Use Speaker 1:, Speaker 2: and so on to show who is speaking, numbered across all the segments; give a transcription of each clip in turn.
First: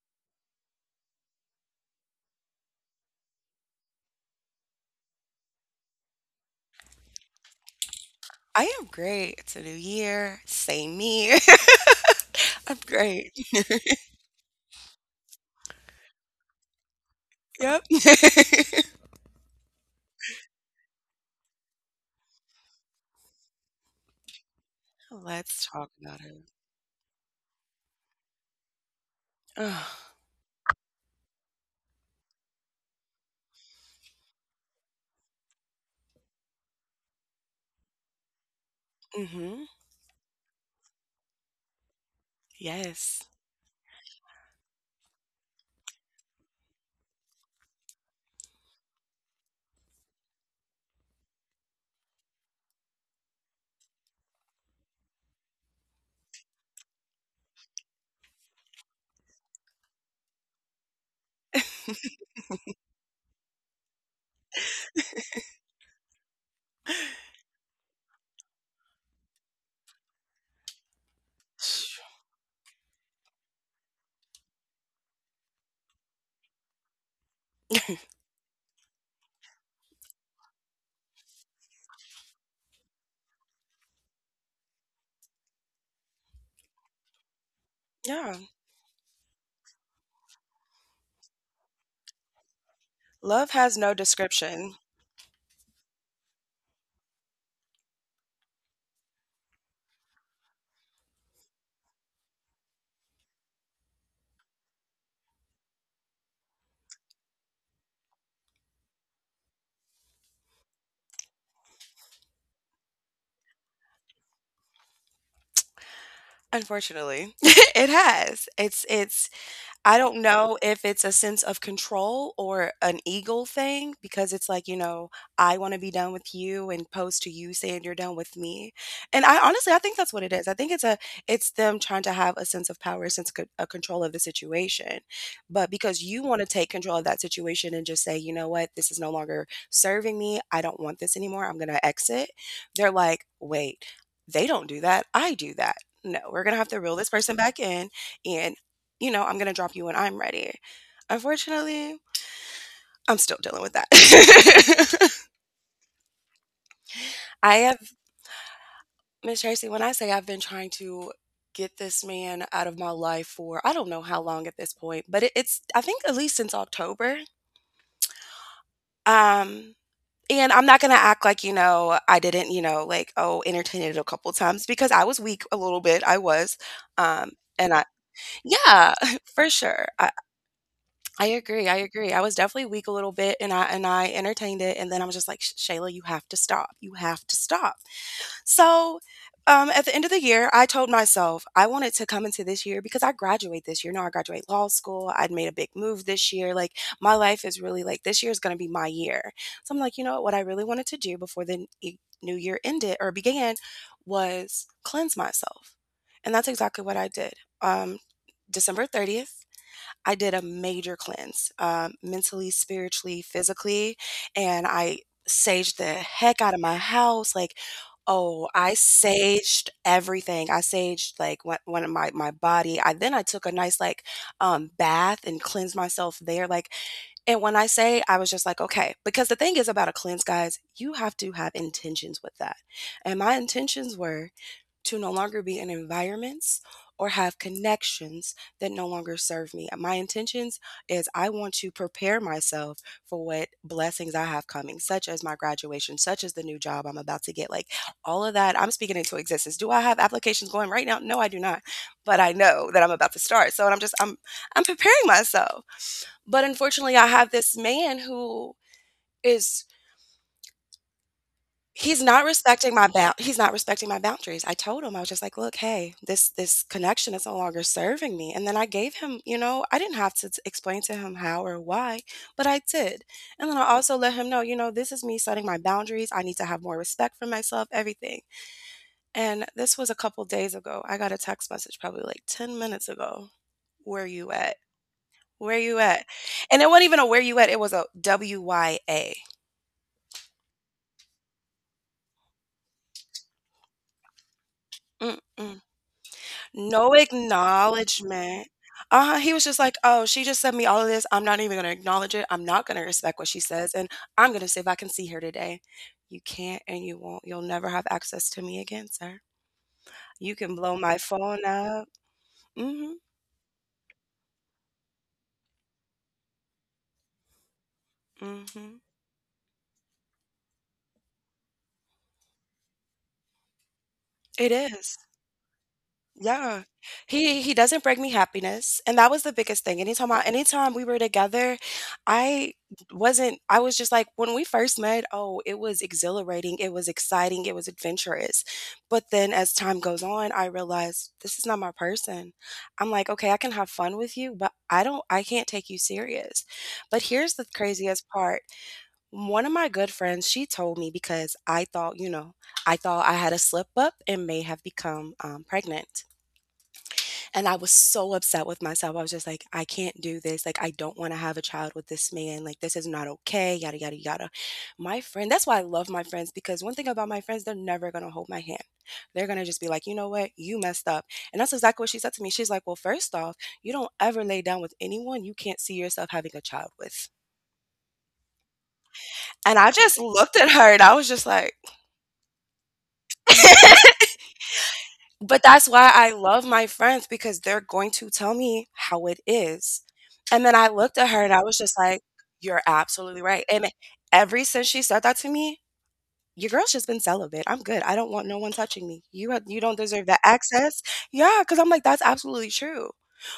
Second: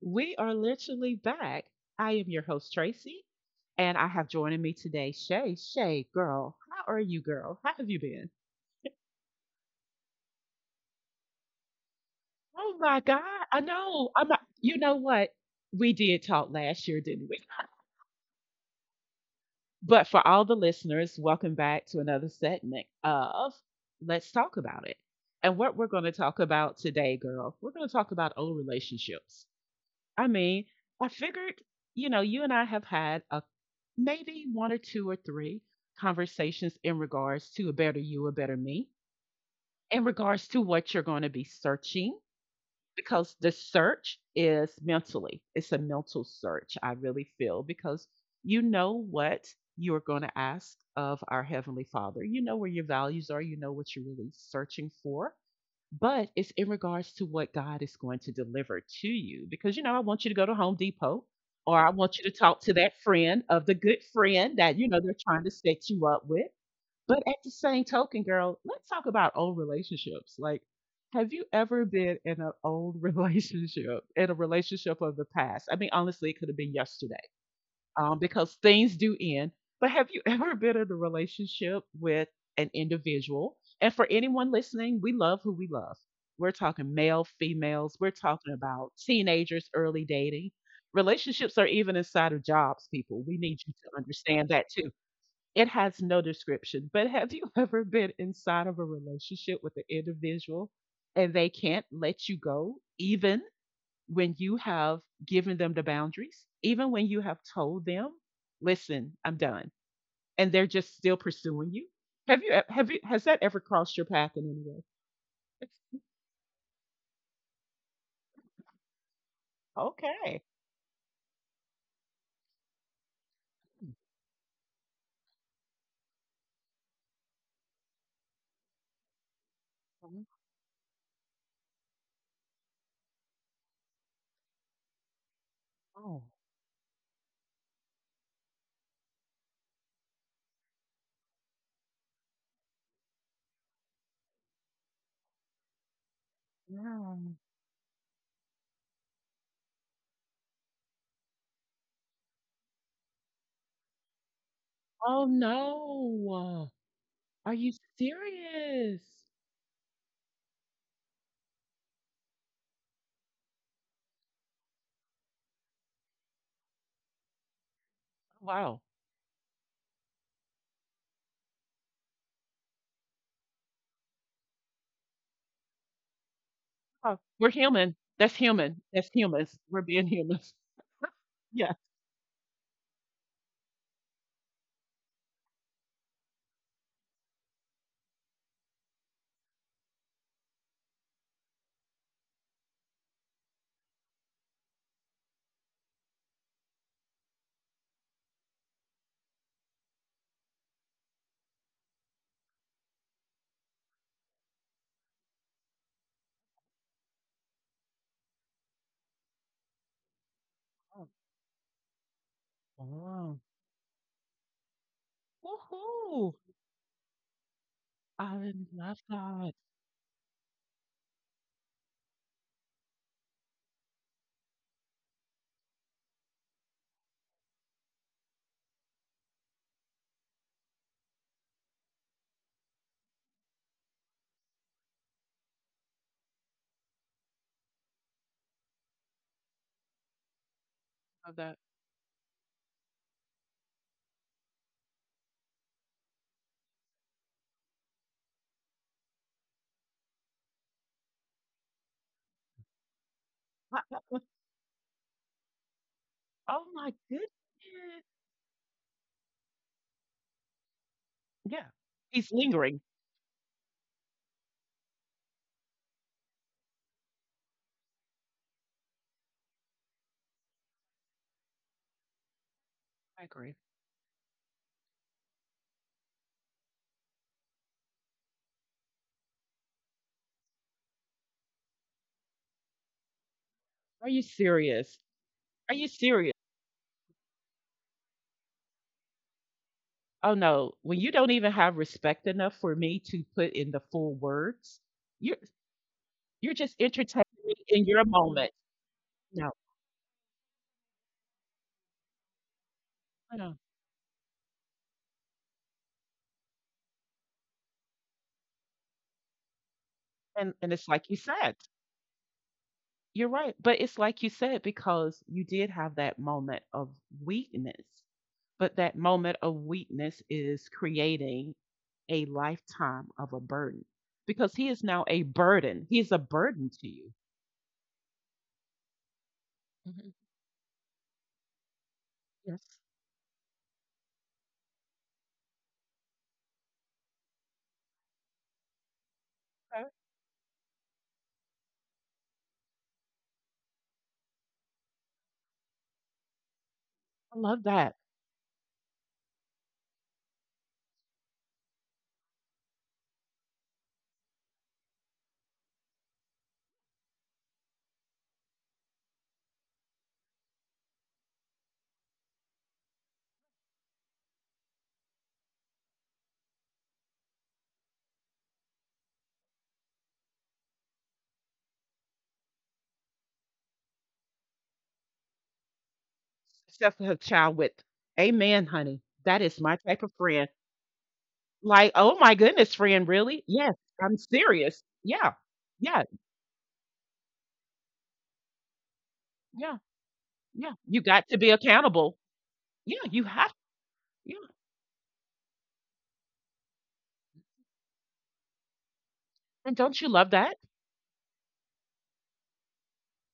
Speaker 1: We are literally back. I am your host, Tracy, and I have joining me today, Shay. Shay, girl, how are you, girl? How have you been?
Speaker 2: I am great. It's a new year, same me.
Speaker 1: Oh
Speaker 2: I'm
Speaker 1: my God,
Speaker 2: great.
Speaker 1: I know. I'm not, you know what? We did talk last year, didn't we?
Speaker 2: Yep.
Speaker 1: But for all the listeners, welcome back to another segment of Let's Talk About It. And
Speaker 2: Let's
Speaker 1: what we're
Speaker 2: talk
Speaker 1: going to
Speaker 2: about
Speaker 1: talk
Speaker 2: it.
Speaker 1: about today, girl, we're going to talk about old relationships.
Speaker 2: Ugh.
Speaker 1: I mean, I figured, you know, you and I have had a maybe one or two or three conversations in regards to a better you, a better me,
Speaker 2: Mm-hmm.
Speaker 1: in regards to what you're going to be searching,
Speaker 2: Yes.
Speaker 1: because the search is mentally, it's a mental search, I really feel, because you know what you're going to ask of our Heavenly Father. You know where your values are, you know what you're really searching for, but it's in regards to what God is going to deliver to you. Because, you know, I want you to go to Home Depot or I want you to talk to that friend of the good friend that, you know, they're trying to set you up with. But at the same token, girl, let's talk about old relationships. Like, have you ever been in an old relationship, in a relationship of the past? I mean, honestly, it could have been yesterday, because things do end. But have you ever been in a relationship with an individual? And for anyone listening, we love who we love. We're talking male, females, we're
Speaker 2: Yeah.
Speaker 1: talking about teenagers, early dating. Relationships are even inside of jobs, people. We
Speaker 2: Love
Speaker 1: need you
Speaker 2: has
Speaker 1: to
Speaker 2: no
Speaker 1: understand that
Speaker 2: description.
Speaker 1: too. It has no description. But have you ever been inside of a relationship with an individual and they can't let you go, even when you have given them the boundaries, even when you have told them, listen, I'm done, and they're just still pursuing you. Have you e, have you has that ever crossed your path in any way?
Speaker 2: Unfortunately. It has. It's I don't
Speaker 1: Okay.
Speaker 2: know if it's a sense of control or an ego thing because it's like, you know, I want to be done with you and post to you saying you're done with me. And I honestly, I think that's what
Speaker 1: Mhm.
Speaker 2: it is. I think it's a it's them trying to have a sense of power, a control of the situation. But because you
Speaker 1: Oh,
Speaker 2: want to take control of that situation and just say, you know what, this is no longer serving me. I don't want this anymore. I'm going to exit. They're like, wait, they don't do that. I do that. No, we're going to have to reel this
Speaker 1: yeah.
Speaker 2: person back in, and you know, I'm going to drop you when I'm ready. Unfortunately, I'm still dealing with that.
Speaker 1: Oh no. Are
Speaker 2: I
Speaker 1: you
Speaker 2: have,
Speaker 1: serious?
Speaker 2: Miss Tracy, when I say I've been trying to get this man out of my life for I don't know how long at this point, but it's I think, at least since October.
Speaker 1: Wow.
Speaker 2: Um, and I'm not going to act like, you know, I didn't, you know, like, oh, entertain it a couple times because I was weak a little bit. I was.
Speaker 1: Oh,
Speaker 2: Um,
Speaker 1: we're
Speaker 2: and I,
Speaker 1: human. That's human.
Speaker 2: yeah,
Speaker 1: That's
Speaker 2: for
Speaker 1: humans. We're
Speaker 2: sure.
Speaker 1: being humans. Yeah.
Speaker 2: I agree. I was definitely weak a little bit, and I entertained it, and then I was just like, "Sh Shayla, you have to stop. You have to stop." So, at the end of the year, I told myself I wanted to come into this year because I graduate this year. Now I graduate law school. I'd made a big move this year. Like, my life is really, like, this year is going to be my year. So I'm like, you know what? What I really wanted to do before the new year ended or began was cleanse myself. And that's exactly what I did. Um, December 30th. I did a major
Speaker 1: Oh,
Speaker 2: cleanse, mentally, spiritually,
Speaker 1: wow.
Speaker 2: physically, and I saged the
Speaker 1: Woohoo.
Speaker 2: heck out of my house. Like, oh,
Speaker 1: I
Speaker 2: I
Speaker 1: love that.
Speaker 2: saged everything. I saged like one of my body. I Then I took a nice, like, bath and cleansed myself there. Like, and when I say, I was just like, okay, because the thing is about a cleanse, guys, you have to have intentions with that, and my intentions were to no longer be in environments or have connections that no longer serve me. My intentions is I
Speaker 1: Love
Speaker 2: want
Speaker 1: that.
Speaker 2: to prepare myself for what blessings I have coming, such as my graduation, such as the new job I'm about to get. Like, all of that, I'm speaking into existence. Do I have applications going right now? No, I do not. But I know that I'm about to start. So I'm just I'm preparing myself. But
Speaker 1: Oh
Speaker 2: unfortunately,
Speaker 1: my
Speaker 2: I have
Speaker 1: goodness.
Speaker 2: this man who is
Speaker 1: Yeah.
Speaker 2: he's not
Speaker 1: He's
Speaker 2: respecting
Speaker 1: lingering.
Speaker 2: my bound. He's not respecting my boundaries. I told him, I was just like, "Look, hey, this connection is no longer serving me," and then I gave him, you know, I didn't have to t explain to him how or why, but I did,
Speaker 1: I
Speaker 2: and then
Speaker 1: agree.
Speaker 2: I also let him know, you know, "This is me setting my boundaries, I need to have more respect for myself, everything," and this was a couple days ago. I got a text message probably, like, 10 minutes ago, "Where
Speaker 1: Are you
Speaker 2: you at?
Speaker 1: serious?
Speaker 2: Where
Speaker 1: Are
Speaker 2: you
Speaker 1: you
Speaker 2: at?"
Speaker 1: serious?
Speaker 2: And it wasn't even a "Where you at?" It was a W-Y-A.
Speaker 1: Oh no. When you don't even have respect enough for me to put in the full words, you're
Speaker 2: Mm-mm.
Speaker 1: you're just
Speaker 2: No
Speaker 1: entertaining me in your
Speaker 2: acknowledgement.
Speaker 1: moment.
Speaker 2: Uh-huh. He was
Speaker 1: No.
Speaker 2: just like, oh, she just sent me all of this. I'm not even going to acknowledge it. I'm not going to respect what she
Speaker 1: No.
Speaker 2: says. And I'm going to say if I can see her today. You can't and you won't. You'll never have access to me again, sir. You can
Speaker 1: And
Speaker 2: blow
Speaker 1: it's
Speaker 2: my
Speaker 1: like you
Speaker 2: phone
Speaker 1: said.
Speaker 2: up. Mm-hmm.
Speaker 1: You're right. But it's like you said, because you did have that moment of weakness.
Speaker 2: Mm-hmm.
Speaker 1: But that moment of weakness is creating a lifetime of a burden
Speaker 2: It
Speaker 1: because he is
Speaker 2: is.
Speaker 1: now a burden. He's a
Speaker 2: Yeah.
Speaker 1: burden to you.
Speaker 2: He doesn't bring me happiness, and that was the biggest thing. Anytime
Speaker 1: Mhm.
Speaker 2: I, anytime we were together, I
Speaker 1: Yes.
Speaker 2: wasn't, I was just like when we first met, oh, it was exhilarating, it was exciting, it was adventurous. But then as time
Speaker 1: Okay.
Speaker 2: goes on, I realized this is not my person. I'm like, okay, I can have fun with you, but I can't take you serious. But here's
Speaker 1: I
Speaker 2: the
Speaker 1: love that.
Speaker 2: craziest part. One of my good friends, she told me because I thought, you know, I thought I had a slip up and may have become pregnant. And I was so upset with myself. I was just like, I can't do this. Like, I don't want to have a child with this man. Like, this is not okay. Yada, yada, yada. My friend, that's why I love my friends, because one thing about my friends, they're never going to hold my hand. They're going to just be like, you know what? You messed up. And that's exactly what she said to me. She's like, well, first off, you don't ever lay down with anyone you can't see yourself having a child
Speaker 1: Except
Speaker 2: with.
Speaker 1: for a child with, Amen, honey. That
Speaker 2: And
Speaker 1: is
Speaker 2: I
Speaker 1: my
Speaker 2: just
Speaker 1: type of
Speaker 2: looked at
Speaker 1: friend.
Speaker 2: her and I was just like,
Speaker 1: Like, oh my goodness, friend, really? Yes, I'm serious. Yeah,
Speaker 2: But that's why
Speaker 1: yeah,
Speaker 2: I love my friends, because they're going to tell me how it
Speaker 1: yeah,
Speaker 2: is. And then I
Speaker 1: yeah.
Speaker 2: looked
Speaker 1: You
Speaker 2: at her
Speaker 1: got
Speaker 2: and
Speaker 1: to
Speaker 2: I
Speaker 1: be
Speaker 2: was just like,
Speaker 1: accountable.
Speaker 2: "You're
Speaker 1: Yeah,
Speaker 2: absolutely
Speaker 1: you
Speaker 2: right."
Speaker 1: have.
Speaker 2: And
Speaker 1: Yeah.
Speaker 2: ever since she said that to me, your girl's just been celibate. I'm good. I don't want no one touching me. You don't
Speaker 1: And don't
Speaker 2: deserve
Speaker 1: you
Speaker 2: that
Speaker 1: love that?
Speaker 2: access. Yeah, because 'cause I'm like, that's absolutely true.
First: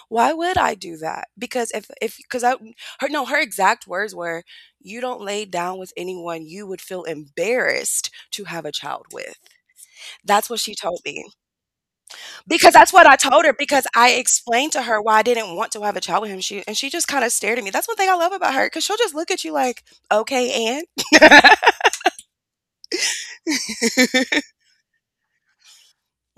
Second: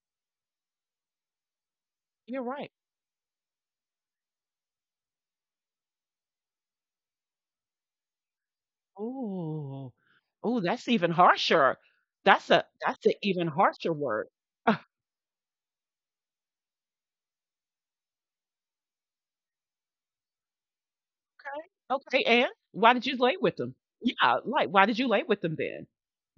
Speaker 2: Why would I do that? Because if
Speaker 1: You're
Speaker 2: because I
Speaker 1: right.
Speaker 2: her no, her exact words were, "You don't lay down with anyone you would feel embarrassed to have a child with."
Speaker 1: Oh.
Speaker 2: That's what
Speaker 1: Oh,
Speaker 2: she
Speaker 1: that's
Speaker 2: told
Speaker 1: even
Speaker 2: me.
Speaker 1: harsher. That's a
Speaker 2: Because that's
Speaker 1: that's
Speaker 2: what
Speaker 1: an
Speaker 2: I told
Speaker 1: even
Speaker 2: her, because
Speaker 1: harsher
Speaker 2: I
Speaker 1: word.
Speaker 2: explained to
Speaker 1: Ah,
Speaker 2: her why I didn't want to have a child with him. She just kinda stared at me. That's one thing I love about her. Because 'cause she'll just look at you like, "Okay, and?"
Speaker 1: okay, and why did you lay with them? Yeah, like why did you lay with them then?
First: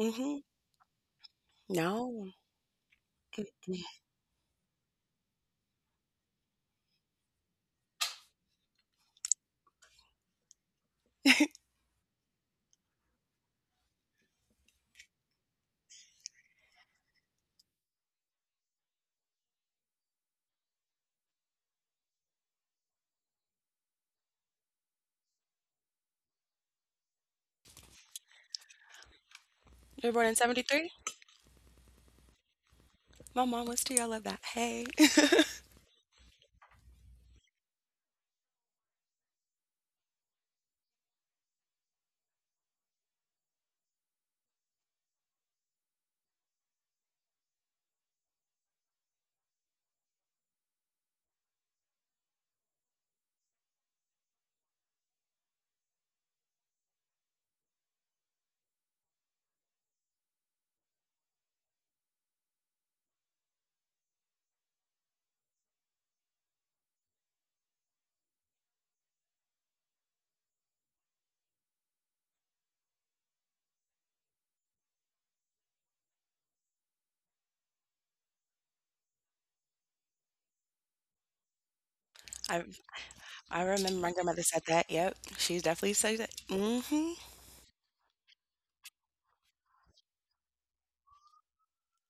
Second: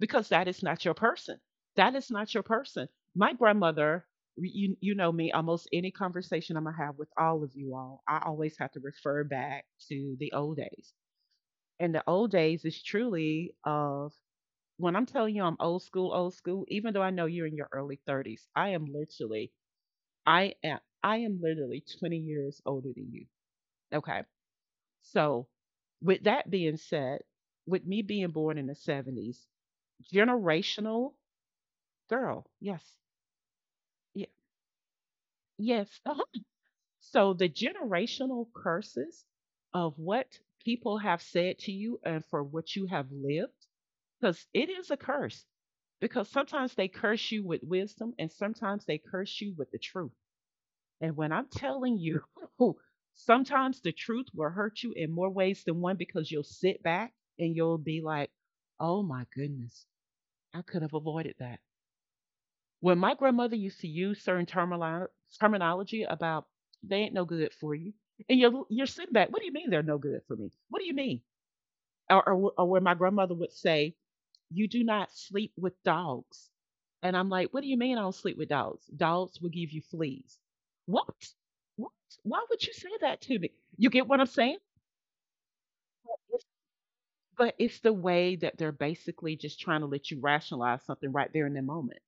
Speaker 1: Because that is not your person. That is
Speaker 2: No.
Speaker 1: not your person. My grandmother, you know me, almost any conversation I'm gonna have with all of you all, I always have to refer back to the old days. And the old days is truly of, when I'm telling you, I'm old school, even though I know you're in your early 30s, I am literally I am literally 20 years older than you. Okay. So with that being said, with me being born in the 70s,
Speaker 2: You were born in '73?
Speaker 1: generational girl. Yes.
Speaker 2: My mom was too, I love
Speaker 1: Yeah,
Speaker 2: that. Hey.
Speaker 1: yes. Uh-huh. So the generational curses of what people have said to you and for what you have lived, because it is a curse, because sometimes they curse you with wisdom and sometimes they curse you with the truth. And when I'm telling you, sometimes the truth will hurt you in more ways than one because you'll sit back and you'll be like, oh my goodness, I could have avoided that. When my grandmother used to use certain terminology about they ain't no good for you, and you're sitting back, what do you mean they're no good for me? What do you mean? Or when my grandmother would say, you do not sleep with dogs. And I'm like, what do you mean I don't sleep with dogs? Dogs will give you fleas. What? What? Why
Speaker 2: I
Speaker 1: would you say that to me?
Speaker 2: I
Speaker 1: You
Speaker 2: remember
Speaker 1: get
Speaker 2: my
Speaker 1: what I'm
Speaker 2: grandmother
Speaker 1: saying?
Speaker 2: said that, yep. She's definitely said that.
Speaker 1: It's-
Speaker 2: Mm. Mhm.
Speaker 1: But it's the way that they're basically just trying to let you rationalize something right there in the moment.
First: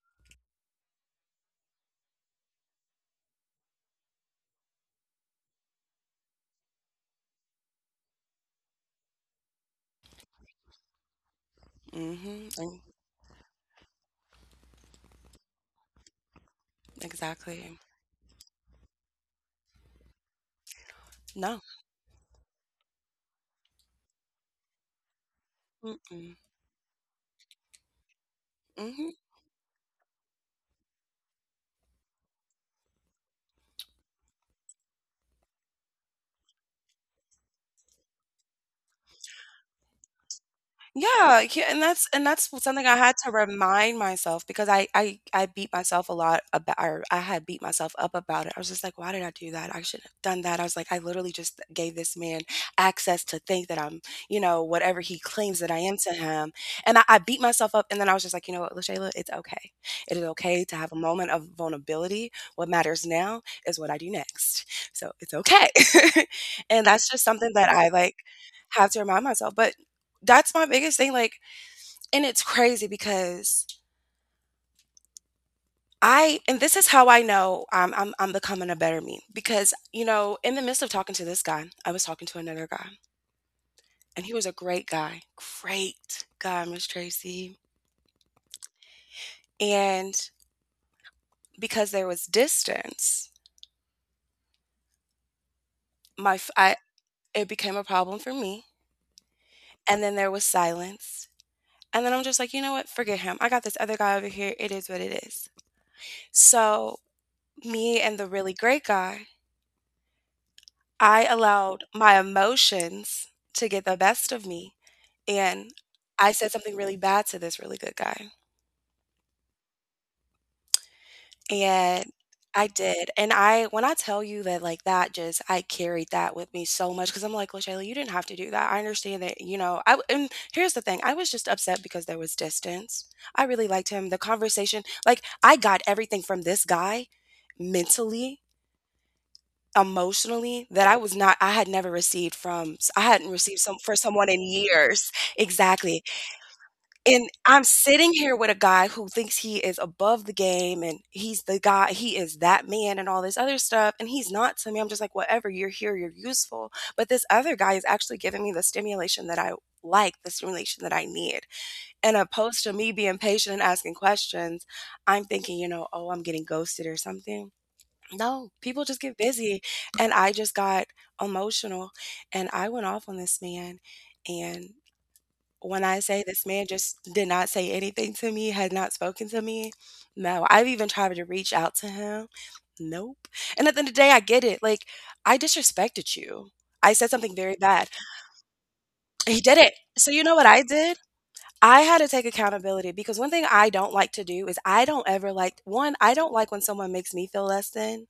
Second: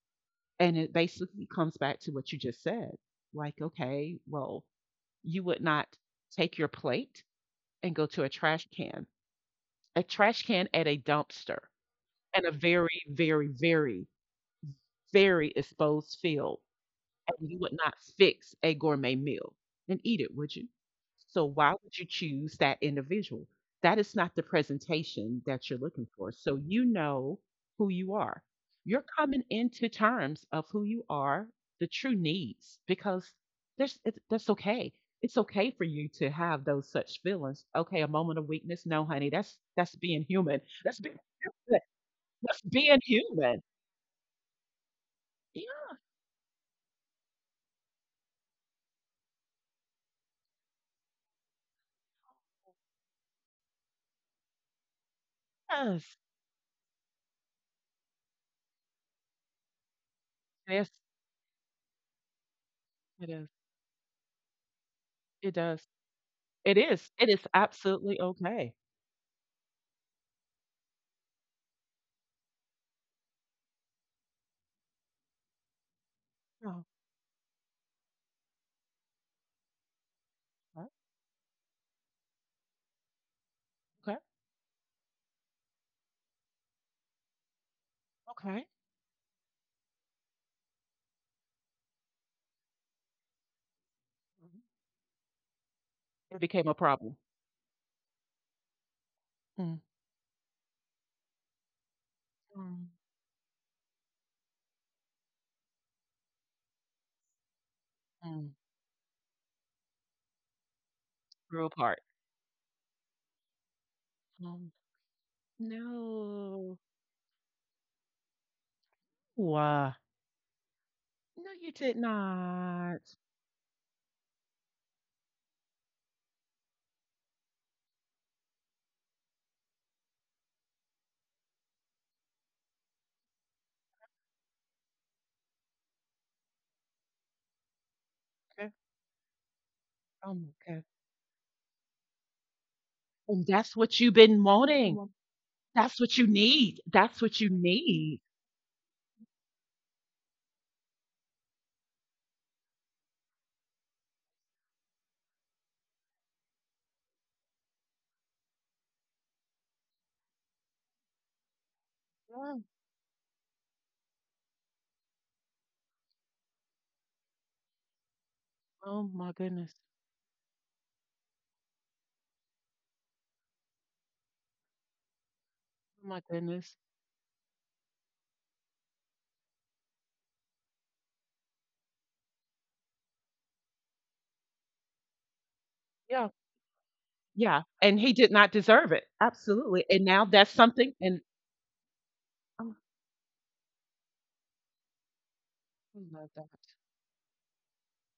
Speaker 1: And it basically comes back to what you just said. Like, okay, well, you would not take your plate and go to a trash can, at a dumpster
Speaker 2: Mm,
Speaker 1: and a
Speaker 2: hmm.
Speaker 1: very, very, very, very exposed field, and you would
Speaker 2: Exactly.
Speaker 1: not fix a gourmet meal and eat it, would you? So
Speaker 2: No.
Speaker 1: why would you choose that individual? That is not the presentation that you're looking for.
Speaker 2: Mm-mm.
Speaker 1: So you know who you are. You're
Speaker 2: Mhm.
Speaker 1: coming into terms of who you are, the true needs, because that's okay. It's okay for you to have those such feelings. Okay, a moment of weakness. No, honey, that's being human. That's being
Speaker 2: Yeah,
Speaker 1: human.
Speaker 2: and that's
Speaker 1: That's
Speaker 2: something I
Speaker 1: being
Speaker 2: had to
Speaker 1: human.
Speaker 2: remind myself because I beat myself a lot about, or I had beat myself up about it. I was just like, why did I do that? I shouldn't have done that. I was like, I literally just gave this man access to think that I'm, you know, whatever he claims that I am to
Speaker 1: Yes.
Speaker 2: him. And I beat myself up, and then I was just like, you know what, LaShayla, it's okay. It is okay to
Speaker 1: Yes,
Speaker 2: have a moment of vulnerability. What matters
Speaker 1: it
Speaker 2: now
Speaker 1: is.
Speaker 2: is what I do next. So it's
Speaker 1: It
Speaker 2: okay.
Speaker 1: does. It
Speaker 2: And
Speaker 1: is.
Speaker 2: that's
Speaker 1: It
Speaker 2: just
Speaker 1: is
Speaker 2: something that I,
Speaker 1: absolutely
Speaker 2: like,
Speaker 1: okay.
Speaker 2: have to remind myself. But that's my biggest thing, like, and it's crazy because I and this
Speaker 1: Oh,
Speaker 2: is how I know I'm becoming a better me, because, you know, in the midst
Speaker 1: oh,
Speaker 2: of talking to this guy, I was talking to another guy,
Speaker 1: okay,
Speaker 2: and he was a great guy. Great guy, Miss Tracy.
Speaker 1: okay.
Speaker 2: And because there was distance,
Speaker 1: Mhm. It
Speaker 2: my f-
Speaker 1: became a
Speaker 2: I
Speaker 1: problem.
Speaker 2: it became a problem for me.
Speaker 1: Mm,
Speaker 2: And then there was silence. And then I'm just like, you know
Speaker 1: mm,
Speaker 2: what? Forget him. I got this other guy over here. It is what it is. So, me and the
Speaker 1: mm.
Speaker 2: really great guy, I
Speaker 1: Grew
Speaker 2: allowed
Speaker 1: apart.
Speaker 2: my emotions to get the best of
Speaker 1: Mm.
Speaker 2: me. And I said
Speaker 1: No.
Speaker 2: something really bad to this really good guy.
Speaker 1: Wha No, you did
Speaker 2: And I
Speaker 1: not.
Speaker 2: did. And when I tell you that, like, that just, I carried that with me so much, because I'm like, well, Shayla, you didn't have to do that. I understand that, you know, and here's the thing, I was just upset because there was distance. I really liked him. The conversation, like, I got everything from this guy mentally,
Speaker 1: Okay. Oh my
Speaker 2: emotionally,
Speaker 1: god.
Speaker 2: that I was not I had never received from I hadn't
Speaker 1: And
Speaker 2: received
Speaker 1: that's
Speaker 2: some
Speaker 1: what
Speaker 2: for
Speaker 1: you've
Speaker 2: someone
Speaker 1: been
Speaker 2: in
Speaker 1: wanting.
Speaker 2: years.
Speaker 1: That's
Speaker 2: Exactly.
Speaker 1: what you need. That's
Speaker 2: And
Speaker 1: what you
Speaker 2: I'm sitting
Speaker 1: need.
Speaker 2: here with a guy who thinks he is above the game, and he's the guy, he is that man and all this other stuff. And he's not to me. I'm just like, whatever, you're here, you're useful. But this other guy is actually giving me the stimulation that I like, the stimulation that I need. And
Speaker 1: Yeah.
Speaker 2: opposed to me being patient and asking questions, I'm thinking, you know, oh, I'm getting ghosted or something. No, people
Speaker 1: Oh
Speaker 2: just get
Speaker 1: my
Speaker 2: busy.
Speaker 1: goodness.
Speaker 2: And I just got emotional, and I went off on this man. And when I
Speaker 1: Oh my
Speaker 2: say, this man
Speaker 1: goodness.
Speaker 2: just did not say anything to me, had not spoken to me. No, I've even tried to reach out to him. Nope. And at the end of the day, I get it. Like, I disrespected
Speaker 1: Yeah.
Speaker 2: you. I said something
Speaker 1: Yeah.
Speaker 2: very bad.
Speaker 1: And he did not deserve it.
Speaker 2: He did it.
Speaker 1: Absolutely. And
Speaker 2: So,
Speaker 1: now
Speaker 2: you know
Speaker 1: that's
Speaker 2: what I
Speaker 1: something
Speaker 2: did?
Speaker 1: and
Speaker 2: I had to take
Speaker 1: oh,
Speaker 2: accountability, because one thing I don't like to do is I don't ever like,
Speaker 1: I
Speaker 2: one, I
Speaker 1: love
Speaker 2: don't
Speaker 1: that.
Speaker 2: like when someone makes me feel less than,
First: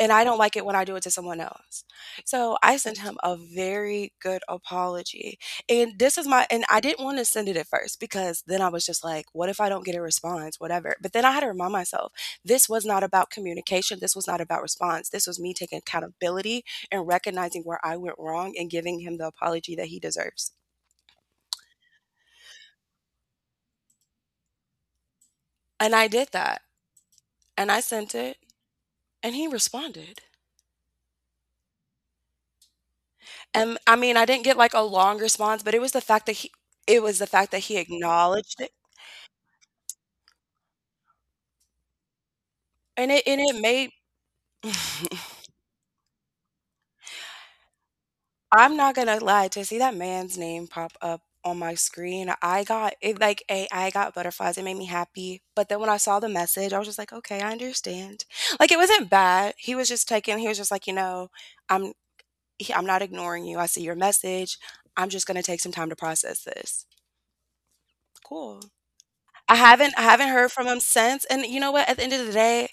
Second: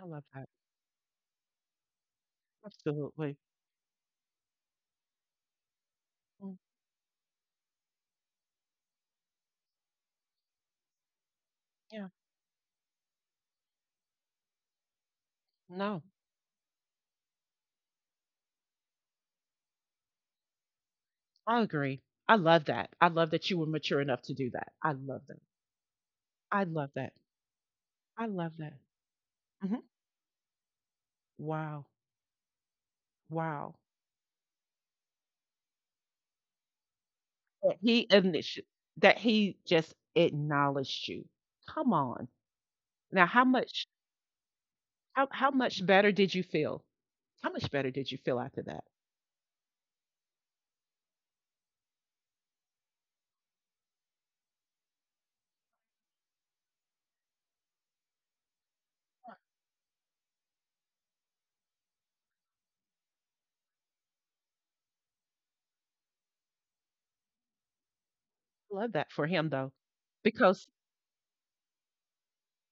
Speaker 1: I love
Speaker 2: I don't
Speaker 1: that.
Speaker 2: like it when I do it to someone else. So I sent him a
Speaker 1: Absolutely.
Speaker 2: very good apology. And this is my, and I didn't want to send it at first, because then I was just like, what if I don't get a response? Whatever. But then I had to remind
Speaker 1: Yeah.
Speaker 2: myself, this was not about communication. This was not about response. This was me taking
Speaker 1: No,
Speaker 2: accountability and recognizing where I went wrong and giving him the apology that he deserves.
Speaker 1: I agree. I love that. I love that you were mature enough to do that. I love that.
Speaker 2: And I did that.
Speaker 1: I love that.
Speaker 2: And I sent
Speaker 1: I
Speaker 2: it
Speaker 1: love that.
Speaker 2: and he
Speaker 1: Hmm.
Speaker 2: responded.
Speaker 1: Wow. Wow.
Speaker 2: And I mean, I didn't get like a long response, but it was the fact that it was the fact that he
Speaker 1: That he
Speaker 2: acknowledged
Speaker 1: initi-
Speaker 2: it.
Speaker 1: that he just acknowledged you. Come on.
Speaker 2: And it
Speaker 1: Now,
Speaker 2: and
Speaker 1: how
Speaker 2: it
Speaker 1: much
Speaker 2: made
Speaker 1: how much better did you feel? How much better did you feel after
Speaker 2: I'm
Speaker 1: that?
Speaker 2: not gonna lie, to see that man's name pop up on my screen, I got butterflies, it made me happy, but then when I saw the message, I was just like, "Okay, I understand." Like, it wasn't bad, he was just like, "You know, I'm I'm not ignoring you, I see your message, I'm just gonna take some time to process this." Cool.
Speaker 1: I love that for him though,
Speaker 2: I haven't heard from
Speaker 1: because
Speaker 2: him since, and you know what? At the end of the day,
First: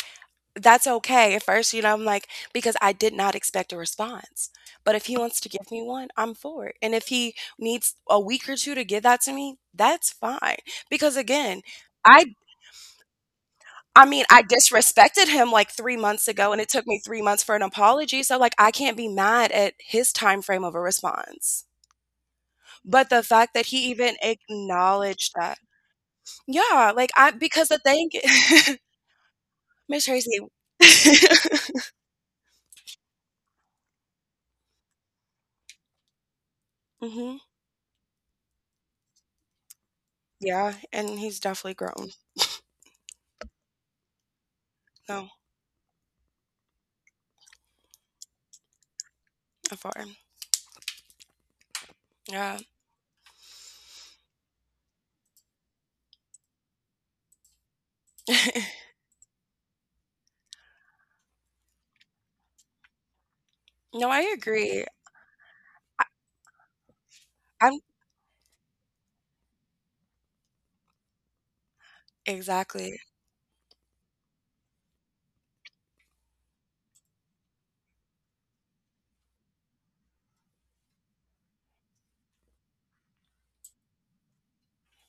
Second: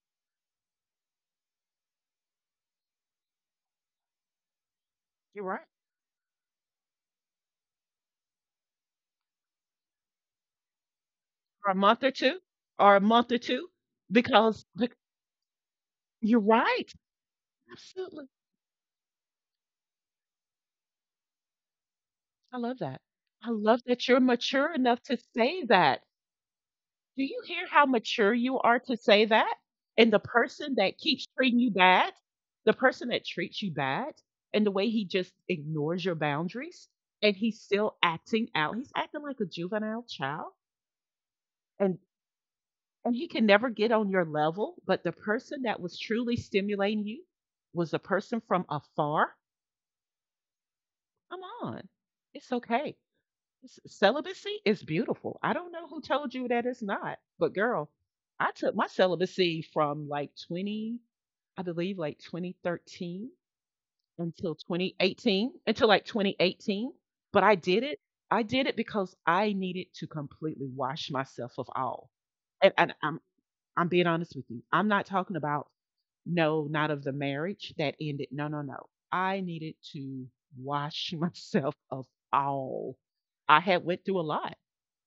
Speaker 2: that's okay. At first, you know, I'm like, because I did not expect a response. But if he wants
Speaker 1: you're
Speaker 2: to
Speaker 1: right.
Speaker 2: give me one, I'm for it. And if he needs a week or two to give that to me, that's fine. Because again,
Speaker 1: For a month or
Speaker 2: I
Speaker 1: two, or a month or two,
Speaker 2: I mean, I
Speaker 1: because bec-
Speaker 2: disrespected him like 3 months
Speaker 1: you're
Speaker 2: ago and it took
Speaker 1: right.
Speaker 2: me 3 months for an apology,
Speaker 1: Absolutely.
Speaker 2: so like I can't be mad at his time frame of a response.
Speaker 1: I love that.
Speaker 2: But the
Speaker 1: I
Speaker 2: fact that
Speaker 1: love
Speaker 2: he
Speaker 1: that
Speaker 2: even
Speaker 1: you're mature enough to
Speaker 2: acknowledged that.
Speaker 1: say that.
Speaker 2: Yeah, like
Speaker 1: Do
Speaker 2: I
Speaker 1: you
Speaker 2: because
Speaker 1: hear
Speaker 2: the
Speaker 1: how
Speaker 2: thing
Speaker 1: mature you are to say that?
Speaker 2: Miss
Speaker 1: And the
Speaker 2: Tracy.
Speaker 1: person that keeps treating you bad, the person that treats you bad, and the way he just ignores your boundaries,
Speaker 2: Mhm.
Speaker 1: and he's still acting out. He's acting like a juvenile child,
Speaker 2: Yeah, and he's definitely
Speaker 1: and
Speaker 2: grown.
Speaker 1: he can never get on your level, but the
Speaker 2: No,
Speaker 1: person that was truly stimulating you was a person from afar.
Speaker 2: a 4.
Speaker 1: Come on. It's
Speaker 2: Yeah.
Speaker 1: okay. Celibacy is beautiful. I don't know who told you that it's not, but girl, I took my celibacy from like 20, I believe like 2013
Speaker 2: No, I
Speaker 1: until
Speaker 2: agree.
Speaker 1: 2018, until like 2018. But I
Speaker 2: I'm
Speaker 1: did it. I did it because I needed to completely wash myself of all. And,
Speaker 2: exactly.
Speaker 1: I'm being honest with you. I'm not talking about no, not of the marriage that ended. No, no, no. I needed to wash myself of all. I had went through a lot.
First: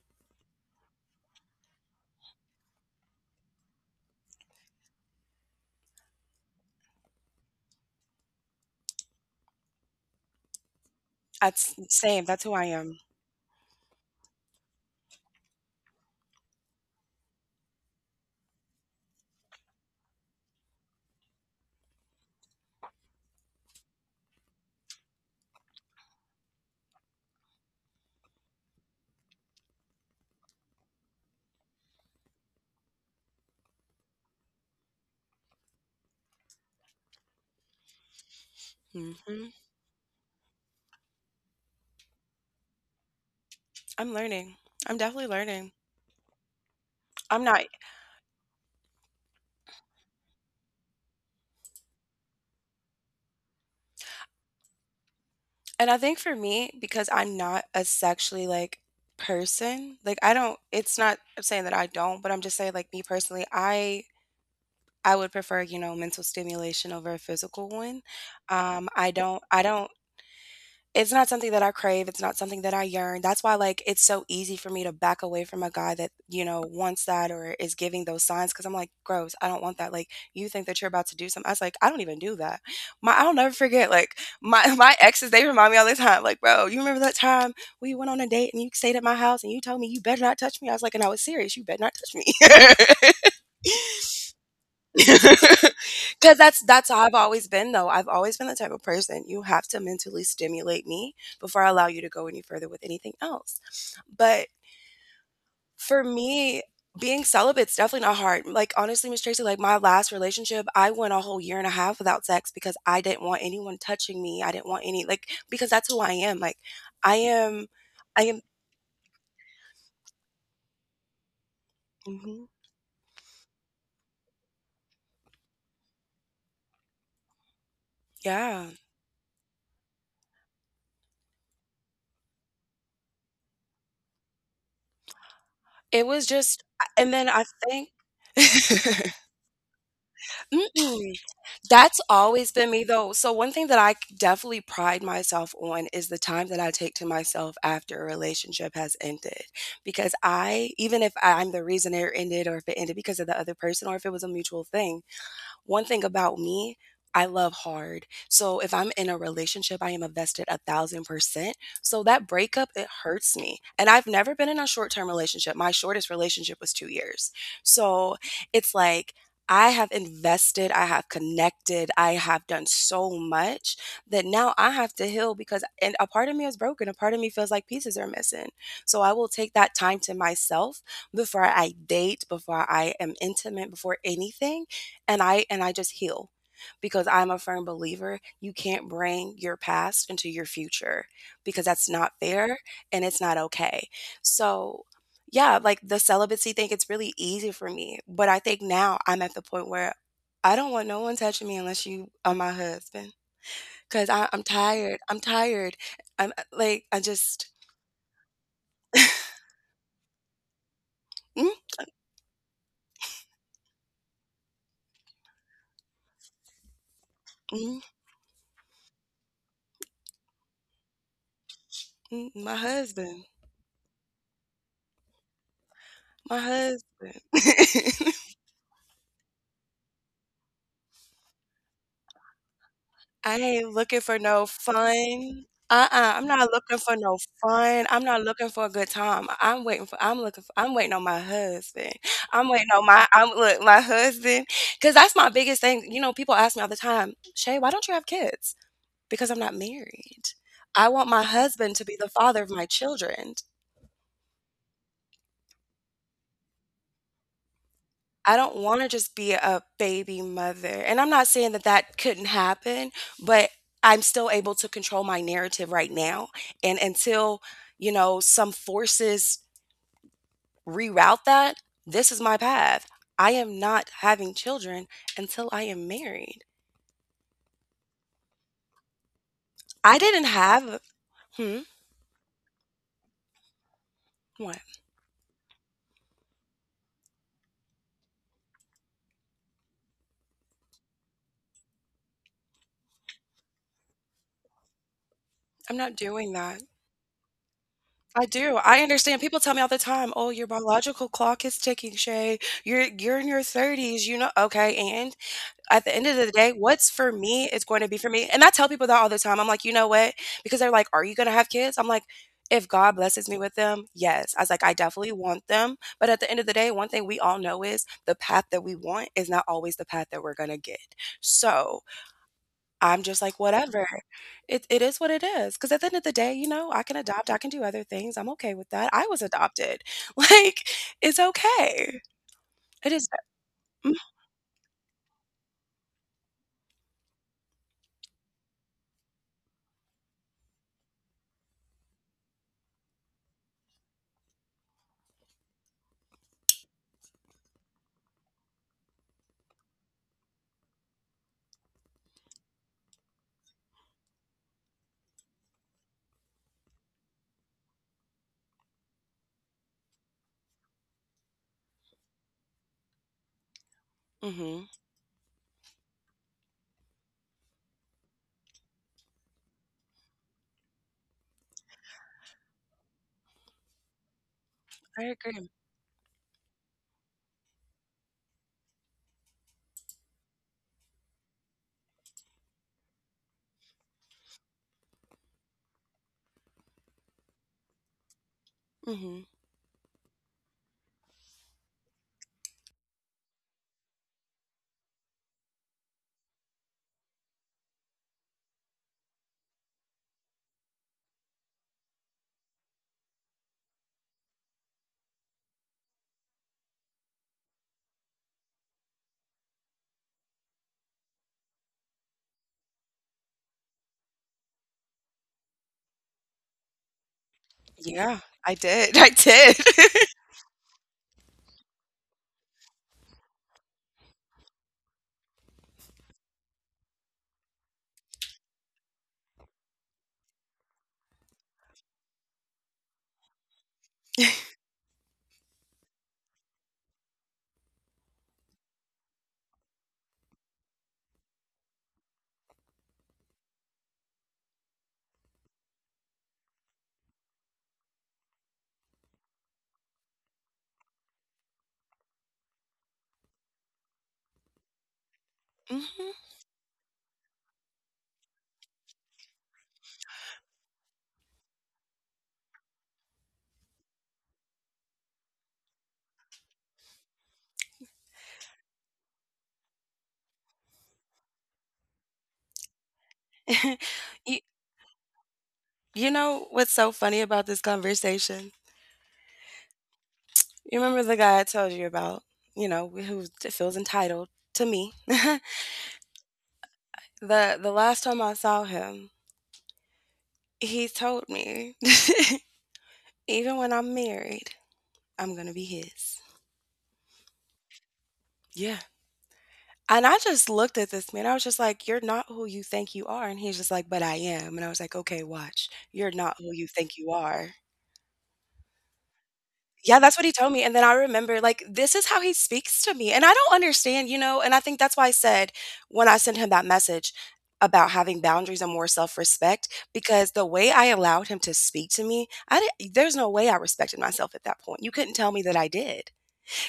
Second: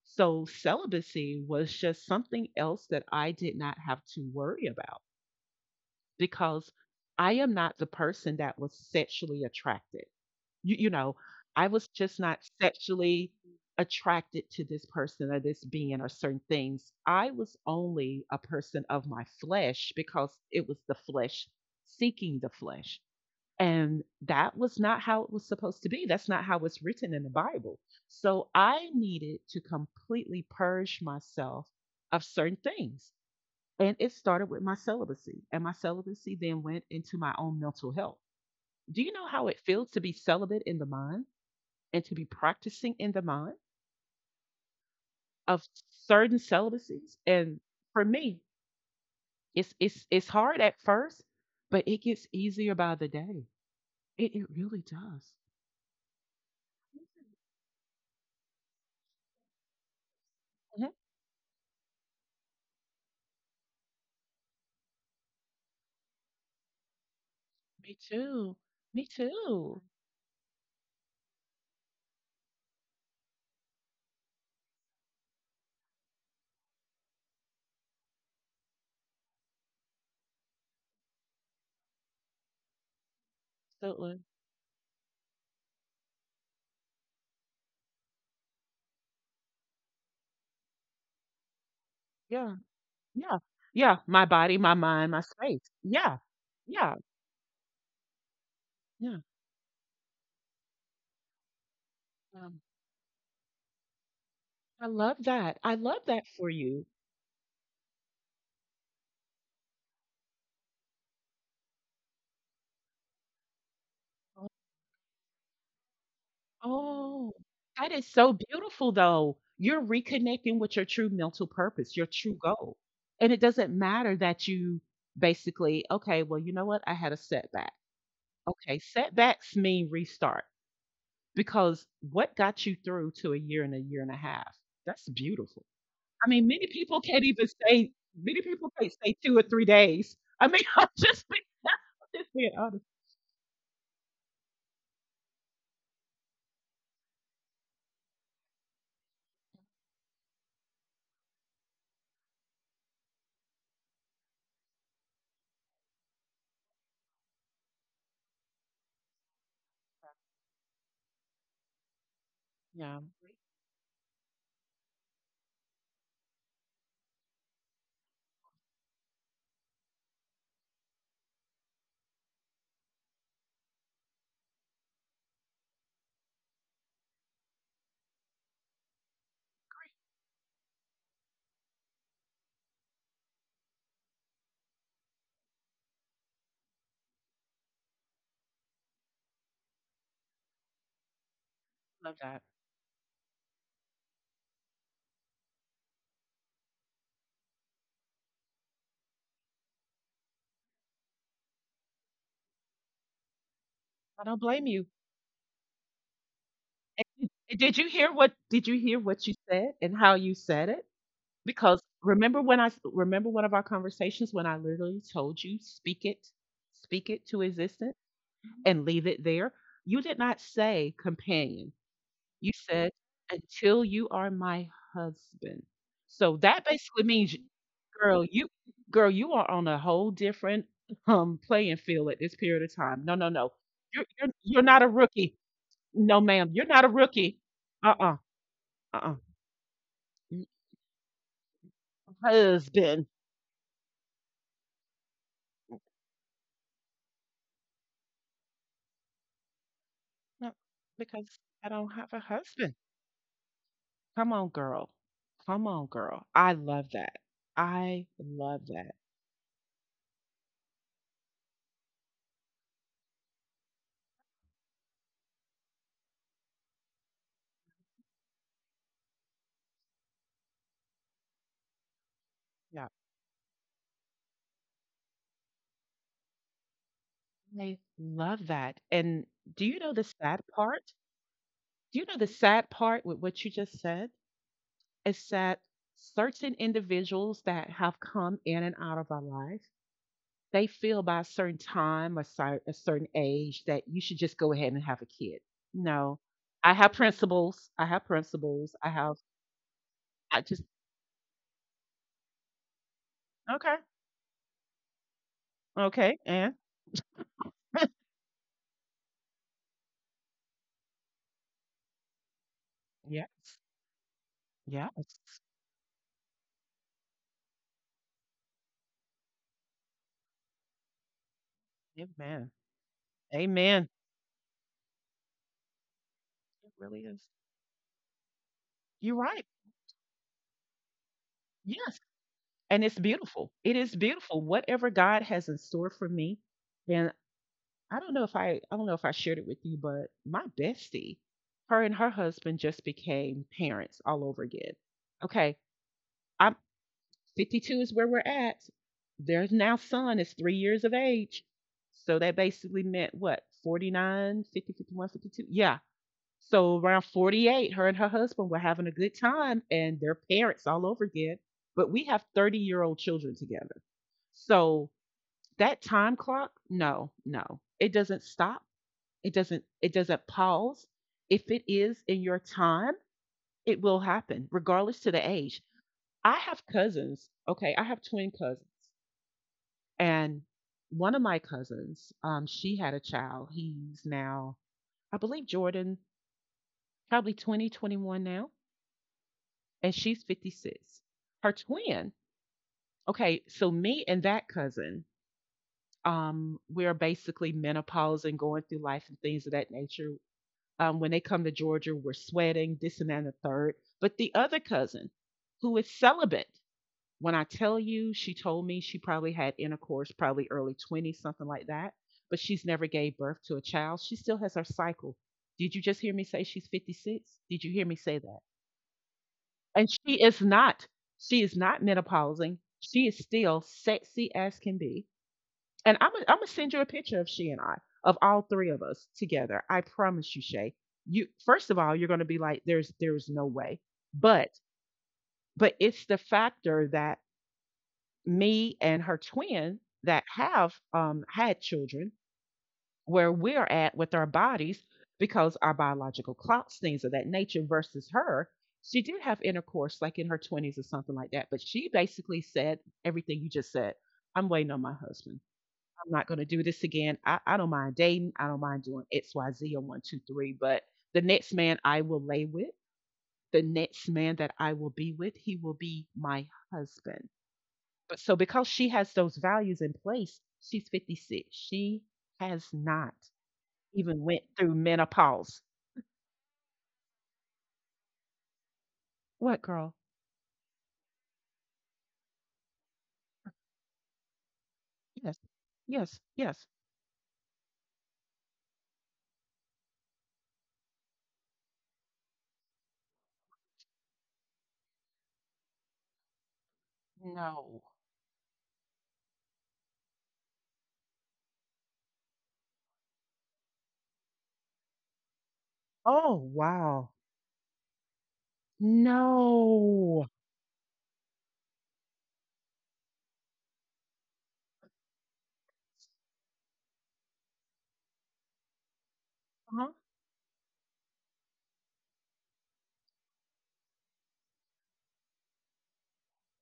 Speaker 1: So celibacy was just something else that I did not have to worry about because I am not the person that was sexually attracted. You know, I
Speaker 2: That's
Speaker 1: was just
Speaker 2: same.
Speaker 1: not
Speaker 2: That's who I am.
Speaker 1: sexually attracted to this person or this being or certain things. I was only a person of my flesh because it was the flesh seeking the flesh. And that was not how it was supposed to be. That's not how it's written in the Bible. So I needed to completely purge myself of certain things. And it started with my celibacy. And my celibacy then went into my own mental health. Do you know
Speaker 2: Hmm.
Speaker 1: how it feels to be celibate in the mind and to be practicing in the mind
Speaker 2: I'm learning. I'm definitely
Speaker 1: of
Speaker 2: learning.
Speaker 1: certain celibacies?
Speaker 2: I'm
Speaker 1: And
Speaker 2: not,
Speaker 1: for me, it's it's hard at first, but it gets easier by the day. It really does.
Speaker 2: and I think for me, because I'm not a sexually like person, like I don't, it's not, I'm saying that I don't, but I'm just saying like me personally, I would prefer, you know, mental stimulation over a physical
Speaker 1: Me
Speaker 2: one.
Speaker 1: too. Me
Speaker 2: I
Speaker 1: too.
Speaker 2: don't. It's not something that I crave, it's not something that I yearn. That's why, like, it's so easy for me to back away from a guy that, you know, wants that or is giving those signs, because I'm like, gross, I don't want that. Like, you think that you're about to do something. I was like, I don't even do that. My I'll never forget, like,
Speaker 1: Absolutely.
Speaker 2: my my exes, they remind me all the time, like, bro, you remember that time we went on a date and you stayed at my house and you told me you better not touch me? I was like, and I was serious, you better not touch me.
Speaker 1: Yeah. Yeah. Yeah. My body, my mind, my space. Yeah.
Speaker 2: Because that's
Speaker 1: Yeah.
Speaker 2: how I've always been though. I've always been the type of
Speaker 1: Yeah.
Speaker 2: person — you have to mentally stimulate me before I allow you to go any
Speaker 1: Um,
Speaker 2: further with anything else. But
Speaker 1: I love that. I
Speaker 2: for
Speaker 1: love that for
Speaker 2: me,
Speaker 1: you.
Speaker 2: being celibate's definitely not hard. Like honestly, Miss Tracy, like my last relationship, I went a whole year and a half without sex, because I didn't want anyone touching me. I didn't want any like Because that's who I am. Like I
Speaker 1: Oh,
Speaker 2: am.
Speaker 1: that is
Speaker 2: I
Speaker 1: so
Speaker 2: am.
Speaker 1: beautiful, though. You're reconnecting with your true mental purpose, your true
Speaker 2: Mhm.
Speaker 1: goal. And it doesn't matter that you basically, okay, well, you know what? I had a setback.
Speaker 2: Yeah.
Speaker 1: Okay, setbacks mean restart because what got you through to a year and a year and a half? That's beautiful.
Speaker 2: It was
Speaker 1: I mean,
Speaker 2: just
Speaker 1: many people
Speaker 2: and
Speaker 1: can't
Speaker 2: then I
Speaker 1: even
Speaker 2: think
Speaker 1: say, many people can't say 2 or 3 days. I mean,
Speaker 2: Mm-mm. That's
Speaker 1: I'm just
Speaker 2: always
Speaker 1: being
Speaker 2: been me
Speaker 1: honest.
Speaker 2: though. So one thing that I definitely pride myself on is the time that I take to myself after a relationship has ended. Even if I'm the reason it ended or if it ended because of the other person or if it was a mutual thing, one thing about me, I love hard. So if I'm in a relationship, I am invested 1,000%. So that breakup, it
Speaker 1: Yeah,
Speaker 2: hurts me. And I've never been in a short term relationship. My shortest relationship was 2 years. So it's like, I have invested, I have connected, I have done so much that now I have to heal, because and a part of me is broken, a part of me feels like pieces are missing. So I will take that time to myself before I date, before I am intimate, before anything, and I just heal, because I'm a firm believer — you can't bring your past into your future, because that's not
Speaker 1: love that.
Speaker 2: fair and it's not okay. So, yeah, like the celibacy thing, it's really easy for me, but I think now I'm at the point where I don't want no one touching me unless you are my husband, because
Speaker 1: I don't
Speaker 2: I'm
Speaker 1: blame you.
Speaker 2: tired. I'm tired. I'm like I
Speaker 1: And
Speaker 2: just
Speaker 1: did you hear what did you hear what you said and how you said it?
Speaker 2: mm,
Speaker 1: Because remember when I remember one of our conversations when I literally told you speak it to
Speaker 2: mm,
Speaker 1: existence and leave it there. You did not say companion.
Speaker 2: mm,
Speaker 1: You
Speaker 2: my
Speaker 1: said,
Speaker 2: husband,
Speaker 1: "Until you are my husband." So
Speaker 2: my
Speaker 1: that basically means,
Speaker 2: husband.
Speaker 1: girl, you girl, you are on a whole different playing field at this period of time. No, no,
Speaker 2: I
Speaker 1: no.
Speaker 2: ain't looking
Speaker 1: You're
Speaker 2: for
Speaker 1: you're
Speaker 2: no
Speaker 1: you're not a rookie.
Speaker 2: fun. Uh. Uh-uh,
Speaker 1: No,
Speaker 2: I'm not
Speaker 1: ma'am. You're
Speaker 2: looking
Speaker 1: not a
Speaker 2: for no
Speaker 1: rookie.
Speaker 2: fun. I'm
Speaker 1: Uh-uh.
Speaker 2: not looking for a good
Speaker 1: Uh-uh.
Speaker 2: time. I'm looking
Speaker 1: N-
Speaker 2: for I'm waiting on my husband.
Speaker 1: Husband.
Speaker 2: I'm look My husband. Cause that's my biggest thing. You know, people ask me all the time, Shay, why don't you have kids? Because I'm not married.
Speaker 1: No,
Speaker 2: I want my
Speaker 1: because I
Speaker 2: husband to
Speaker 1: don't
Speaker 2: be the
Speaker 1: have a
Speaker 2: father of my
Speaker 1: husband.
Speaker 2: children.
Speaker 1: Come on, girl. Come on, girl. I love that. I
Speaker 2: I don't
Speaker 1: love
Speaker 2: wanna
Speaker 1: that.
Speaker 2: just be a baby mother, and I'm not saying that that couldn't happen, but I'm still able to control my narrative right now, and until, you know, some forces reroute that, this is my path.
Speaker 1: Yeah.
Speaker 2: I am not having children until I am married.
Speaker 1: I love that. And do you know
Speaker 2: I
Speaker 1: the
Speaker 2: didn't
Speaker 1: sad
Speaker 2: have —
Speaker 1: part?
Speaker 2: Hmm?
Speaker 1: Do you know the sad part with what you just said
Speaker 2: What?
Speaker 1: is that certain individuals that have come in and out of our life, they feel by a certain time, a certain age, that you should just go ahead and have a kid.
Speaker 2: I'm not
Speaker 1: No,
Speaker 2: doing that.
Speaker 1: I have principles. I have
Speaker 2: I do,
Speaker 1: principles.
Speaker 2: I
Speaker 1: I have,
Speaker 2: understand. People tell me all the time, "Oh,
Speaker 1: I
Speaker 2: your
Speaker 1: just,
Speaker 2: biological clock is ticking, Shay. You're in your
Speaker 1: okay,
Speaker 2: 30s, you know." Okay, and? At the end of
Speaker 1: okay.
Speaker 2: the day,
Speaker 1: And
Speaker 2: what's for me is going to be for me. And I tell people that all the time. I'm like, you know what? Because they're like, are you going to have kids? I'm like, if God blesses me with
Speaker 1: yes,
Speaker 2: them, yes. I was like, I definitely
Speaker 1: yes.
Speaker 2: want them. But at the end of the day, one thing we all know is the path that we want is not always the path that we're going to get. So
Speaker 1: Amen.
Speaker 2: I'm just like, whatever.
Speaker 1: Amen.
Speaker 2: It is what it is. Because at the end of the day, you know,
Speaker 1: It
Speaker 2: I can
Speaker 1: really
Speaker 2: adopt,
Speaker 1: is.
Speaker 2: I can do other things. I'm okay with that. I
Speaker 1: You're
Speaker 2: was
Speaker 1: right.
Speaker 2: adopted. Like, it's okay.
Speaker 1: Yes. And
Speaker 2: It
Speaker 1: it's
Speaker 2: is.
Speaker 1: beautiful. It
Speaker 2: Mm-hmm.
Speaker 1: is beautiful. Whatever God has in store for me, and I don't know if I shared it with you, but my bestie, her and her husband just became parents all over again. Okay, I'm 52 is where we're at. Their now son is 3 years of age. So that basically meant what, 49, 50, 52? Yeah. So around 48, her and her husband were having a good time and they're parents all over again. But we have 30-year-old children together.
Speaker 2: Mm-hmm.
Speaker 1: So that time clock, no, no, it doesn't stop it doesn't pause. If it is in your time, it will happen regardless
Speaker 2: I
Speaker 1: to the
Speaker 2: agree.
Speaker 1: age. I have cousins, okay, I have twin cousins and one of my cousins, she had a child. He's now I believe Jordan probably 20, 21 now
Speaker 2: Hmm.
Speaker 1: and she's 56. Her twin. Okay, so me and that cousin we're basically menopause and going through life and things of that nature. When they come to Georgia, we're sweating, this and that, and the third. But the other cousin, who is celibate, when I tell you, she told me she probably had intercourse, probably early 20s, something like that, but she's never gave birth to a child. She still has her cycle. Did you just hear me say she's 56? Did you hear me
Speaker 2: Yeah,
Speaker 1: say that?
Speaker 2: I did. I did.
Speaker 1: And she is not. She is not menopausing. She is still sexy as can be and I'm gonna send you a picture of she and I, of all three of us together. I promise you, Shay. You first of all, you're gonna be like, there's no way. But it's the factor that me and her twin that have had children, where we're at with our bodies because our biological clocks, things of that nature, versus her. She did have intercourse like in her 20s or something like that, but she basically said everything you just said. I'm waiting on my husband.
Speaker 2: Mhm.
Speaker 1: I'm not going to do this again. I don't mind dating. I don't mind doing X, Y, Z, or one, two, three. But the next man I will lay with, the next man that I will be with, he will be my husband. But so because she has those values in place, she's 56. She has not even
Speaker 2: You
Speaker 1: went through menopause.
Speaker 2: know what's so funny about this conversation?
Speaker 1: What girl?
Speaker 2: You remember the guy I told you about, you know, who feels entitled to me?
Speaker 1: Yes. Yes. Yes.
Speaker 2: The last time I saw him, he told me, even when I'm married, I'm gonna be his.
Speaker 1: No.
Speaker 2: Yeah. And I just looked at this man. I was just like, "You're not who you think you are." And he's just like, "But I am." And I was like, "Okay, watch. You're not
Speaker 1: Oh,
Speaker 2: who you think you
Speaker 1: wow.
Speaker 2: are." Yeah, that's what he
Speaker 1: No.
Speaker 2: told me, and then I remember, like, this is how he speaks to me, and I don't understand, you know, and I think that's why I said, when I sent him that message about having boundaries and more self-respect,
Speaker 1: Uh-huh.
Speaker 2: because the way I allowed him to speak to me, I didn't there's no way I respected myself at that point, you couldn't tell me that I did,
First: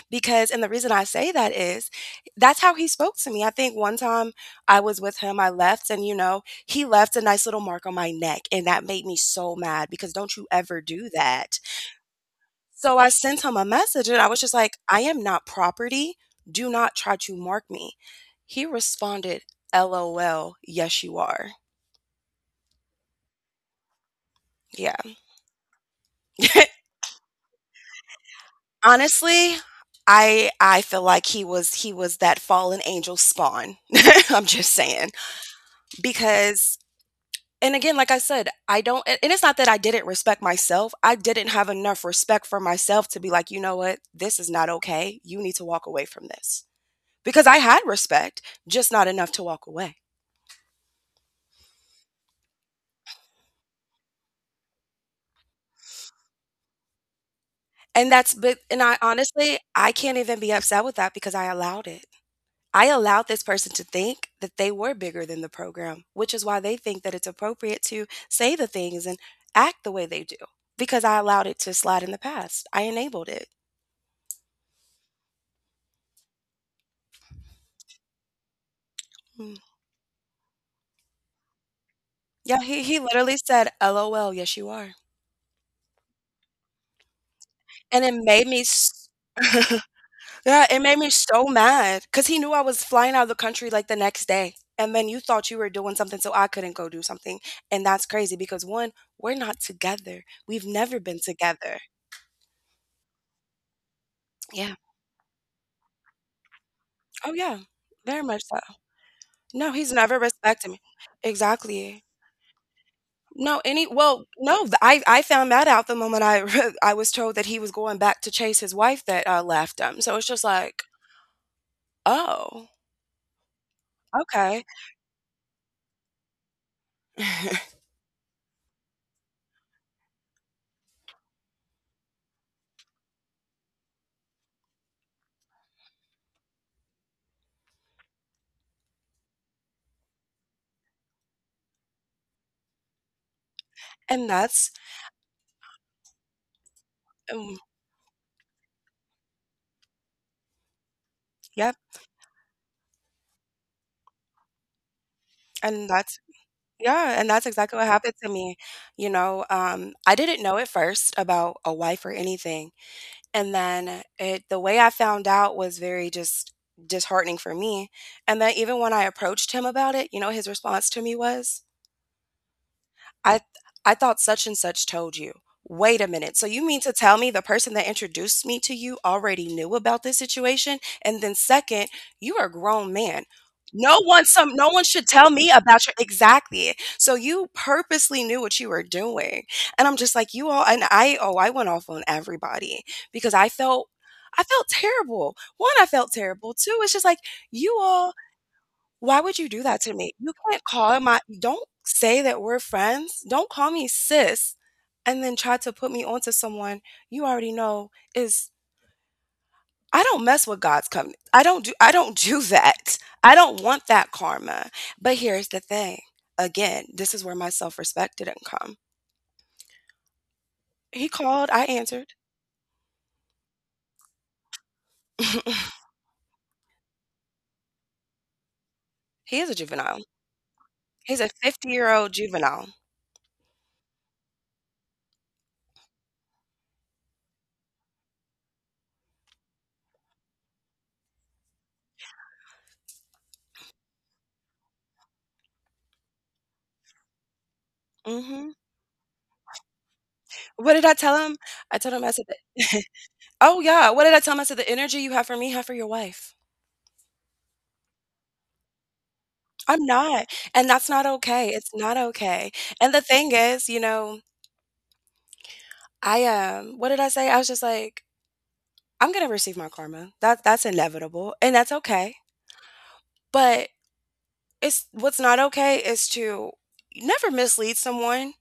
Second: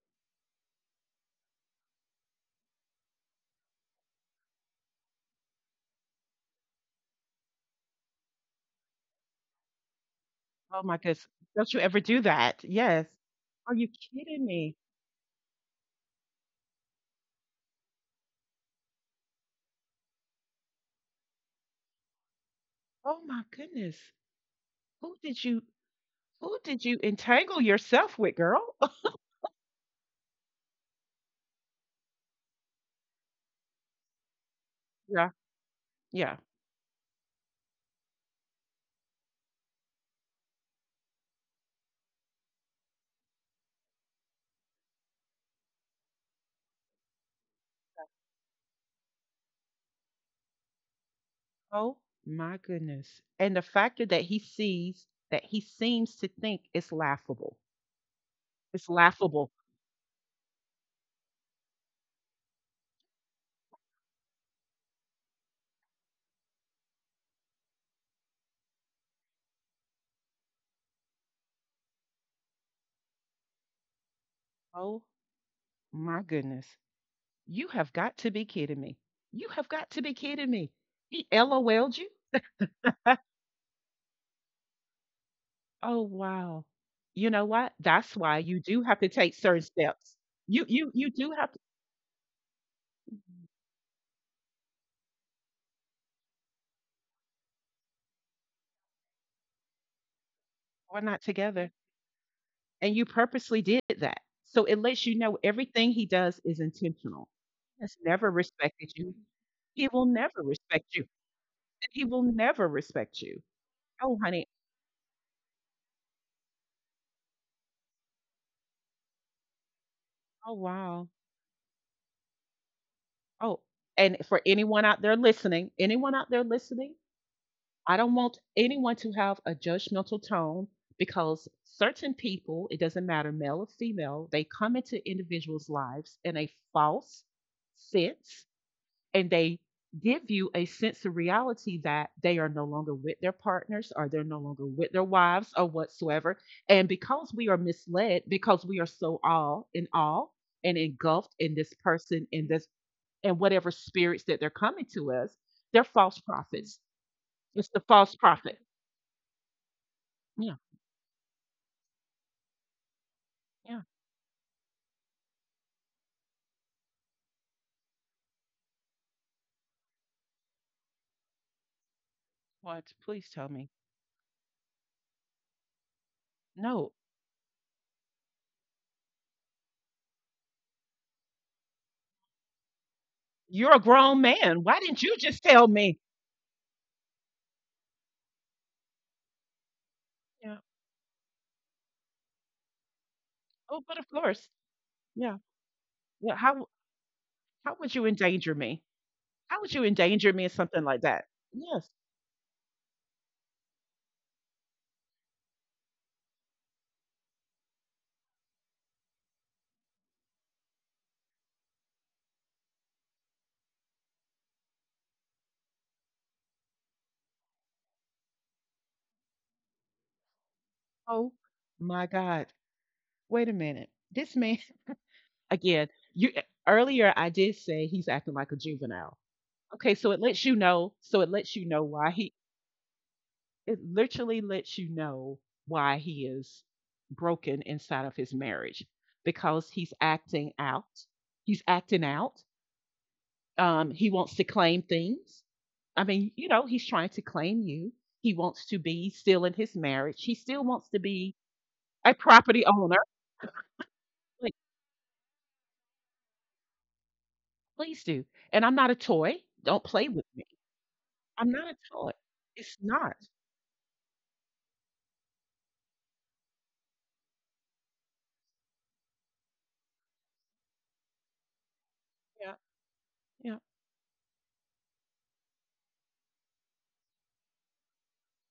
Speaker 2: because and the reason I say that is that's how he spoke to me. I think one time I was with him, I left, and, you know, he left a nice little mark on my neck, and that made me so mad, because don't you ever
Speaker 1: Oh my
Speaker 2: do
Speaker 1: goodness.
Speaker 2: that.
Speaker 1: Don't you ever do that?
Speaker 2: So
Speaker 1: Yes.
Speaker 2: I sent him a
Speaker 1: Are you
Speaker 2: message and I was
Speaker 1: kidding
Speaker 2: just
Speaker 1: me?
Speaker 2: like, I am not property. Do not try to mark me. He responded, LOL, yes you are.
Speaker 1: Oh my goodness.
Speaker 2: Yeah.
Speaker 1: Who did you who did you entangle yourself with, girl?
Speaker 2: Honestly, I feel like he was that fallen angel spawn. I'm just saying.
Speaker 1: Yeah, yeah.
Speaker 2: Because and again, like I said, I don't and it's not that I didn't respect myself. I didn't have enough respect for myself to be like, you know what, this is not okay. You need to walk away from this. Because I had respect, just not enough to walk away.
Speaker 1: Oh my goodness. And the factor that he sees that he seems to think is laughable.
Speaker 2: And that's but and
Speaker 1: It's
Speaker 2: I
Speaker 1: laughable.
Speaker 2: honestly, I can't even be upset with that because I allowed it. I allowed this person to think that they were bigger than the program, which is why they think that it's appropriate to say the things and act the way they do because I allowed it to slide in the past. I enabled it.
Speaker 1: Oh my goodness. You have got to be kidding me. You
Speaker 2: Mm.
Speaker 1: have got to be kidding me. He LOL'd you?
Speaker 2: Yeah, he literally said, "LOL, yes you are."
Speaker 1: Oh wow. You know what?
Speaker 2: And it
Speaker 1: That's why
Speaker 2: made
Speaker 1: you
Speaker 2: me
Speaker 1: do have to
Speaker 2: s
Speaker 1: take certain steps. You
Speaker 2: Yeah, it
Speaker 1: you
Speaker 2: made
Speaker 1: you
Speaker 2: me
Speaker 1: do
Speaker 2: so
Speaker 1: have to
Speaker 2: mad because he knew I was flying out of the country, like, the next day, and then you thought you were doing something so I couldn't go do something, and that's crazy because 1, we're not together. We've
Speaker 1: we're
Speaker 2: never been
Speaker 1: not together.
Speaker 2: together.
Speaker 1: And you purposely did that. So it
Speaker 2: Yeah.
Speaker 1: lets you know everything he does is intentional.
Speaker 2: Oh, yeah.
Speaker 1: Has never
Speaker 2: Very much so.
Speaker 1: respected you.
Speaker 2: No,
Speaker 1: He
Speaker 2: he's
Speaker 1: will
Speaker 2: never
Speaker 1: never
Speaker 2: respected me.
Speaker 1: respect you. And he
Speaker 2: Exactly.
Speaker 1: will never respect you.
Speaker 2: No, any
Speaker 1: Oh,
Speaker 2: well,
Speaker 1: honey.
Speaker 2: no, th- I found that out the moment I I was told that he was going back to chase his wife that, left him, so it's
Speaker 1: Oh,
Speaker 2: just like,
Speaker 1: wow.
Speaker 2: "Oh,
Speaker 1: Oh, and for
Speaker 2: okay."
Speaker 1: anyone out there listening, anyone out there listening, I don't want anyone to have a judgmental tone because certain people, it doesn't matter male or female, they come into individuals' lives in a false sense and they give you a sense of reality that they are no longer with their partners or they're
Speaker 2: And
Speaker 1: no longer
Speaker 2: that's
Speaker 1: with their wives or whatsoever. And because we are
Speaker 2: um,
Speaker 1: misled, because we are so all in all and engulfed in this
Speaker 2: yep.
Speaker 1: person, and whatever spirits that they're coming to us, they're
Speaker 2: and
Speaker 1: false
Speaker 2: that's
Speaker 1: prophets.
Speaker 2: Yeah, and that's
Speaker 1: It's the
Speaker 2: exactly what
Speaker 1: false
Speaker 2: happened to
Speaker 1: prophet.
Speaker 2: me. I didn't
Speaker 1: Yeah,
Speaker 2: know at first about a wife or anything. And
Speaker 1: yeah.
Speaker 2: then it the way I found out was very just disheartening for me. And then even when I approached him about it, his response to me was,
Speaker 1: What? Please tell
Speaker 2: I
Speaker 1: me.
Speaker 2: I thought such and such told you. Wait a minute. So you mean
Speaker 1: No,
Speaker 2: to tell me the person that introduced me to you already knew about this situation? And then second, you are a grown man.
Speaker 1: you're a
Speaker 2: No
Speaker 1: grown
Speaker 2: one
Speaker 1: man.
Speaker 2: some
Speaker 1: Why
Speaker 2: no one
Speaker 1: didn't you
Speaker 2: should tell
Speaker 1: just
Speaker 2: me
Speaker 1: tell
Speaker 2: about
Speaker 1: me?
Speaker 2: your— Exactly. So you purposely knew what you were doing. And I'm just like,
Speaker 1: Yeah.
Speaker 2: you all and I oh, I went off on everybody because
Speaker 1: Oh, but of course.
Speaker 2: I felt
Speaker 1: Yeah.
Speaker 2: terrible. One, I felt
Speaker 1: Well,
Speaker 2: terrible. Two, it's just like,
Speaker 1: how
Speaker 2: you
Speaker 1: would you
Speaker 2: all,
Speaker 1: endanger me?
Speaker 2: why would you
Speaker 1: How would
Speaker 2: do
Speaker 1: you
Speaker 2: that to me?
Speaker 1: endanger
Speaker 2: You
Speaker 1: me or
Speaker 2: can't
Speaker 1: something like
Speaker 2: call
Speaker 1: that?
Speaker 2: my— don't
Speaker 1: Yes.
Speaker 2: say that we're friends. Don't call me sis and then try to put me onto someone you already know is— I don't mess with God's company. I don't do that. I don't want that karma. But here's the thing. Again, this is where my self-respect didn't come. He
Speaker 1: Oh
Speaker 2: called, I
Speaker 1: my
Speaker 2: answered.
Speaker 1: God. Wait a minute. This man again, earlier I did say he's acting like a juvenile.
Speaker 2: He is a
Speaker 1: Okay,
Speaker 2: juvenile.
Speaker 1: so it lets you know,
Speaker 2: He's a
Speaker 1: why
Speaker 2: 50-year-old
Speaker 1: he
Speaker 2: juvenile.
Speaker 1: it literally lets you know why he is broken inside of his marriage because he's acting out. He's acting out. He wants to claim things. I mean, you know, he's trying to claim you. He
Speaker 2: Mhm.
Speaker 1: wants to be still in his marriage. He still
Speaker 2: What
Speaker 1: wants
Speaker 2: did
Speaker 1: to
Speaker 2: I tell
Speaker 1: be
Speaker 2: him? I told
Speaker 1: a
Speaker 2: him, I said,
Speaker 1: property owner,
Speaker 2: "Oh yeah, what did I tell him?
Speaker 1: like,
Speaker 2: I said, the energy you have for me, have for your wife."
Speaker 1: please do. And I'm not a toy. Don't
Speaker 2: I'm
Speaker 1: play with
Speaker 2: not,
Speaker 1: me.
Speaker 2: and that's not
Speaker 1: I'm
Speaker 2: okay,
Speaker 1: not a
Speaker 2: it's not
Speaker 1: toy.
Speaker 2: okay,
Speaker 1: It's
Speaker 2: and the
Speaker 1: not.
Speaker 2: thing is, what did I say? I was just like, "I'm gonna receive my karma, that's inevitable, and that's okay,"
Speaker 1: Yeah. Yeah.
Speaker 2: but it's what's not okay is to never mislead someone.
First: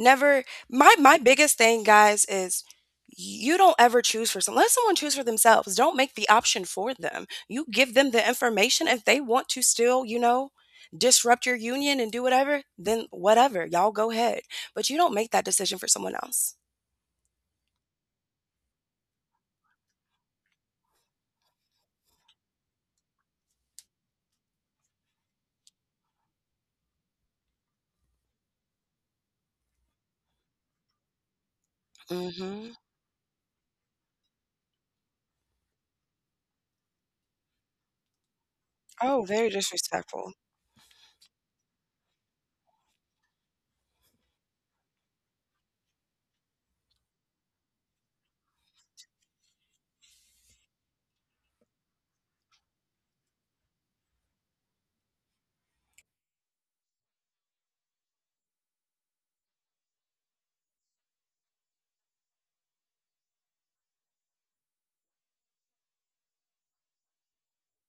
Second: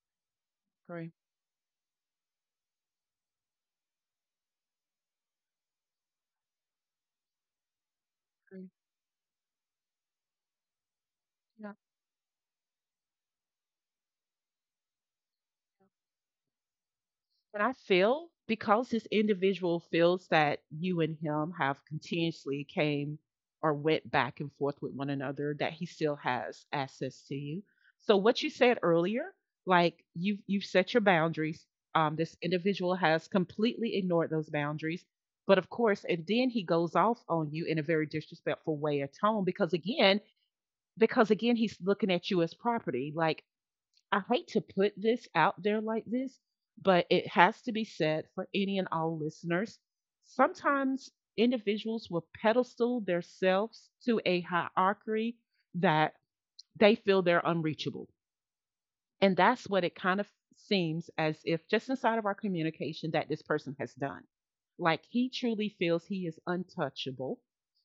Speaker 2: Never. my
Speaker 1: Agree.
Speaker 2: my biggest thing, guys, is you don't ever choose for someone. Let someone choose for themselves. Don't make the option for them. You give them the
Speaker 1: Agree.
Speaker 2: information. If they want to still, disrupt your
Speaker 1: Yeah.
Speaker 2: union and do whatever, then whatever. Y'all go ahead. But you don't make that decision for someone else.
Speaker 1: And I feel because this individual feels that you and him have continuously came or went back and forth with one another, that he still has access to you. So what you said earlier, like you've set your boundaries. This
Speaker 2: Mhm.
Speaker 1: individual has completely ignored those boundaries. But of course, and then he goes off on you in a very disrespectful way or
Speaker 2: Oh,
Speaker 1: tone
Speaker 2: very disrespectful.
Speaker 1: because again, he's looking at you as property. Like I hate to put this out there like this, but it has to be said for any and all listeners. Sometimes individuals will pedestal themselves to a hierarchy that they feel they're unreachable. And that's what it kind of seems as if just inside of our communication that this person has done. Like he truly feels he is untouchable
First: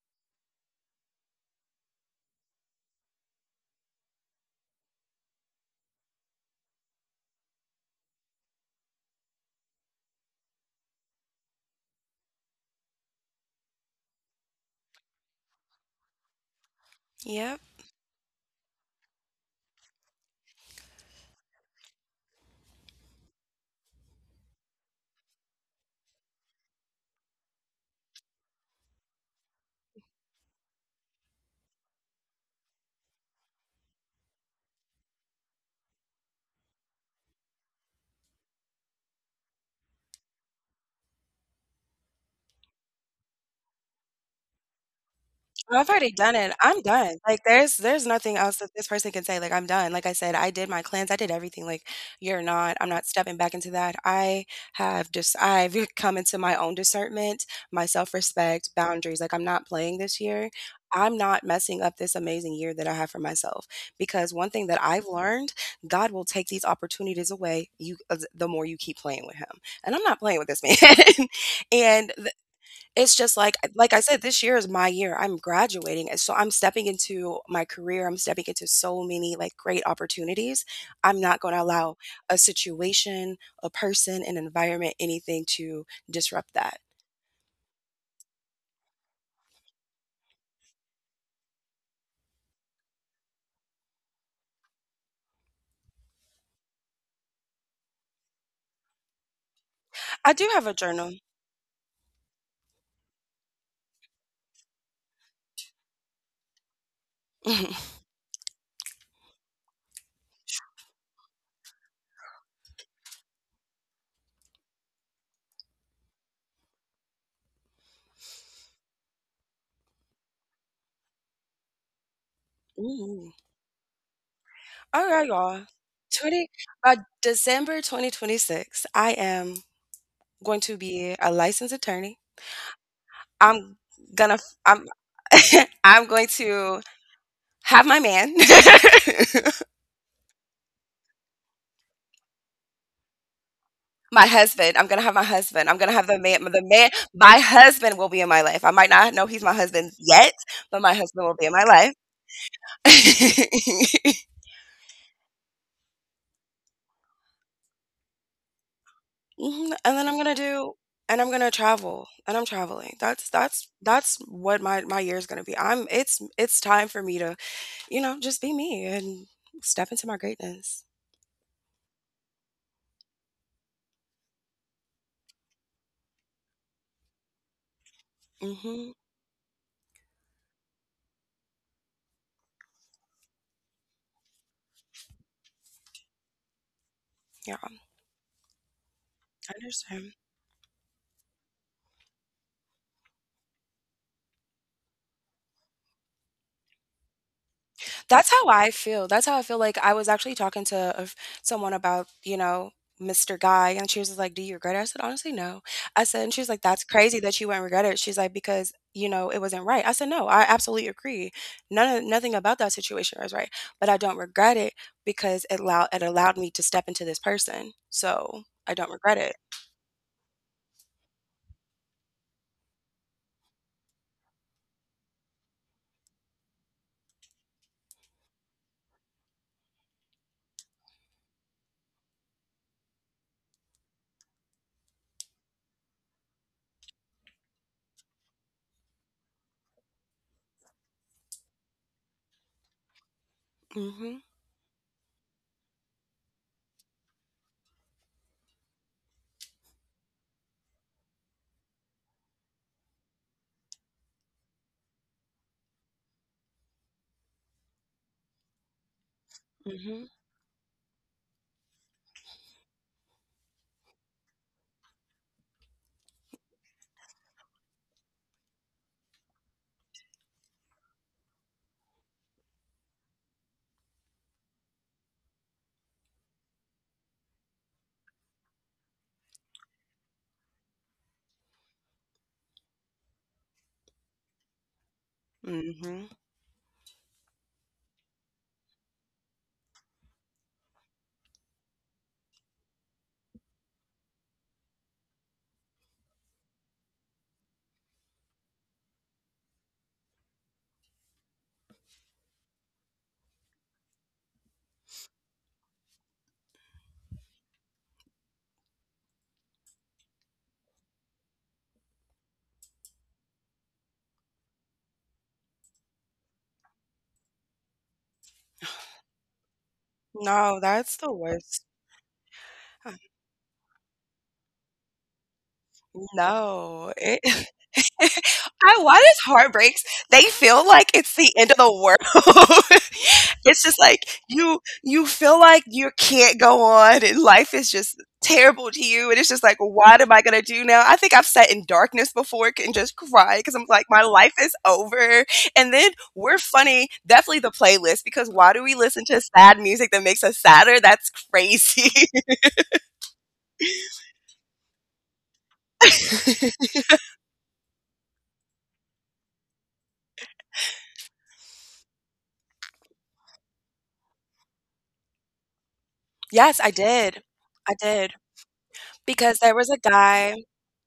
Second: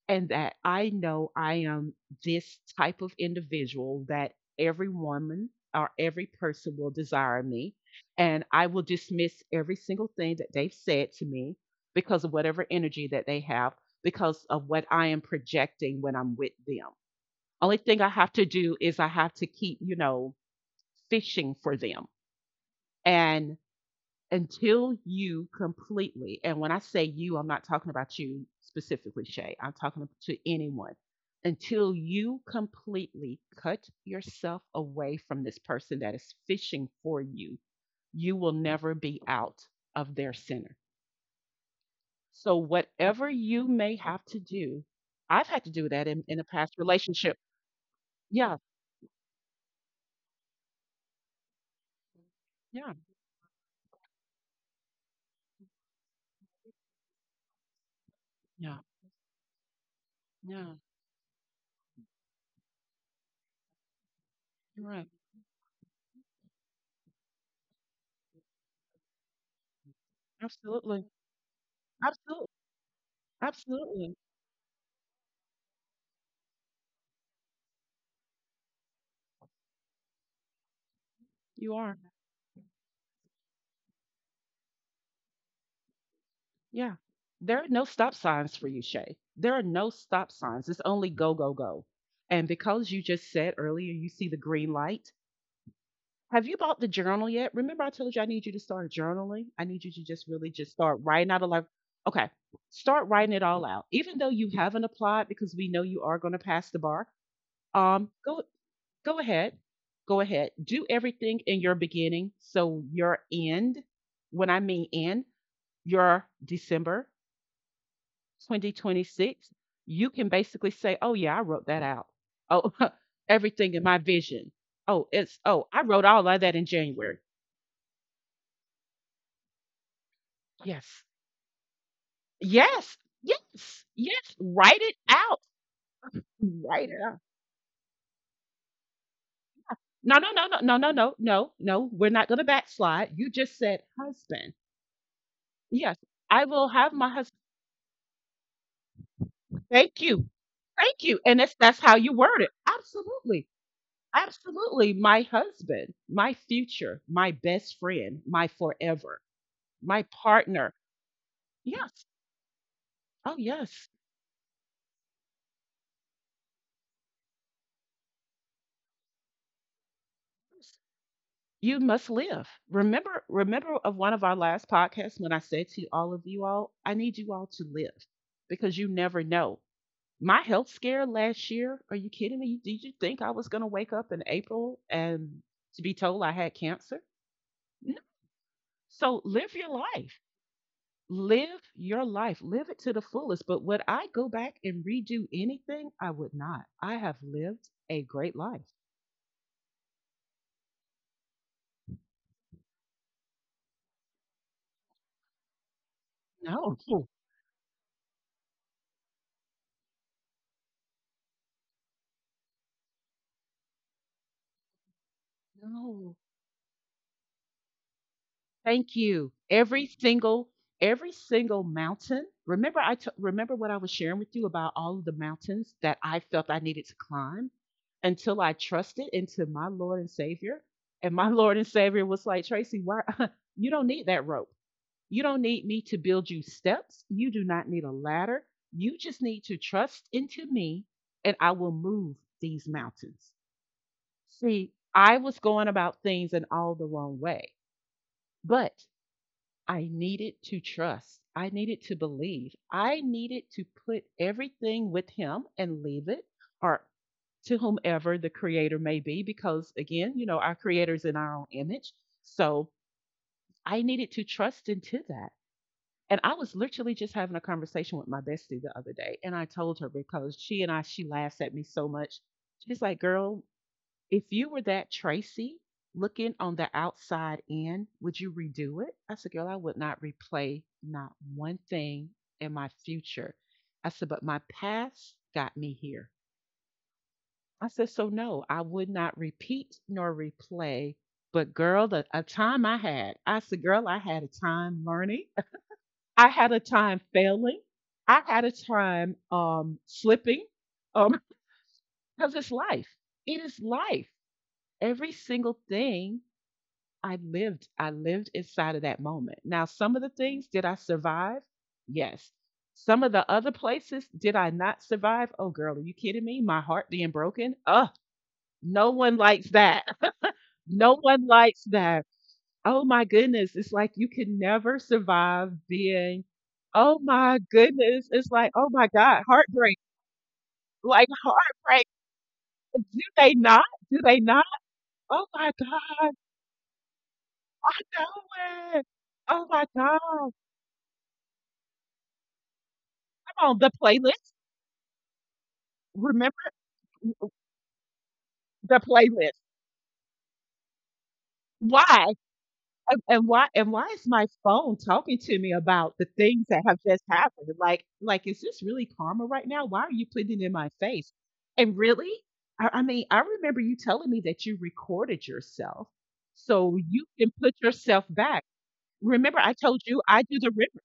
Speaker 1: and that I know I am this type of individual that every woman or every person will desire me. And I will dismiss every single thing that they've said to me because of whatever energy that they have, because of what I am projecting when I'm with them.
Speaker 2: Yeah.
Speaker 1: Only thing I have to do is I have to keep, you know, fishing for them. And until you completely, and when I say you, I'm not talking about you specifically, Shay, I'm talking to anyone. Until you completely cut yourself away from this person that is fishing for you, you will never be out of their center. So, whatever you may have to do, I've had to
Speaker 2: Well,
Speaker 1: do
Speaker 2: I've
Speaker 1: that
Speaker 2: already done
Speaker 1: in a
Speaker 2: it.
Speaker 1: past
Speaker 2: I'm done.
Speaker 1: relationship.
Speaker 2: Like there's nothing else
Speaker 1: Yeah,
Speaker 2: that this person can say. Like I'm done. Like I said, I did my cleanse. I did everything. Like, you're not. I'm
Speaker 1: yeah,
Speaker 2: not stepping back into that. I have just I've come into my own discernment, my self respect,
Speaker 1: yeah,
Speaker 2: boundaries. Like, I'm not playing this year.
Speaker 1: yeah.
Speaker 2: I'm not messing up this amazing year that I have for myself because one thing that
Speaker 1: You're
Speaker 2: I've
Speaker 1: right.
Speaker 2: learned: God will take these opportunities away. You the more you keep playing with Him, and I'm not playing with this
Speaker 1: Absolutely.
Speaker 2: man. And
Speaker 1: Absolutely.
Speaker 2: it's just like I
Speaker 1: Absolutely.
Speaker 2: said, this year is my year. I'm graduating, and so I'm stepping into my career. I'm stepping into so many, like, great opportunities. I'm not going to
Speaker 1: You
Speaker 2: allow
Speaker 1: are.
Speaker 2: a situation, a person, an environment, anything to disrupt that.
Speaker 1: Yeah. There are no stop signs for you, Shay. There are no stop signs. It's only go, go, go. And because you just said earlier, you see the green light. Have you bought the journal yet? Remember, I told you I need you to start journaling. I need you to just
Speaker 2: I do
Speaker 1: really
Speaker 2: have
Speaker 1: just
Speaker 2: a
Speaker 1: start
Speaker 2: journal.
Speaker 1: writing out a life. Okay. Start writing it all out. Even though you haven't applied because we know you are going to pass the bar, go go ahead. Go ahead. Do everything in your beginning. So your end, when I mean end, your December 2026, you can basically say, oh, yeah, I wrote that out. Oh,
Speaker 2: Ooh.
Speaker 1: everything in my vision.
Speaker 2: All
Speaker 1: Oh,
Speaker 2: right,
Speaker 1: it's,
Speaker 2: y'all.
Speaker 1: oh, I wrote all of
Speaker 2: 20—
Speaker 1: that in
Speaker 2: by
Speaker 1: January.
Speaker 2: December 2026, I am going to
Speaker 1: Yes.
Speaker 2: be a licensed attorney.
Speaker 1: Yes.
Speaker 2: I'm
Speaker 1: Yes. Yes.
Speaker 2: gonna
Speaker 1: Write
Speaker 2: I'm
Speaker 1: it out.
Speaker 2: I'm going to
Speaker 1: Write it out.
Speaker 2: have my man.
Speaker 1: No, no, no, no, no, no, no, no, no. We're not going to backslide. You just said
Speaker 2: My
Speaker 1: husband.
Speaker 2: husband. I'm gonna have my husband. I'm gonna
Speaker 1: Yes.
Speaker 2: have the man.
Speaker 1: I
Speaker 2: The
Speaker 1: will
Speaker 2: man.
Speaker 1: have my
Speaker 2: My
Speaker 1: husband.
Speaker 2: husband will be in my life. I might not know he's my husband
Speaker 1: Thank you.
Speaker 2: yet, but my
Speaker 1: Thank you.
Speaker 2: husband will
Speaker 1: And
Speaker 2: be in my
Speaker 1: that's
Speaker 2: life.
Speaker 1: how you word it. Absolutely. Absolutely. My husband, my future, my best friend, my forever.
Speaker 2: Mhm, and
Speaker 1: My
Speaker 2: then I'm gonna
Speaker 1: partner.
Speaker 2: do. And I'm gonna
Speaker 1: Yes.
Speaker 2: travel. And I'm traveling. That's
Speaker 1: Oh,
Speaker 2: that's
Speaker 1: yes.
Speaker 2: that's what my year is gonna be. I'm— It's time for me to just be me and step into my greatness.
Speaker 1: You must live. Remember, of one of our last podcasts when I said to all of you all, I need you all to live because
Speaker 2: Hmm.
Speaker 1: you never know. My health scare last year, are you kidding me? Did you think I was going to wake up in April and to be told I had cancer?
Speaker 2: Yeah,
Speaker 1: No. So
Speaker 2: I
Speaker 1: live your
Speaker 2: understand.
Speaker 1: life. Live your life. Live it to the fullest. But would I go back?
Speaker 2: That's how I feel. That's how I feel. Like, I was actually talking to a f someone about, Mr. Guy, and she was just like, "Do you regret it?" I said, "Honestly, no." I said And she was like, "That's crazy that you wouldn't regret it." She's like, "Because, you know, it wasn't right." I said, "No, I absolutely agree. None of nothing about that situation was right, but I don't regret it because it
Speaker 1: No,
Speaker 2: allowed me to step into this person, so I don't
Speaker 1: thank
Speaker 2: regret
Speaker 1: you.
Speaker 2: it."
Speaker 1: Every single mountain. Remember, remember what I was sharing with you about all of the mountains that I felt I needed to climb until I trusted into my Lord and Savior. And my Lord and Savior was like, Tracy, why you don't need that rope. You don't need me to build you steps. You do not need a ladder. You just need to trust into me and I will move these mountains.
Speaker 2: Mhm,
Speaker 1: See, I was going about things in all the wrong way. But I needed to trust. I needed to believe. I needed to put everything with him and leave it or to whomever the creator may be, because
Speaker 2: mhm,
Speaker 1: again, our creator's in our own image. So I needed to trust into that. And I was literally just having a conversation with my bestie the other day. And I told her because she and I, she laughs at me so much. She's like, girl, if you were that Tracy looking on the outside in, would you redo it? I said, girl, I would not replay not one thing in my future. I said, but my past got me
Speaker 2: mhm.
Speaker 1: here. I said, so no, I would not repeat nor replay. But girl, the a time I had, I said, girl, I had a time learning. I had a time failing. I had a time slipping um, because it's life. It is life. Every single thing I lived inside of that moment. Now, some of the things did I survive? Yes. Some of the other places did I not survive? Oh, girl, are you kidding me? My heart being broken? Ugh, no one likes that.
Speaker 2: No, that's
Speaker 1: No
Speaker 2: the
Speaker 1: one
Speaker 2: worst.
Speaker 1: likes that. Oh
Speaker 2: Uh,
Speaker 1: my goodness. It's like you can never survive being,
Speaker 2: no,
Speaker 1: oh
Speaker 2: it
Speaker 1: my goodness. It's like, oh
Speaker 2: I
Speaker 1: my
Speaker 2: why does
Speaker 1: God, heartbreak.
Speaker 2: heartbreaks, they feel like
Speaker 1: Like
Speaker 2: it's the end of the
Speaker 1: heartbreak.
Speaker 2: world?
Speaker 1: Do they
Speaker 2: It's
Speaker 1: not?
Speaker 2: just like,
Speaker 1: Do they not?
Speaker 2: you
Speaker 1: Oh
Speaker 2: feel
Speaker 1: my
Speaker 2: like you
Speaker 1: God.
Speaker 2: can't go on, and life is
Speaker 1: I
Speaker 2: just terrible
Speaker 1: know
Speaker 2: to
Speaker 1: it.
Speaker 2: you, and it's just
Speaker 1: Oh
Speaker 2: like,
Speaker 1: my
Speaker 2: what am I
Speaker 1: God.
Speaker 2: gonna do now? I think I've sat in darkness before and just cried because
Speaker 1: On,
Speaker 2: I'm
Speaker 1: the
Speaker 2: like, my
Speaker 1: playlist.
Speaker 2: life is over. And then, we're
Speaker 1: Remember
Speaker 2: funny. Definitely the playlist, because why do we
Speaker 1: the
Speaker 2: listen to
Speaker 1: playlist.
Speaker 2: sad music that makes us sadder? That's crazy.
Speaker 1: Why? And why and why is my phone talking to me about the things that have just happened? Like is this really karma right now? Why are you putting it in my face? And really? I mean, I remember you telling me that you recorded yourself
Speaker 2: Yes, I
Speaker 1: so you
Speaker 2: did.
Speaker 1: can put
Speaker 2: I
Speaker 1: yourself
Speaker 2: did,
Speaker 1: back.
Speaker 2: because
Speaker 1: Remember, I
Speaker 2: there was a
Speaker 1: told you I
Speaker 2: guy.
Speaker 1: do the river,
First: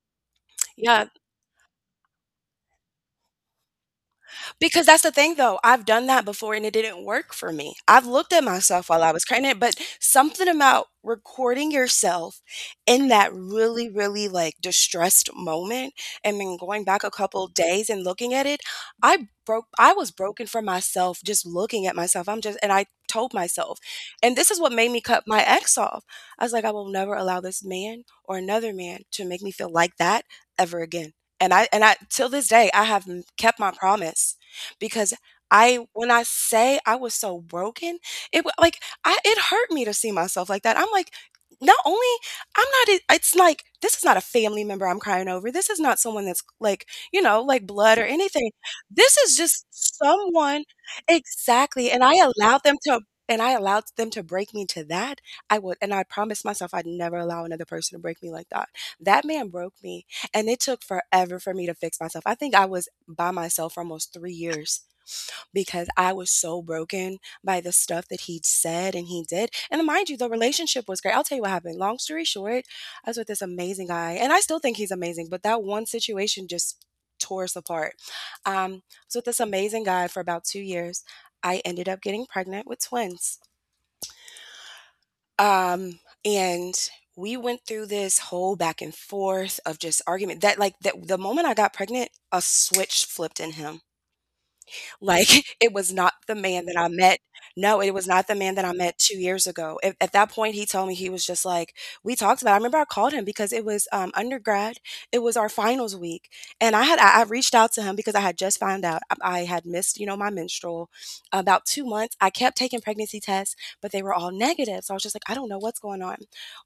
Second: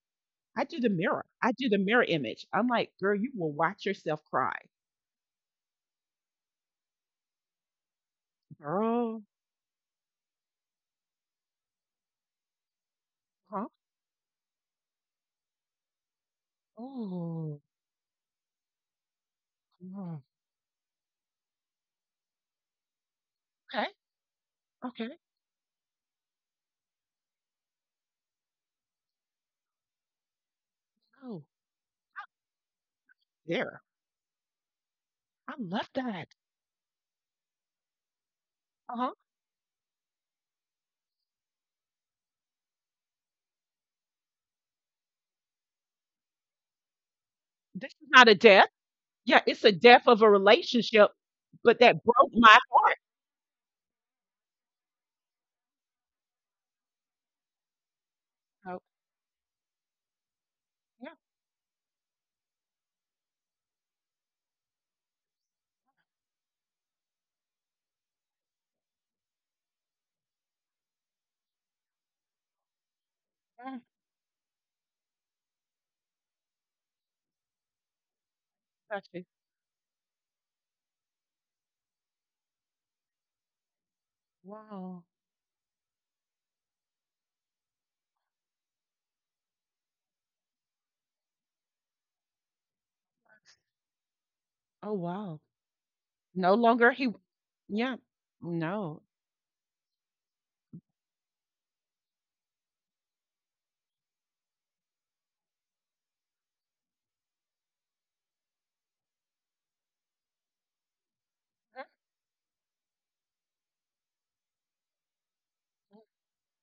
Speaker 2: Yeah,
Speaker 1: I do the mirror image. I'm like, girl, you will watch yourself cry.
Speaker 2: because that's the thing though, I've done that before and it didn't work for me. I've looked at myself while I
Speaker 1: Girl,
Speaker 2: was pregnant, but something about recording yourself in that
Speaker 1: huh?
Speaker 2: really, really, like, distressed moment and then going back a couple
Speaker 1: Oh,
Speaker 2: days and looking at it, I was
Speaker 1: girl.
Speaker 2: broken for myself just looking at myself. I'm just and I told myself,
Speaker 1: Okay.
Speaker 2: and this is what made me
Speaker 1: Okay.
Speaker 2: cut my ex off. I was like, I will never allow this man or another man to make me feel like that ever again.
Speaker 1: Oh,
Speaker 2: And I, till this day, I have kept my
Speaker 1: there.
Speaker 2: promise because
Speaker 1: I
Speaker 2: I
Speaker 1: love
Speaker 2: when I
Speaker 1: that.
Speaker 2: say I was so broken, it wa like,
Speaker 1: Uh-huh.
Speaker 2: I it hurt me to see myself like that. I'm like, not only I'm not I it's like, this is not a family member I'm crying over. This is not someone that's, like,
Speaker 1: This
Speaker 2: blood or
Speaker 1: is not a
Speaker 2: anything.
Speaker 1: death.
Speaker 2: This is
Speaker 1: Yeah, it's
Speaker 2: just
Speaker 1: a death of a
Speaker 2: someone.
Speaker 1: relationship, but
Speaker 2: Exactly. and
Speaker 1: that
Speaker 2: I
Speaker 1: broke my
Speaker 2: allowed them
Speaker 1: heart.
Speaker 2: to and I allowed them to break me to that. I would and I promised myself I'd never allow another person to break me like that.
Speaker 1: Oh,
Speaker 2: That man broke me, and it took
Speaker 1: yeah.
Speaker 2: forever for me to fix myself. I think I was by myself for almost 3 years because I was so broken by the stuff that he said and he did. And mind you, the relationship was great. I'll tell you what happened. Long story short, I was with this
Speaker 1: Yeah,
Speaker 2: amazing guy, and I still think he's amazing, but that one situation just tore us apart. I
Speaker 1: got
Speaker 2: was with
Speaker 1: you.
Speaker 2: this amazing guy for about 2 years. I ended up getting pregnant with twins.
Speaker 1: Wow.
Speaker 2: And we went through this whole back and forth of just argument, that the moment I got pregnant, a switch flipped in him.
Speaker 1: Oh,
Speaker 2: Like,
Speaker 1: wow.
Speaker 2: it was not the
Speaker 1: No
Speaker 2: man that I
Speaker 1: longer he.
Speaker 2: met— no, it
Speaker 1: Yeah.
Speaker 2: was not the man that I met
Speaker 1: No.
Speaker 2: 2 years ago. At that point, he told me he was just like— we talked about it. I remember I called him because it was, undergrad, it was our finals week, and I had I reached out to him because I had just found out I had missed, my menstrual, about 2 months. I kept taking pregnancy tests, but they were all negative, so I was just like, "I don't know what's going on."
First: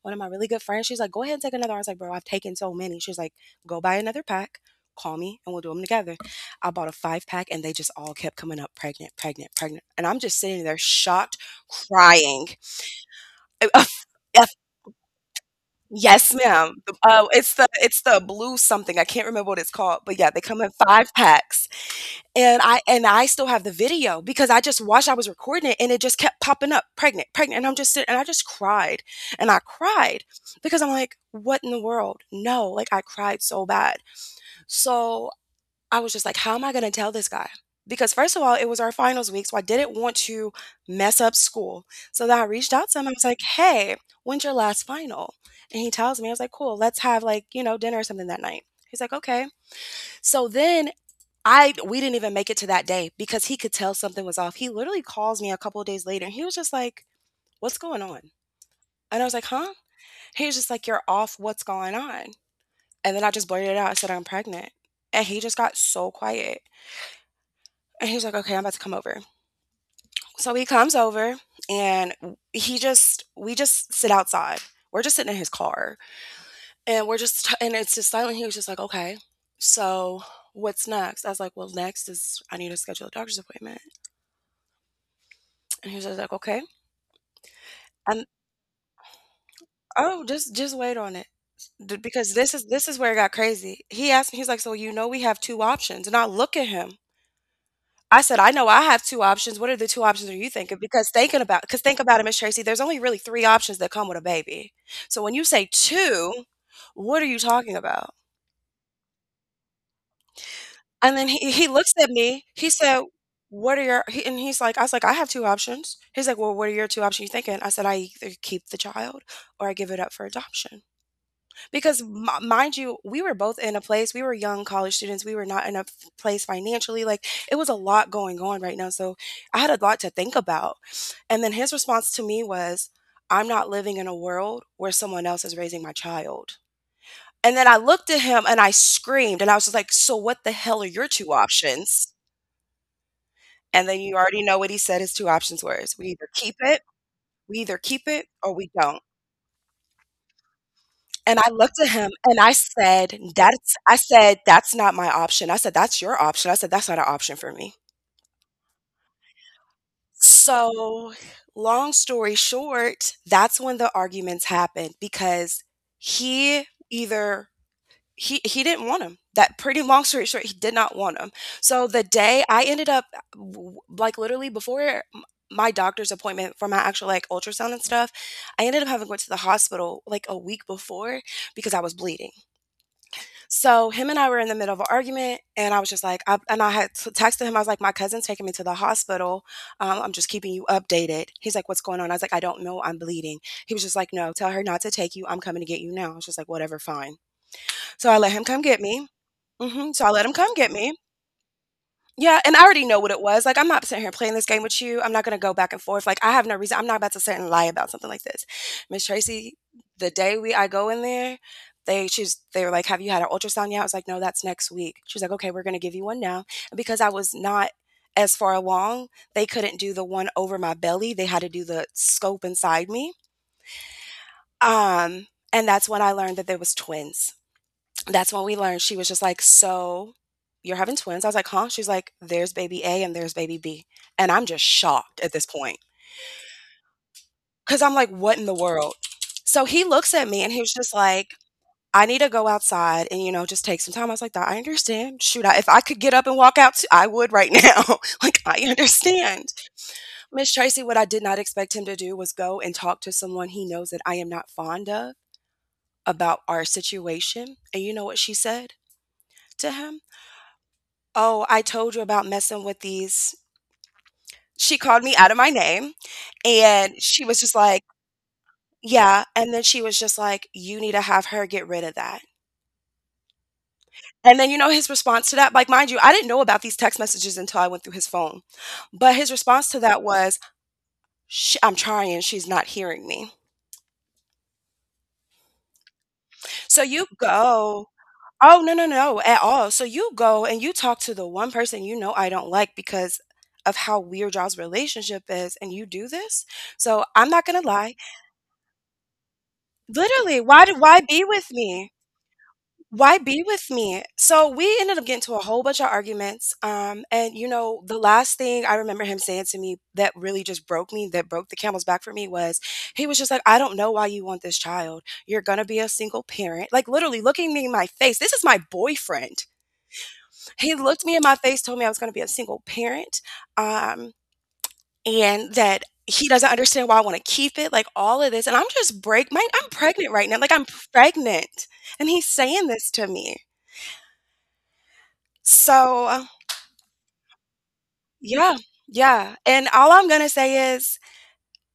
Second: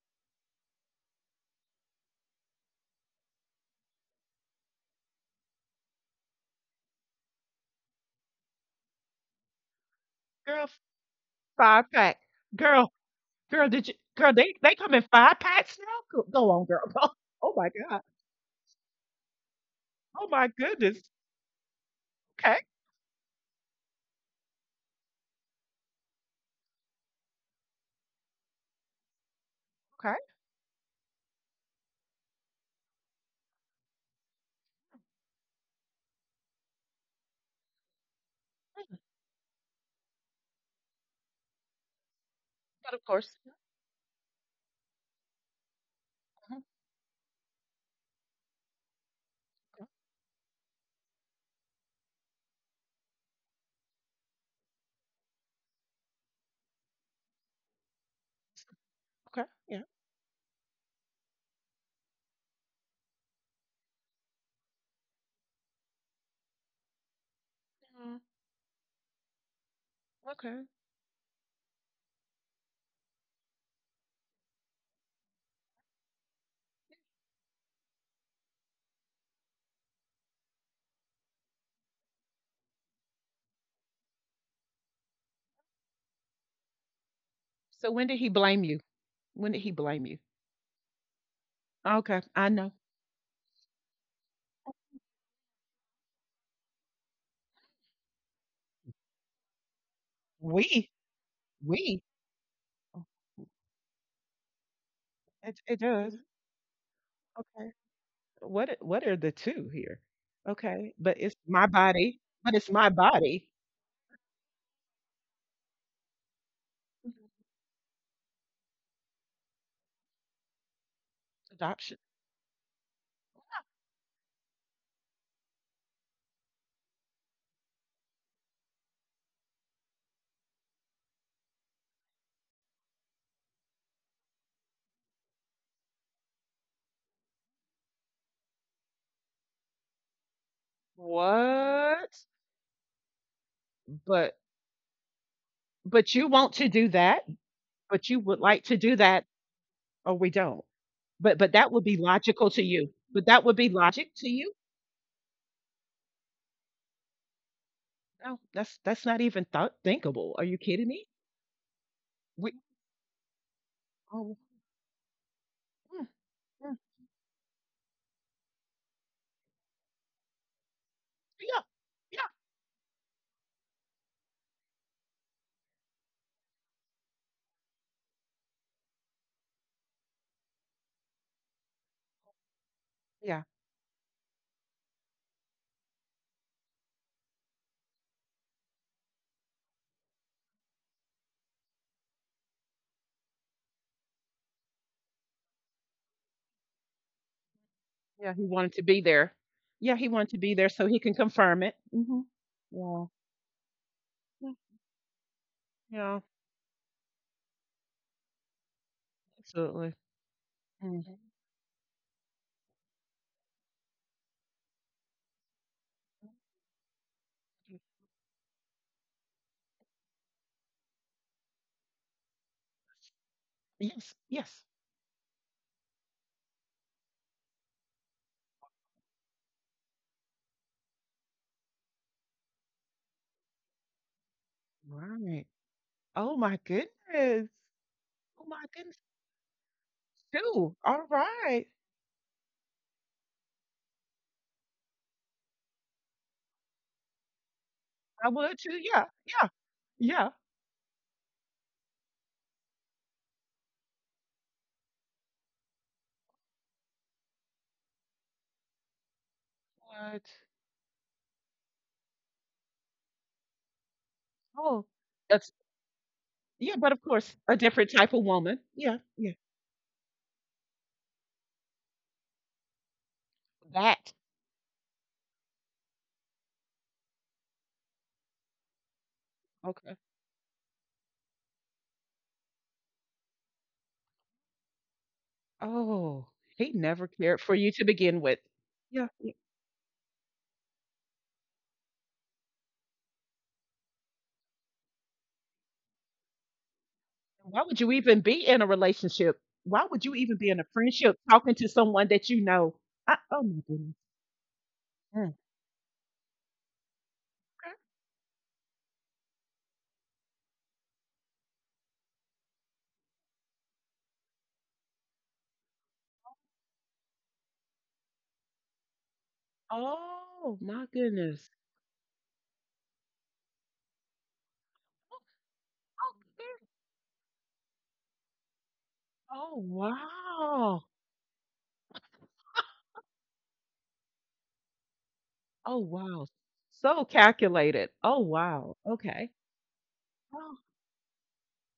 Speaker 2: One of my really good friends, she's like, "Go ahead and take another." I was like, "Bro, I've taken so many." She's like, "Go buy another pack, call me, and we'll do them together." I bought a five pack, and they just all kept coming up pregnant, pregnant, pregnant. And I'm just sitting
Speaker 1: Girl,
Speaker 2: there shocked,
Speaker 1: five pack.
Speaker 2: crying.
Speaker 1: Girl, girl,
Speaker 2: A-
Speaker 1: did you? Girl, they come in five packs now. Go,
Speaker 2: yes,
Speaker 1: go on,
Speaker 2: ma'am.
Speaker 1: girl.
Speaker 2: Uh,
Speaker 1: Oh
Speaker 2: it's the
Speaker 1: my God.
Speaker 2: it's the blue something. I can't remember what it's called, but
Speaker 1: Oh
Speaker 2: yeah, they
Speaker 1: my
Speaker 2: come in
Speaker 1: goodness.
Speaker 2: five packs.
Speaker 1: Okay.
Speaker 2: And I still have the video because I just watched. I was recording it, and it just kept popping up, pregnant, pregnant. And I'm just sitting, and I just cried and I
Speaker 1: Okay.
Speaker 2: cried because I'm like, what in the world? No, like I cried so bad. So I was just like, how am I going to tell this guy? Because first of all, it was our finals week, so I didn't want to mess up school. So then I reached out
Speaker 1: But
Speaker 2: to
Speaker 1: of
Speaker 2: him. I was
Speaker 1: course.
Speaker 2: like, hey, when's your last final? And he tells me, I was like,
Speaker 1: Uh-huh,
Speaker 2: cool, let's have like, dinner or something that night. He's like, okay. So then I we didn't even make it to that day because he could tell something was off. He literally calls me a couple of days later and he was just like, what's going on? And I was
Speaker 1: okay.
Speaker 2: like, huh?
Speaker 1: Yeah.
Speaker 2: He was just like, you're off, what's going on? And then I just blurted it out. I said, I'm pregnant. And he just got so quiet. And he
Speaker 1: Mhm,
Speaker 2: was like, okay, I'm about to come over. So he
Speaker 1: okay.
Speaker 2: comes over and he just we just sit outside. We're just sitting in his car and it's just silent. He was just like, "Okay, so what's next?" I was like, "Well, next is I need to schedule a doctor's appointment." And he was just like, "Okay,"
Speaker 1: So when did
Speaker 2: and
Speaker 1: he blame you? When did he blame you?
Speaker 2: oh, just wait on it
Speaker 1: Okay,
Speaker 2: because
Speaker 1: I know.
Speaker 2: this is where it got crazy. He asked me, he's like, "So you know we have two options?" And I look at him I said, "I know I have 2 options. What are the 2 options are you thinking?"
Speaker 1: We,
Speaker 2: Because because think
Speaker 1: we.
Speaker 2: about it, Miss Tracy, there's only
Speaker 1: Oh,
Speaker 2: really 3 options that come with a baby. So when you
Speaker 1: It
Speaker 2: say
Speaker 1: it does.
Speaker 2: 2, what are you
Speaker 1: Okay.
Speaker 2: talking about?
Speaker 1: What what are the two here? Okay,
Speaker 2: And
Speaker 1: but
Speaker 2: then
Speaker 1: it's
Speaker 2: he
Speaker 1: my
Speaker 2: looks at
Speaker 1: body,
Speaker 2: me,
Speaker 1: but
Speaker 2: he
Speaker 1: it's my
Speaker 2: said,
Speaker 1: body.
Speaker 2: "What are your" he and he's like I was like, "I have 2 options." He's like, "Well, what are your 2 options you
Speaker 1: Mhm.
Speaker 2: thinking?" I said, "I either keep the child or I give it up for adoption."
Speaker 1: Adoption.
Speaker 2: Because mi mind you, we were both in a place, we were young college students, we were not in a f place financially, like, it was a lot going on right now, so I had a lot to think about, and then his response to me was, "I'm not living in a world where someone else is raising my child." And then I looked at him and I screamed, and I was just like, "So what the hell are your 2
Speaker 1: What?
Speaker 2: options?" And then you
Speaker 1: But
Speaker 2: already know what he said his 2 options were, is
Speaker 1: but you want to do that,
Speaker 2: we either keep
Speaker 1: but you
Speaker 2: it
Speaker 1: would
Speaker 2: or
Speaker 1: like
Speaker 2: we
Speaker 1: to do
Speaker 2: don't.
Speaker 1: that or we don't.
Speaker 2: And
Speaker 1: But
Speaker 2: I
Speaker 1: that would
Speaker 2: looked at
Speaker 1: be
Speaker 2: him and
Speaker 1: logical to you. But that would be
Speaker 2: I
Speaker 1: logic to
Speaker 2: said,
Speaker 1: you?
Speaker 2: "That's not my option." I said, "That's your option." I said, "That's not an option for me."
Speaker 1: No, that's not even thought thinkable. Are you kidding me?
Speaker 2: So, long story
Speaker 1: We.
Speaker 2: short, that's when the
Speaker 1: Oh,
Speaker 2: arguments happened because
Speaker 1: mm,
Speaker 2: he
Speaker 1: mm,
Speaker 2: either he didn't want him. That pretty Long story short, he did not want him.
Speaker 1: yeah.
Speaker 2: So the
Speaker 1: Yeah.
Speaker 2: day I ended up like literally before m- my doctor's appointment for my actual like ultrasound and stuff, I ended up having to go to the hospital like a week before because I was bleeding.
Speaker 1: Yeah.
Speaker 2: So him and I were in the middle of an argument, and I was just like, I had texted him. I was like, my cousin's taking me to the hospital. I'm just keeping you updated. He's like, what's going on? I was like, I don't know. I'm bleeding. He was just like, no, tell her not to take you. I'm coming to get you now. I was just like, whatever, fine. So I let
Speaker 1: Yeah, he
Speaker 2: him come
Speaker 1: wanted
Speaker 2: get
Speaker 1: to be
Speaker 2: me.
Speaker 1: there.
Speaker 2: Hmm.
Speaker 1: Yeah,
Speaker 2: So
Speaker 1: he
Speaker 2: I let
Speaker 1: wanted
Speaker 2: him
Speaker 1: to
Speaker 2: come
Speaker 1: be there
Speaker 2: get
Speaker 1: so
Speaker 2: me.
Speaker 1: he can confirm it. Hmm.
Speaker 2: Yeah, and I already know
Speaker 1: Yeah.
Speaker 2: what it was, like, I'm not sitting here playing this
Speaker 1: Yeah.
Speaker 2: game with you, I'm not gonna go back and forth,
Speaker 1: Yeah.
Speaker 2: like, I have no reason, I'm not about to sit and lie about something like this. Miss Tracy,
Speaker 1: Absolutely.
Speaker 2: the day we I go in
Speaker 1: Mhm.
Speaker 2: there, they were like, "Have you had an ultrasound yet?" I was like, "No, that's next week." She's like, "Okay, we're gonna give you one now," and because I was not as far along, they couldn't do the one over my belly, they had to do the scope inside me,
Speaker 1: Yes. Yes.
Speaker 2: um, and that's when I learned that there was twins, that's when we learned she was just like, so you're having twins? I was like, huh? She's like, there's baby A and there's baby B. And I'm just shocked at this
Speaker 1: Right.
Speaker 2: point
Speaker 1: Oh my goodness.
Speaker 2: because I'm like, what in
Speaker 1: Oh
Speaker 2: the
Speaker 1: my
Speaker 2: world?
Speaker 1: goodness.
Speaker 2: So he looks at me and he was
Speaker 1: Too.
Speaker 2: just
Speaker 1: All
Speaker 2: like,
Speaker 1: right.
Speaker 2: I need to go outside and, you know, just take some time. I was like, "Doc, I understand. Shoot, I, if I could get up and walk out, I would right now.
Speaker 1: I
Speaker 2: Like,
Speaker 1: would
Speaker 2: I
Speaker 1: too. Yeah.
Speaker 2: understand.
Speaker 1: Yeah. Yeah.
Speaker 2: Miss Tracy, what I did not expect him to do was go and talk to someone he knows that I am not fond of about our situation. And you know what she said to him?
Speaker 1: What?
Speaker 2: Oh, I told you about messing with these, she
Speaker 1: Oh,
Speaker 2: called me out of my
Speaker 1: that's
Speaker 2: name,
Speaker 1: yeah. But
Speaker 2: and
Speaker 1: of
Speaker 2: she
Speaker 1: course,
Speaker 2: was just
Speaker 1: a
Speaker 2: like
Speaker 1: different type of woman. Yeah.
Speaker 2: yeah,
Speaker 1: Yeah.
Speaker 2: and then she was just like, "You need to have her get rid of that."
Speaker 1: That.
Speaker 2: And then, you know, his response to that, like, mind you, I didn't know about these text messages until I went through his phone, but his response to
Speaker 1: Okay.
Speaker 2: that was, "Sh I'm trying, she's not hearing me."
Speaker 1: Oh, he
Speaker 2: So you
Speaker 1: never cared for you to
Speaker 2: go.
Speaker 1: begin with.
Speaker 2: Oh, no, no,
Speaker 1: Yeah.
Speaker 2: no, at all. So you go and you talk to the one person you know I don't like because of how weird y'all's relationship is, and you do this? So I'm not
Speaker 1: Why
Speaker 2: gonna
Speaker 1: would you
Speaker 2: lie.
Speaker 1: even be in a relationship? Why would you even
Speaker 2: Literally,
Speaker 1: be in a
Speaker 2: why
Speaker 1: friendship
Speaker 2: be with
Speaker 1: talking to
Speaker 2: me?
Speaker 1: someone that you know?
Speaker 2: Why
Speaker 1: I,
Speaker 2: be
Speaker 1: oh my
Speaker 2: with
Speaker 1: goodness.
Speaker 2: me? So we ended up getting
Speaker 1: Mm.
Speaker 2: to a whole bunch of arguments. And you
Speaker 1: Okay.
Speaker 2: know, the last thing I remember him saying to me that really just broke me, that broke the camel's back for me was he was just like, I don't know why you want this child. You're gonna be a single parent. Like literally looking me in my face. This is my boyfriend.
Speaker 1: Oh
Speaker 2: He
Speaker 1: my
Speaker 2: looked me in my
Speaker 1: goodness.
Speaker 2: face, told me I was gonna be a single parent. Um,
Speaker 1: Oh,
Speaker 2: and that
Speaker 1: oh,
Speaker 2: he doesn't
Speaker 1: good.
Speaker 2: understand why I wanna keep it, like, all of this, and I'm just break my
Speaker 1: Oh,
Speaker 2: I'm pregnant right now, like, I'm
Speaker 1: wow.
Speaker 2: pregnant, and he's saying this to me.
Speaker 1: Oh wow.
Speaker 2: So,
Speaker 1: So calculated. Oh
Speaker 2: yeah,
Speaker 1: wow. Okay.
Speaker 2: yeah, and all I'm gonna
Speaker 1: Oh,
Speaker 2: say is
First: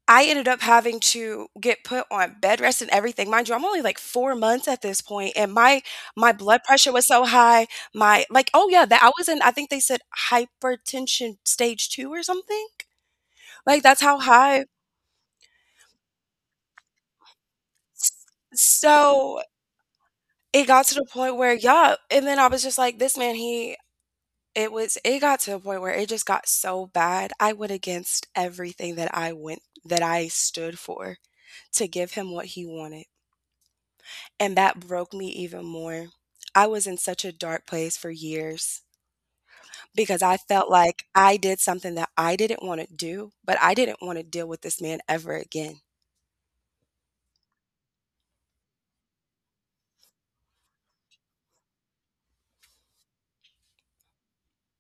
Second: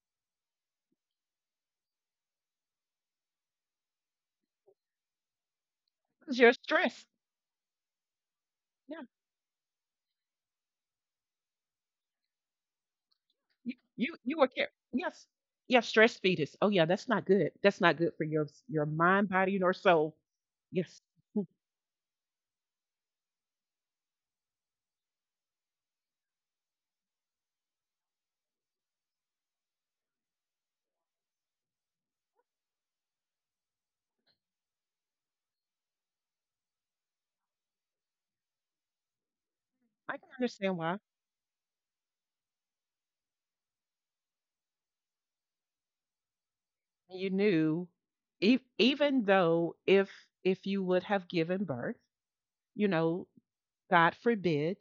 Speaker 2: I ended up having to get put on bed rest and everything. Mind you, I'm only, like, 4 months at this point, and my
Speaker 1: because you're
Speaker 2: blood pressure
Speaker 1: stressed.
Speaker 2: was so high, oh, yeah,
Speaker 1: Yeah.
Speaker 2: that I was in, I think they said hypertension stage 2 or something?
Speaker 1: You
Speaker 2: Like, that's
Speaker 1: you
Speaker 2: how
Speaker 1: you were
Speaker 2: high.
Speaker 1: care. Yes. Yeah. Stress fetus. Oh yeah. That's not good. That's not good for your mind,
Speaker 2: So
Speaker 1: body, nor soul.
Speaker 2: it got to
Speaker 1: Yes.
Speaker 2: the point
Speaker 1: I
Speaker 2: where yeah, and then I was just like, "This man, he" it was it got to the point where it just got so bad, I went against everything that I went that I stood for to give him what he wanted, and that broke me even more. I was in such a dark place for years
Speaker 1: can
Speaker 2: because I felt
Speaker 1: understand why.
Speaker 2: like I did something that I didn't wanna do, but I didn't wanna deal with this man ever again.
Speaker 1: You knew if, even though if you would have given birth you know god forbid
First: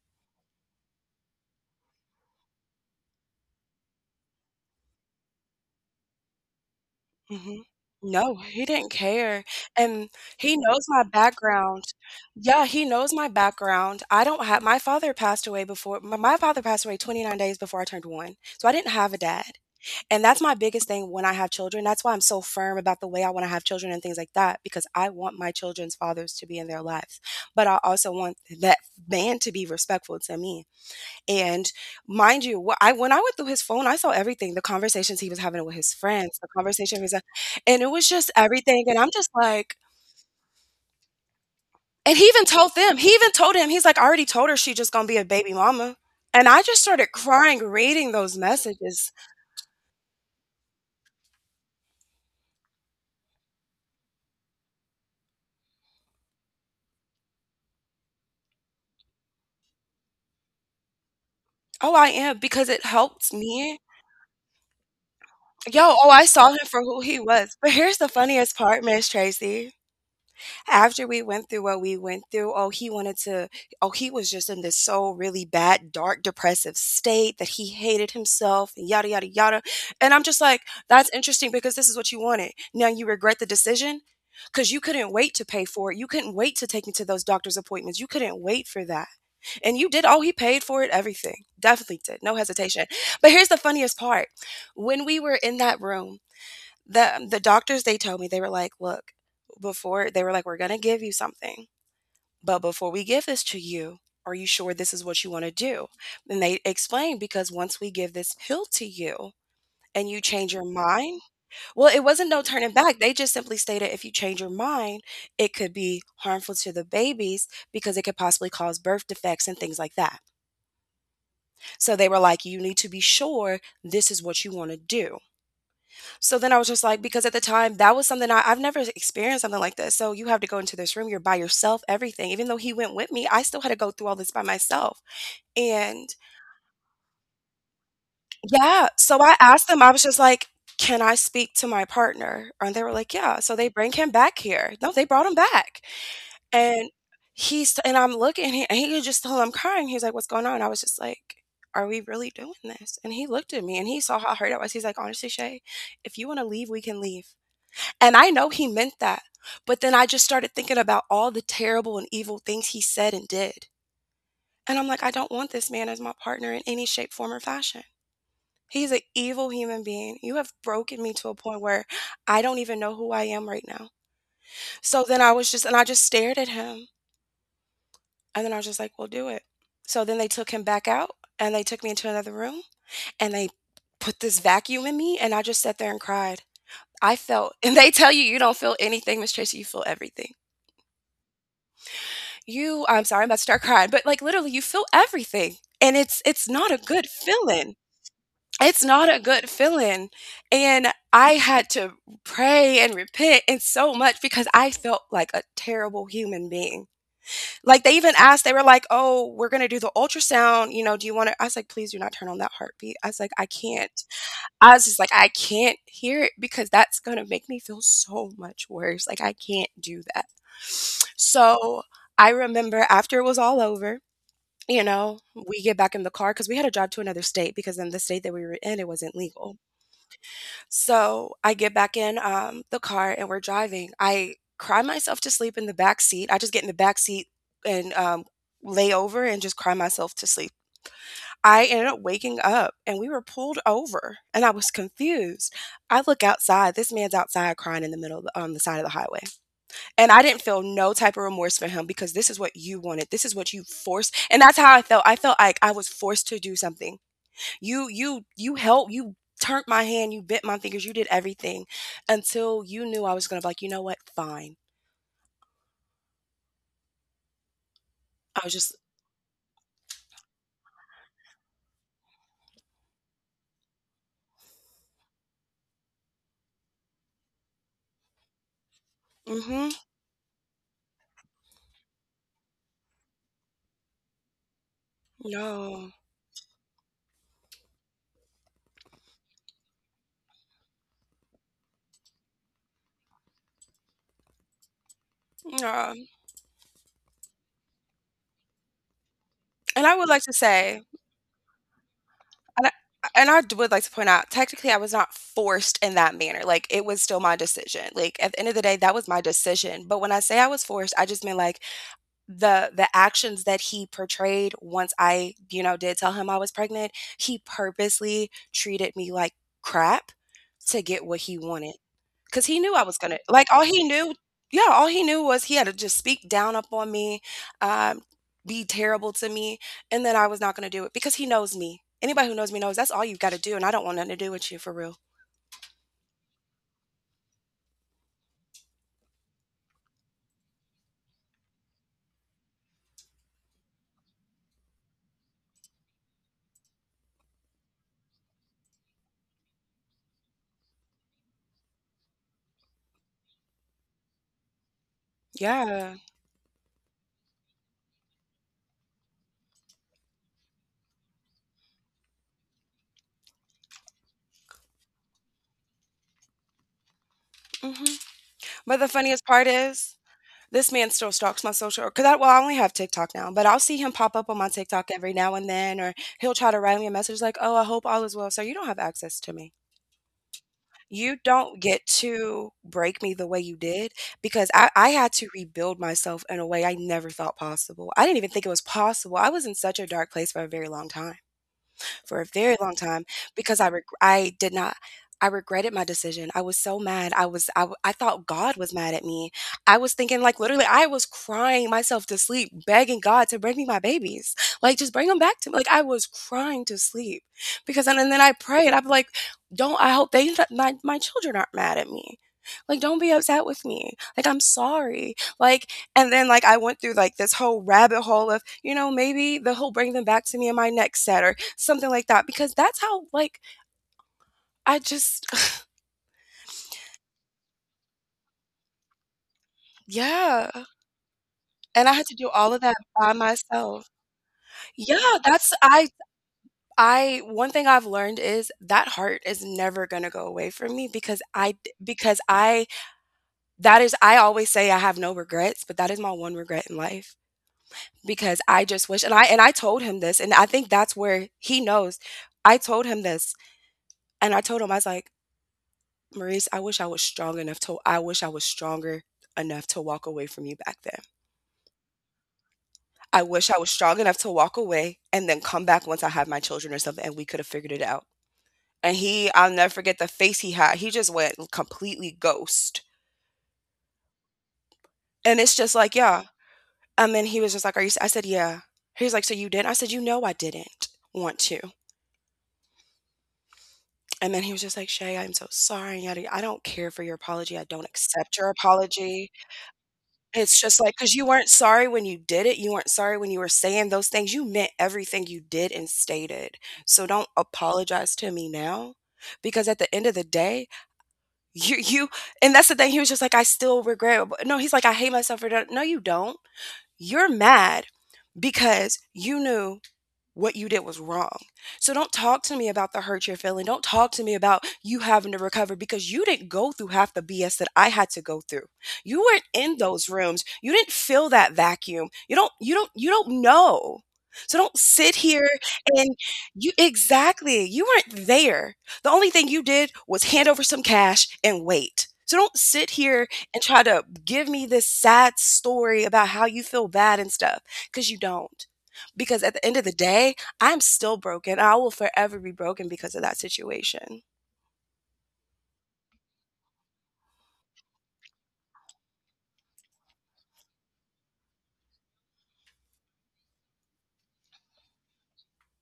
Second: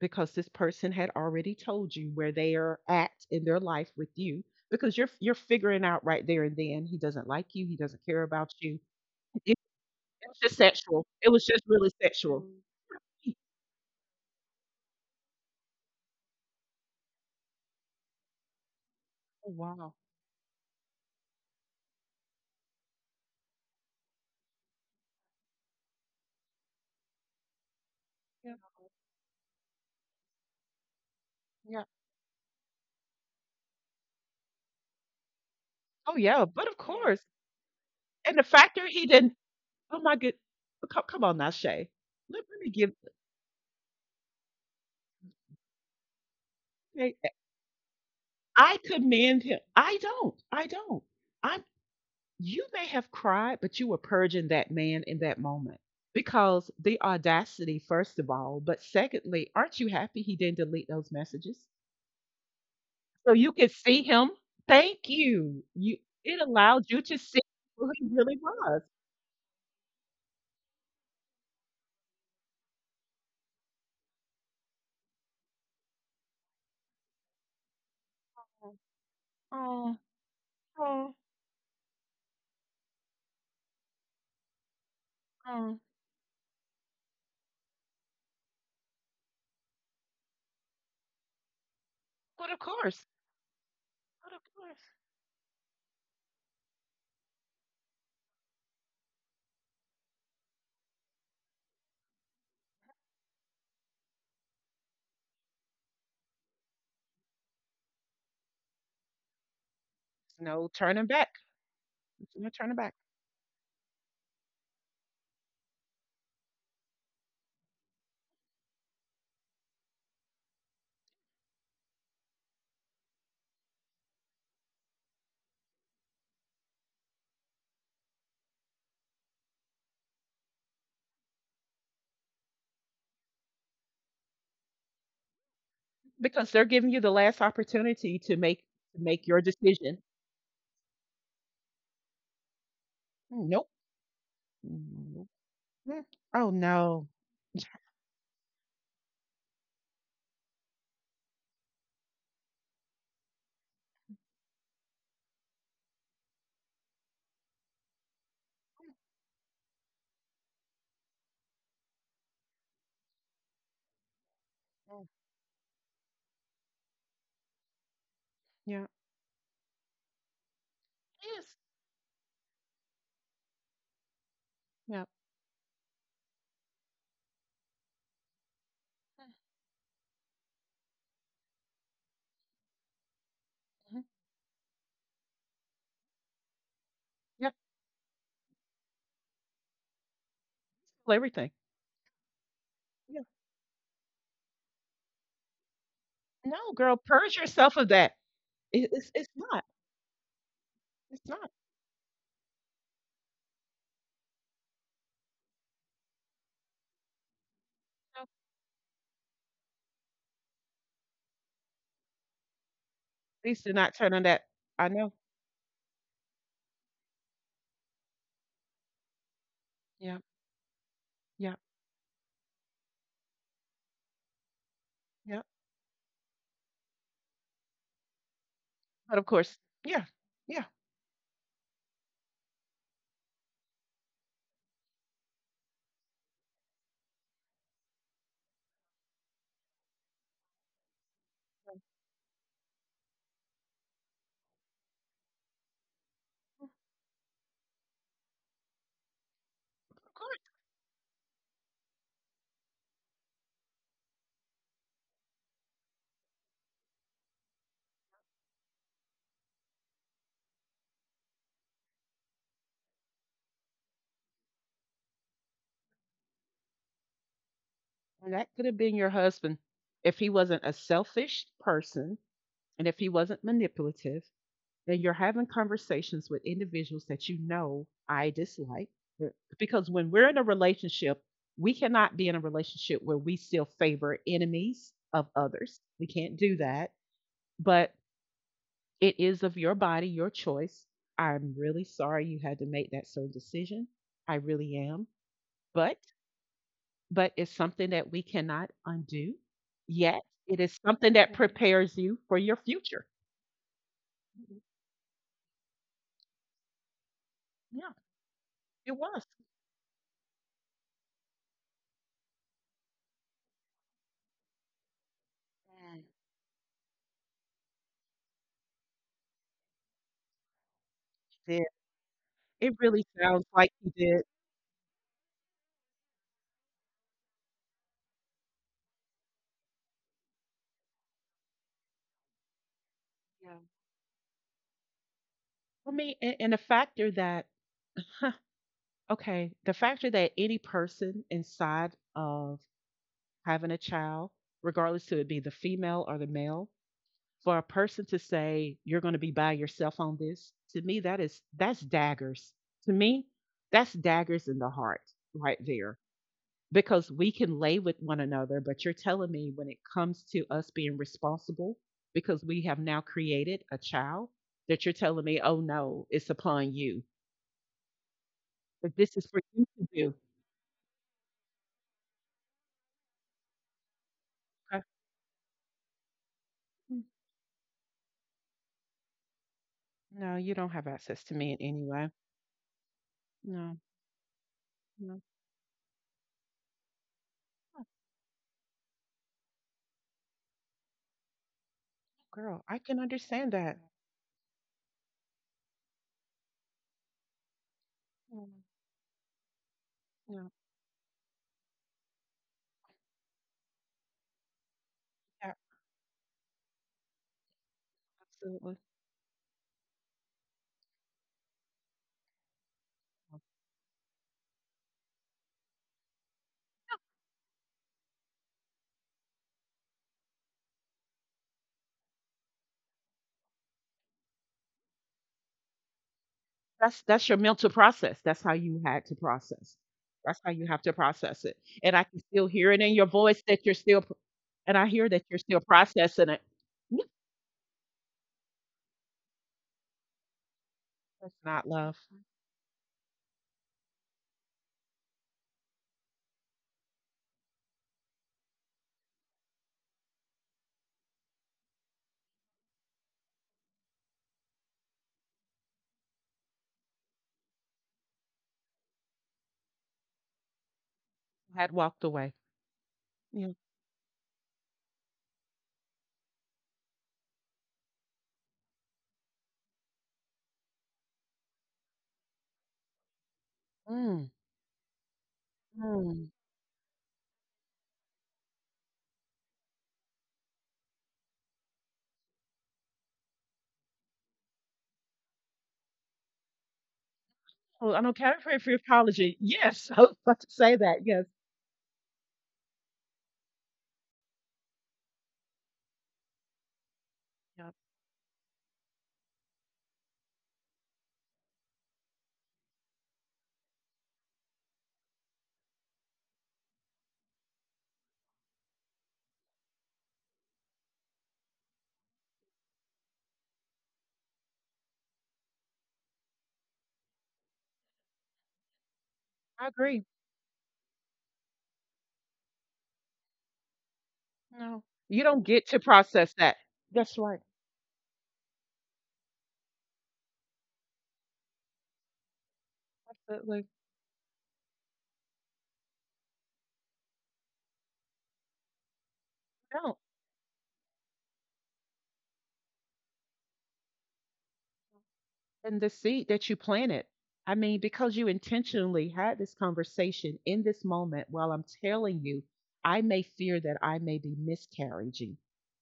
Speaker 1: because this person had already told you where they are at in their life with you because you're figuring out right there and then he doesn't like
Speaker 2: Mhm.
Speaker 1: you, he doesn't care
Speaker 2: No,
Speaker 1: about
Speaker 2: he
Speaker 1: you.
Speaker 2: didn't care,
Speaker 1: it,
Speaker 2: and
Speaker 1: it was just
Speaker 2: he knows my
Speaker 1: sexual, it was just
Speaker 2: background.
Speaker 1: really sexual. Mm.
Speaker 2: Yeah, he knows my background. I don't have My father passed away before my father passed away 29 days before I turned 1, so I didn't have a
Speaker 1: Oh
Speaker 2: dad.
Speaker 1: wow.
Speaker 2: And that's my biggest thing when I have children. That's why I'm so firm about the way I want to have children and things like that, because I want my children's fathers to be in their lives. But I also want
Speaker 1: Yeah.
Speaker 2: that man to be respectful to me. And
Speaker 1: Yeah.
Speaker 2: mind you, wh- I when I went through his phone, I saw everything, the conversations he was having with his
Speaker 1: Oh
Speaker 2: friends,
Speaker 1: yeah,
Speaker 2: the
Speaker 1: but of yeah,
Speaker 2: conversation he was
Speaker 1: course.
Speaker 2: and it was just
Speaker 1: And the fact
Speaker 2: everything.
Speaker 1: that
Speaker 2: And
Speaker 1: he
Speaker 2: I'm just
Speaker 1: didn't,
Speaker 2: like,
Speaker 1: oh my good, come, come on now Shay.
Speaker 2: and he
Speaker 1: Let,
Speaker 2: even
Speaker 1: let me
Speaker 2: told
Speaker 1: give.
Speaker 2: them, he even told him, he's like, I already told her she's just gonna be a baby mama. And I just started crying reading those
Speaker 1: I
Speaker 2: messages.
Speaker 1: commend him. I don't. I don't. I'm, you may have cried, but you were purging that man in that moment. Because the audacity, first of all, but secondly, aren't you happy he didn't delete those messages?
Speaker 2: Oh, I am, because it
Speaker 1: So
Speaker 2: helped
Speaker 1: you could
Speaker 2: me.
Speaker 1: see him. Thank you.
Speaker 2: Yo,
Speaker 1: You,
Speaker 2: oh, I
Speaker 1: it
Speaker 2: saw him for
Speaker 1: allowed you
Speaker 2: who
Speaker 1: to
Speaker 2: he
Speaker 1: see
Speaker 2: was. But
Speaker 1: who
Speaker 2: here's
Speaker 1: he
Speaker 2: the
Speaker 1: really
Speaker 2: funniest
Speaker 1: was.
Speaker 2: part, Miss Tracy. After we went through what we went through, oh, he was just in this so really bad, dark, depressive state that he hated himself and yada, yada, yada.
Speaker 1: Oh,
Speaker 2: And I'm just like, that's
Speaker 1: oh,
Speaker 2: interesting because this is what you wanted. Now you regret the decision because you couldn't wait to pay
Speaker 1: oh.
Speaker 2: for it. You couldn't wait to take me to those doctor's appointments. You couldn't wait for that. And you did. Oh, he paid for it, everything. Definitely did. No
Speaker 1: But of
Speaker 2: hesitation.
Speaker 1: course.
Speaker 2: But here's the funniest part
Speaker 1: But of course.
Speaker 2: when we were in that room, the doctors they told me they were like, "Look, before they were like, we're going to give you something, but before we give this to you, are you sure this is what you want to do?" And they explained because once we give this pill to you and you change your
Speaker 1: No turning
Speaker 2: mind,
Speaker 1: back.
Speaker 2: well, it wasn't no
Speaker 1: No
Speaker 2: turning
Speaker 1: turning back.
Speaker 2: back. They just simply stated if you change your mind, it could be harmful to the babies because it could possibly cause birth defects and things like that. So they were like, "You need to be sure this is what you want to do." So then I was just like because at the time, that was something I've never experienced something like this, so you have to go into this room, you're by yourself, everything, even though he went with me, I still had to go through all this by myself, and
Speaker 1: Because they're giving you the last opportunity to make,
Speaker 2: yeah,
Speaker 1: to
Speaker 2: so
Speaker 1: make
Speaker 2: I
Speaker 1: your
Speaker 2: asked them. I
Speaker 1: decision.
Speaker 2: was just like, "Can I speak to my partner?" And they were like, "Yeah," so
Speaker 1: No.
Speaker 2: they bring him back here. No, they
Speaker 1: Mhm.
Speaker 2: brought him back,
Speaker 1: Yeah. Oh,
Speaker 2: and
Speaker 1: no.
Speaker 2: he's and I'm looking and he could just tell I'm crying, he's like, "What's going on?" I was just like, "Are we really doing this?" And he looked at me and he saw how hurt I was, he's like, "Honestly, Shay, if you wanna leave, we can leave." And I know he meant that. But then I just started thinking about all the terrible and evil things he said and did. And I'm like,
Speaker 1: Mm,
Speaker 2: I don't want this man as my partner in any shape, form, or fashion.
Speaker 1: yeah.
Speaker 2: He's an evil human being. You have broken me to a
Speaker 1: Yes.
Speaker 2: point where I don't even know who I am right now.
Speaker 1: Yeah.
Speaker 2: So then I was just, and I just stared at him. And then I was just like, well, do it. So then they took him back out and they took me into another room and they
Speaker 1: Mhm.
Speaker 2: put this vacuum in me. And I just sat there and cried. I
Speaker 1: You have
Speaker 2: felt, and they tell you, you don't feel anything, Miss Tracy, you feel everything.
Speaker 1: everything.
Speaker 2: You I'm
Speaker 1: Yeah.
Speaker 2: sorry, I'm about to start crying, but, like, literally, you feel everything, and it's not
Speaker 1: No,
Speaker 2: a
Speaker 1: girl,
Speaker 2: good
Speaker 1: purge
Speaker 2: feeling.
Speaker 1: yourself of that.
Speaker 2: It's
Speaker 1: It, it's
Speaker 2: not a
Speaker 1: it's
Speaker 2: good
Speaker 1: not.
Speaker 2: feeling, and
Speaker 1: It's
Speaker 2: I
Speaker 1: not.
Speaker 2: had to pray and repent and so much because I felt like a terrible human being. Like, they even
Speaker 1: No.
Speaker 2: asked they were like, "Oh, we're gonna do the ultrasound, you know, do you wanna" I was like, "Please do not turn on that heartbeat." I was like, "I
Speaker 1: Please do
Speaker 2: can't."
Speaker 1: not turn on that.
Speaker 2: I was
Speaker 1: I
Speaker 2: just like,
Speaker 1: know.
Speaker 2: I can't hear it because that's gonna make me feel so much worse. Like, I can't do
Speaker 1: Yeah.
Speaker 2: that.
Speaker 1: Yeah.
Speaker 2: So I remember after it was all over, you know,
Speaker 1: Yeah.
Speaker 2: we get back in the car because we had to drive to another state because in the state that we were in, it wasn't
Speaker 1: But of course,
Speaker 2: legal.
Speaker 1: yeah. Yeah.
Speaker 2: So I get back in the car and we're driving. I cry myself to sleep in the back seat. I just get in the back seat and lay over and just cry myself to sleep. I ended up waking up and we were pulled over and I was confused. I look outside, this man's outside crying in the middle of the, on the side of the highway. And
Speaker 1: Of
Speaker 2: I
Speaker 1: course.
Speaker 2: didn't feel no type of remorse for him because this is what you wanted. This is what you forced. And that's how I felt. I felt like I was forced to do something. You helped, you turned my hand, you bent my fingers, you did everything until you knew I was going to be like, "You know what? Fine."
Speaker 1: And
Speaker 2: I
Speaker 1: that
Speaker 2: was
Speaker 1: could
Speaker 2: just
Speaker 1: have been your husband if he wasn't a selfish person and if he wasn't manipulative and you're having conversations with individuals that you know I dislike. Yeah.
Speaker 2: Mhm.
Speaker 1: Because when we're in a relationship, we cannot be in a relationship where we still favor enemies of others.
Speaker 2: No.
Speaker 1: We can't do that. But it is of your body, your choice. I'm really sorry you had to make that certain decision. I really am.
Speaker 2: No.
Speaker 1: But but it's something that we cannot undo.
Speaker 2: And I would like
Speaker 1: Yet
Speaker 2: to
Speaker 1: it is
Speaker 2: say
Speaker 1: something that, right, prepares you for your
Speaker 2: And I
Speaker 1: future.
Speaker 2: and I would like to point out, technically, I was not forced in that manner, like, it was still my decision,
Speaker 1: Yeah,
Speaker 2: like, at the end of the day,
Speaker 1: it
Speaker 2: that was my
Speaker 1: was.
Speaker 2: decision, but when I say I was forced, I just mean like, the actions that he portrayed once I, you know, did tell him I was pregnant, he purposely treated me like crap to get what he
Speaker 1: Yeah.
Speaker 2: wanted because he knew
Speaker 1: It
Speaker 2: I was
Speaker 1: really
Speaker 2: gonna
Speaker 1: sounds
Speaker 2: like all
Speaker 1: like
Speaker 2: he
Speaker 1: he
Speaker 2: knew,
Speaker 1: did.
Speaker 2: yeah, all he knew was he had to just speak down up on me, um, be terrible to me, and that I was not gonna do it because he knows me. Anybody who knows me knows that's all you've got to do,
Speaker 1: Yeah.
Speaker 2: and I don't want nothing to do with you for real.
Speaker 1: I mean, and the factor that, huh, okay, the factor that any person inside of having a child, regardless to it be the female or the male, for a person to say you're going to be by yourself on this, to me that is that's daggers. To me, that's daggers in the heart right
Speaker 2: Yeah.
Speaker 1: there. Because we can lay with one another, but you're telling me when it comes to us being responsible because we have now created a child, that you're telling me, oh no, it's upon you.
Speaker 2: Hmm. But the
Speaker 1: That this
Speaker 2: funniest
Speaker 1: is for
Speaker 2: part
Speaker 1: you to
Speaker 2: is
Speaker 1: do.
Speaker 2: this man still stalks my social because I well I only have TikTok now, but I'll see him pop up on my
Speaker 1: Okay.
Speaker 2: TikTok every now and then, or he'll try to write me a
Speaker 1: "Mm,
Speaker 2: message like, "Oh, I hope all is well, so you don't have access to me."
Speaker 1: no, you don't have
Speaker 2: You
Speaker 1: access to me
Speaker 2: don't
Speaker 1: in any
Speaker 2: get
Speaker 1: way.
Speaker 2: to break me the way you
Speaker 1: No,
Speaker 2: did because I had
Speaker 1: no,
Speaker 2: to rebuild myself in a way I never thought possible. I didn't even think it was possible. I was in such a dark place for a very long time for a very
Speaker 1: girl,
Speaker 2: long
Speaker 1: I can
Speaker 2: time
Speaker 1: understand
Speaker 2: because
Speaker 1: that.
Speaker 2: I did not I regretted my decision. I was so mad. I thought God
Speaker 1: Mm,
Speaker 2: was mad at me. I was thinking like
Speaker 1: no,
Speaker 2: literally I was crying myself to sleep begging God to bring me my babies. Like just bring them back to
Speaker 1: yeah,
Speaker 2: me. Like I was crying to sleep because and then I prayed.
Speaker 1: absolutely.
Speaker 2: I'm like don't I hope they my children aren't mad at me. Like don't be upset with me. Like I'm sorry. Like and then like I went through like this whole rabbit hole of, you know, maybe the he'll bring them back to me in my next set something like that because that's how like I just
Speaker 1: That's your mental process. That's how you had to process. That's
Speaker 2: yeah,
Speaker 1: how you have to process it.
Speaker 2: and I
Speaker 1: And I
Speaker 2: had to
Speaker 1: can
Speaker 2: do
Speaker 1: still
Speaker 2: all of
Speaker 1: hear
Speaker 2: that
Speaker 1: it in your
Speaker 2: by
Speaker 1: voice that you're
Speaker 2: myself.
Speaker 1: still, and I hear
Speaker 2: Yeah,
Speaker 1: that you're
Speaker 2: that's
Speaker 1: still processing it. Yeah,
Speaker 2: I one thing I've learned is that heart is never gonna go away from me because
Speaker 1: that's
Speaker 2: I.
Speaker 1: not love.
Speaker 2: Because I that is I always say I have no regrets, but that is my one regret in life because I just wish and I told him this and I think that's where he knows. I told him this and I told him I was like, Maurice, I wish I was strong enough to I wish I was stronger enough to walk away from you back then.
Speaker 1: I had walked away.
Speaker 2: I wish
Speaker 1: Yeah.
Speaker 2: I was strong enough to walk away and then come back once I had my children or something and we could have figured it out. And he I'll never forget the face he had. He just went completely ghost.
Speaker 1: Mm,
Speaker 2: And it's just like, "Yeah."
Speaker 1: mm.
Speaker 2: And then he was just like, "Are you s" I said, "Yeah." He was like, "So you didn't?" I said, "You know I didn't want to." And then he was just like, "Shay, I'm so sorry, yada, yada. I don't care for your apology. I don't
Speaker 1: Oh, I don't
Speaker 2: accept
Speaker 1: care
Speaker 2: your
Speaker 1: for your
Speaker 2: apology."
Speaker 1: apology. Yes, I was about to
Speaker 2: It's just
Speaker 1: say
Speaker 2: like,
Speaker 1: that.
Speaker 2: cause you
Speaker 1: Yes.
Speaker 2: weren't sorry when you did it, you weren't sorry when you were saying those things, you meant everything you did and stated, so don't
Speaker 1: Yeah,
Speaker 2: apologize to me now, because at the end of the day, you and that's the thing, he was just like, "I still regret" no, he's like, "I hate myself for that." No, you don't. You're mad because you knew what you did was wrong. So don't talk to me about the hurt you're feeling. Don't talk to me about you having to recover because you didn't go through half the BS that I had to go through. You weren't
Speaker 1: I
Speaker 2: in
Speaker 1: agree.
Speaker 2: those rooms. You didn't feel that vacuum. You don't know. So don't
Speaker 1: No,
Speaker 2: sit
Speaker 1: you don't
Speaker 2: here
Speaker 1: get to
Speaker 2: and
Speaker 1: process that.
Speaker 2: you
Speaker 1: That's right.
Speaker 2: exactly, you weren't there. The only thing you did was hand over some cash and wait. So don't sit here and
Speaker 1: Absolutely.
Speaker 2: try to give me this sad story about how you feel bad and stuff because you don't. Because at the end of the
Speaker 1: No.
Speaker 2: day, I'm still broken. I will forever be broken because of that situation.
Speaker 1: And the seed that you planted, I mean, because you intentionally had this conversation in this moment while I'm telling you, I may fear that I may be miscarriaging.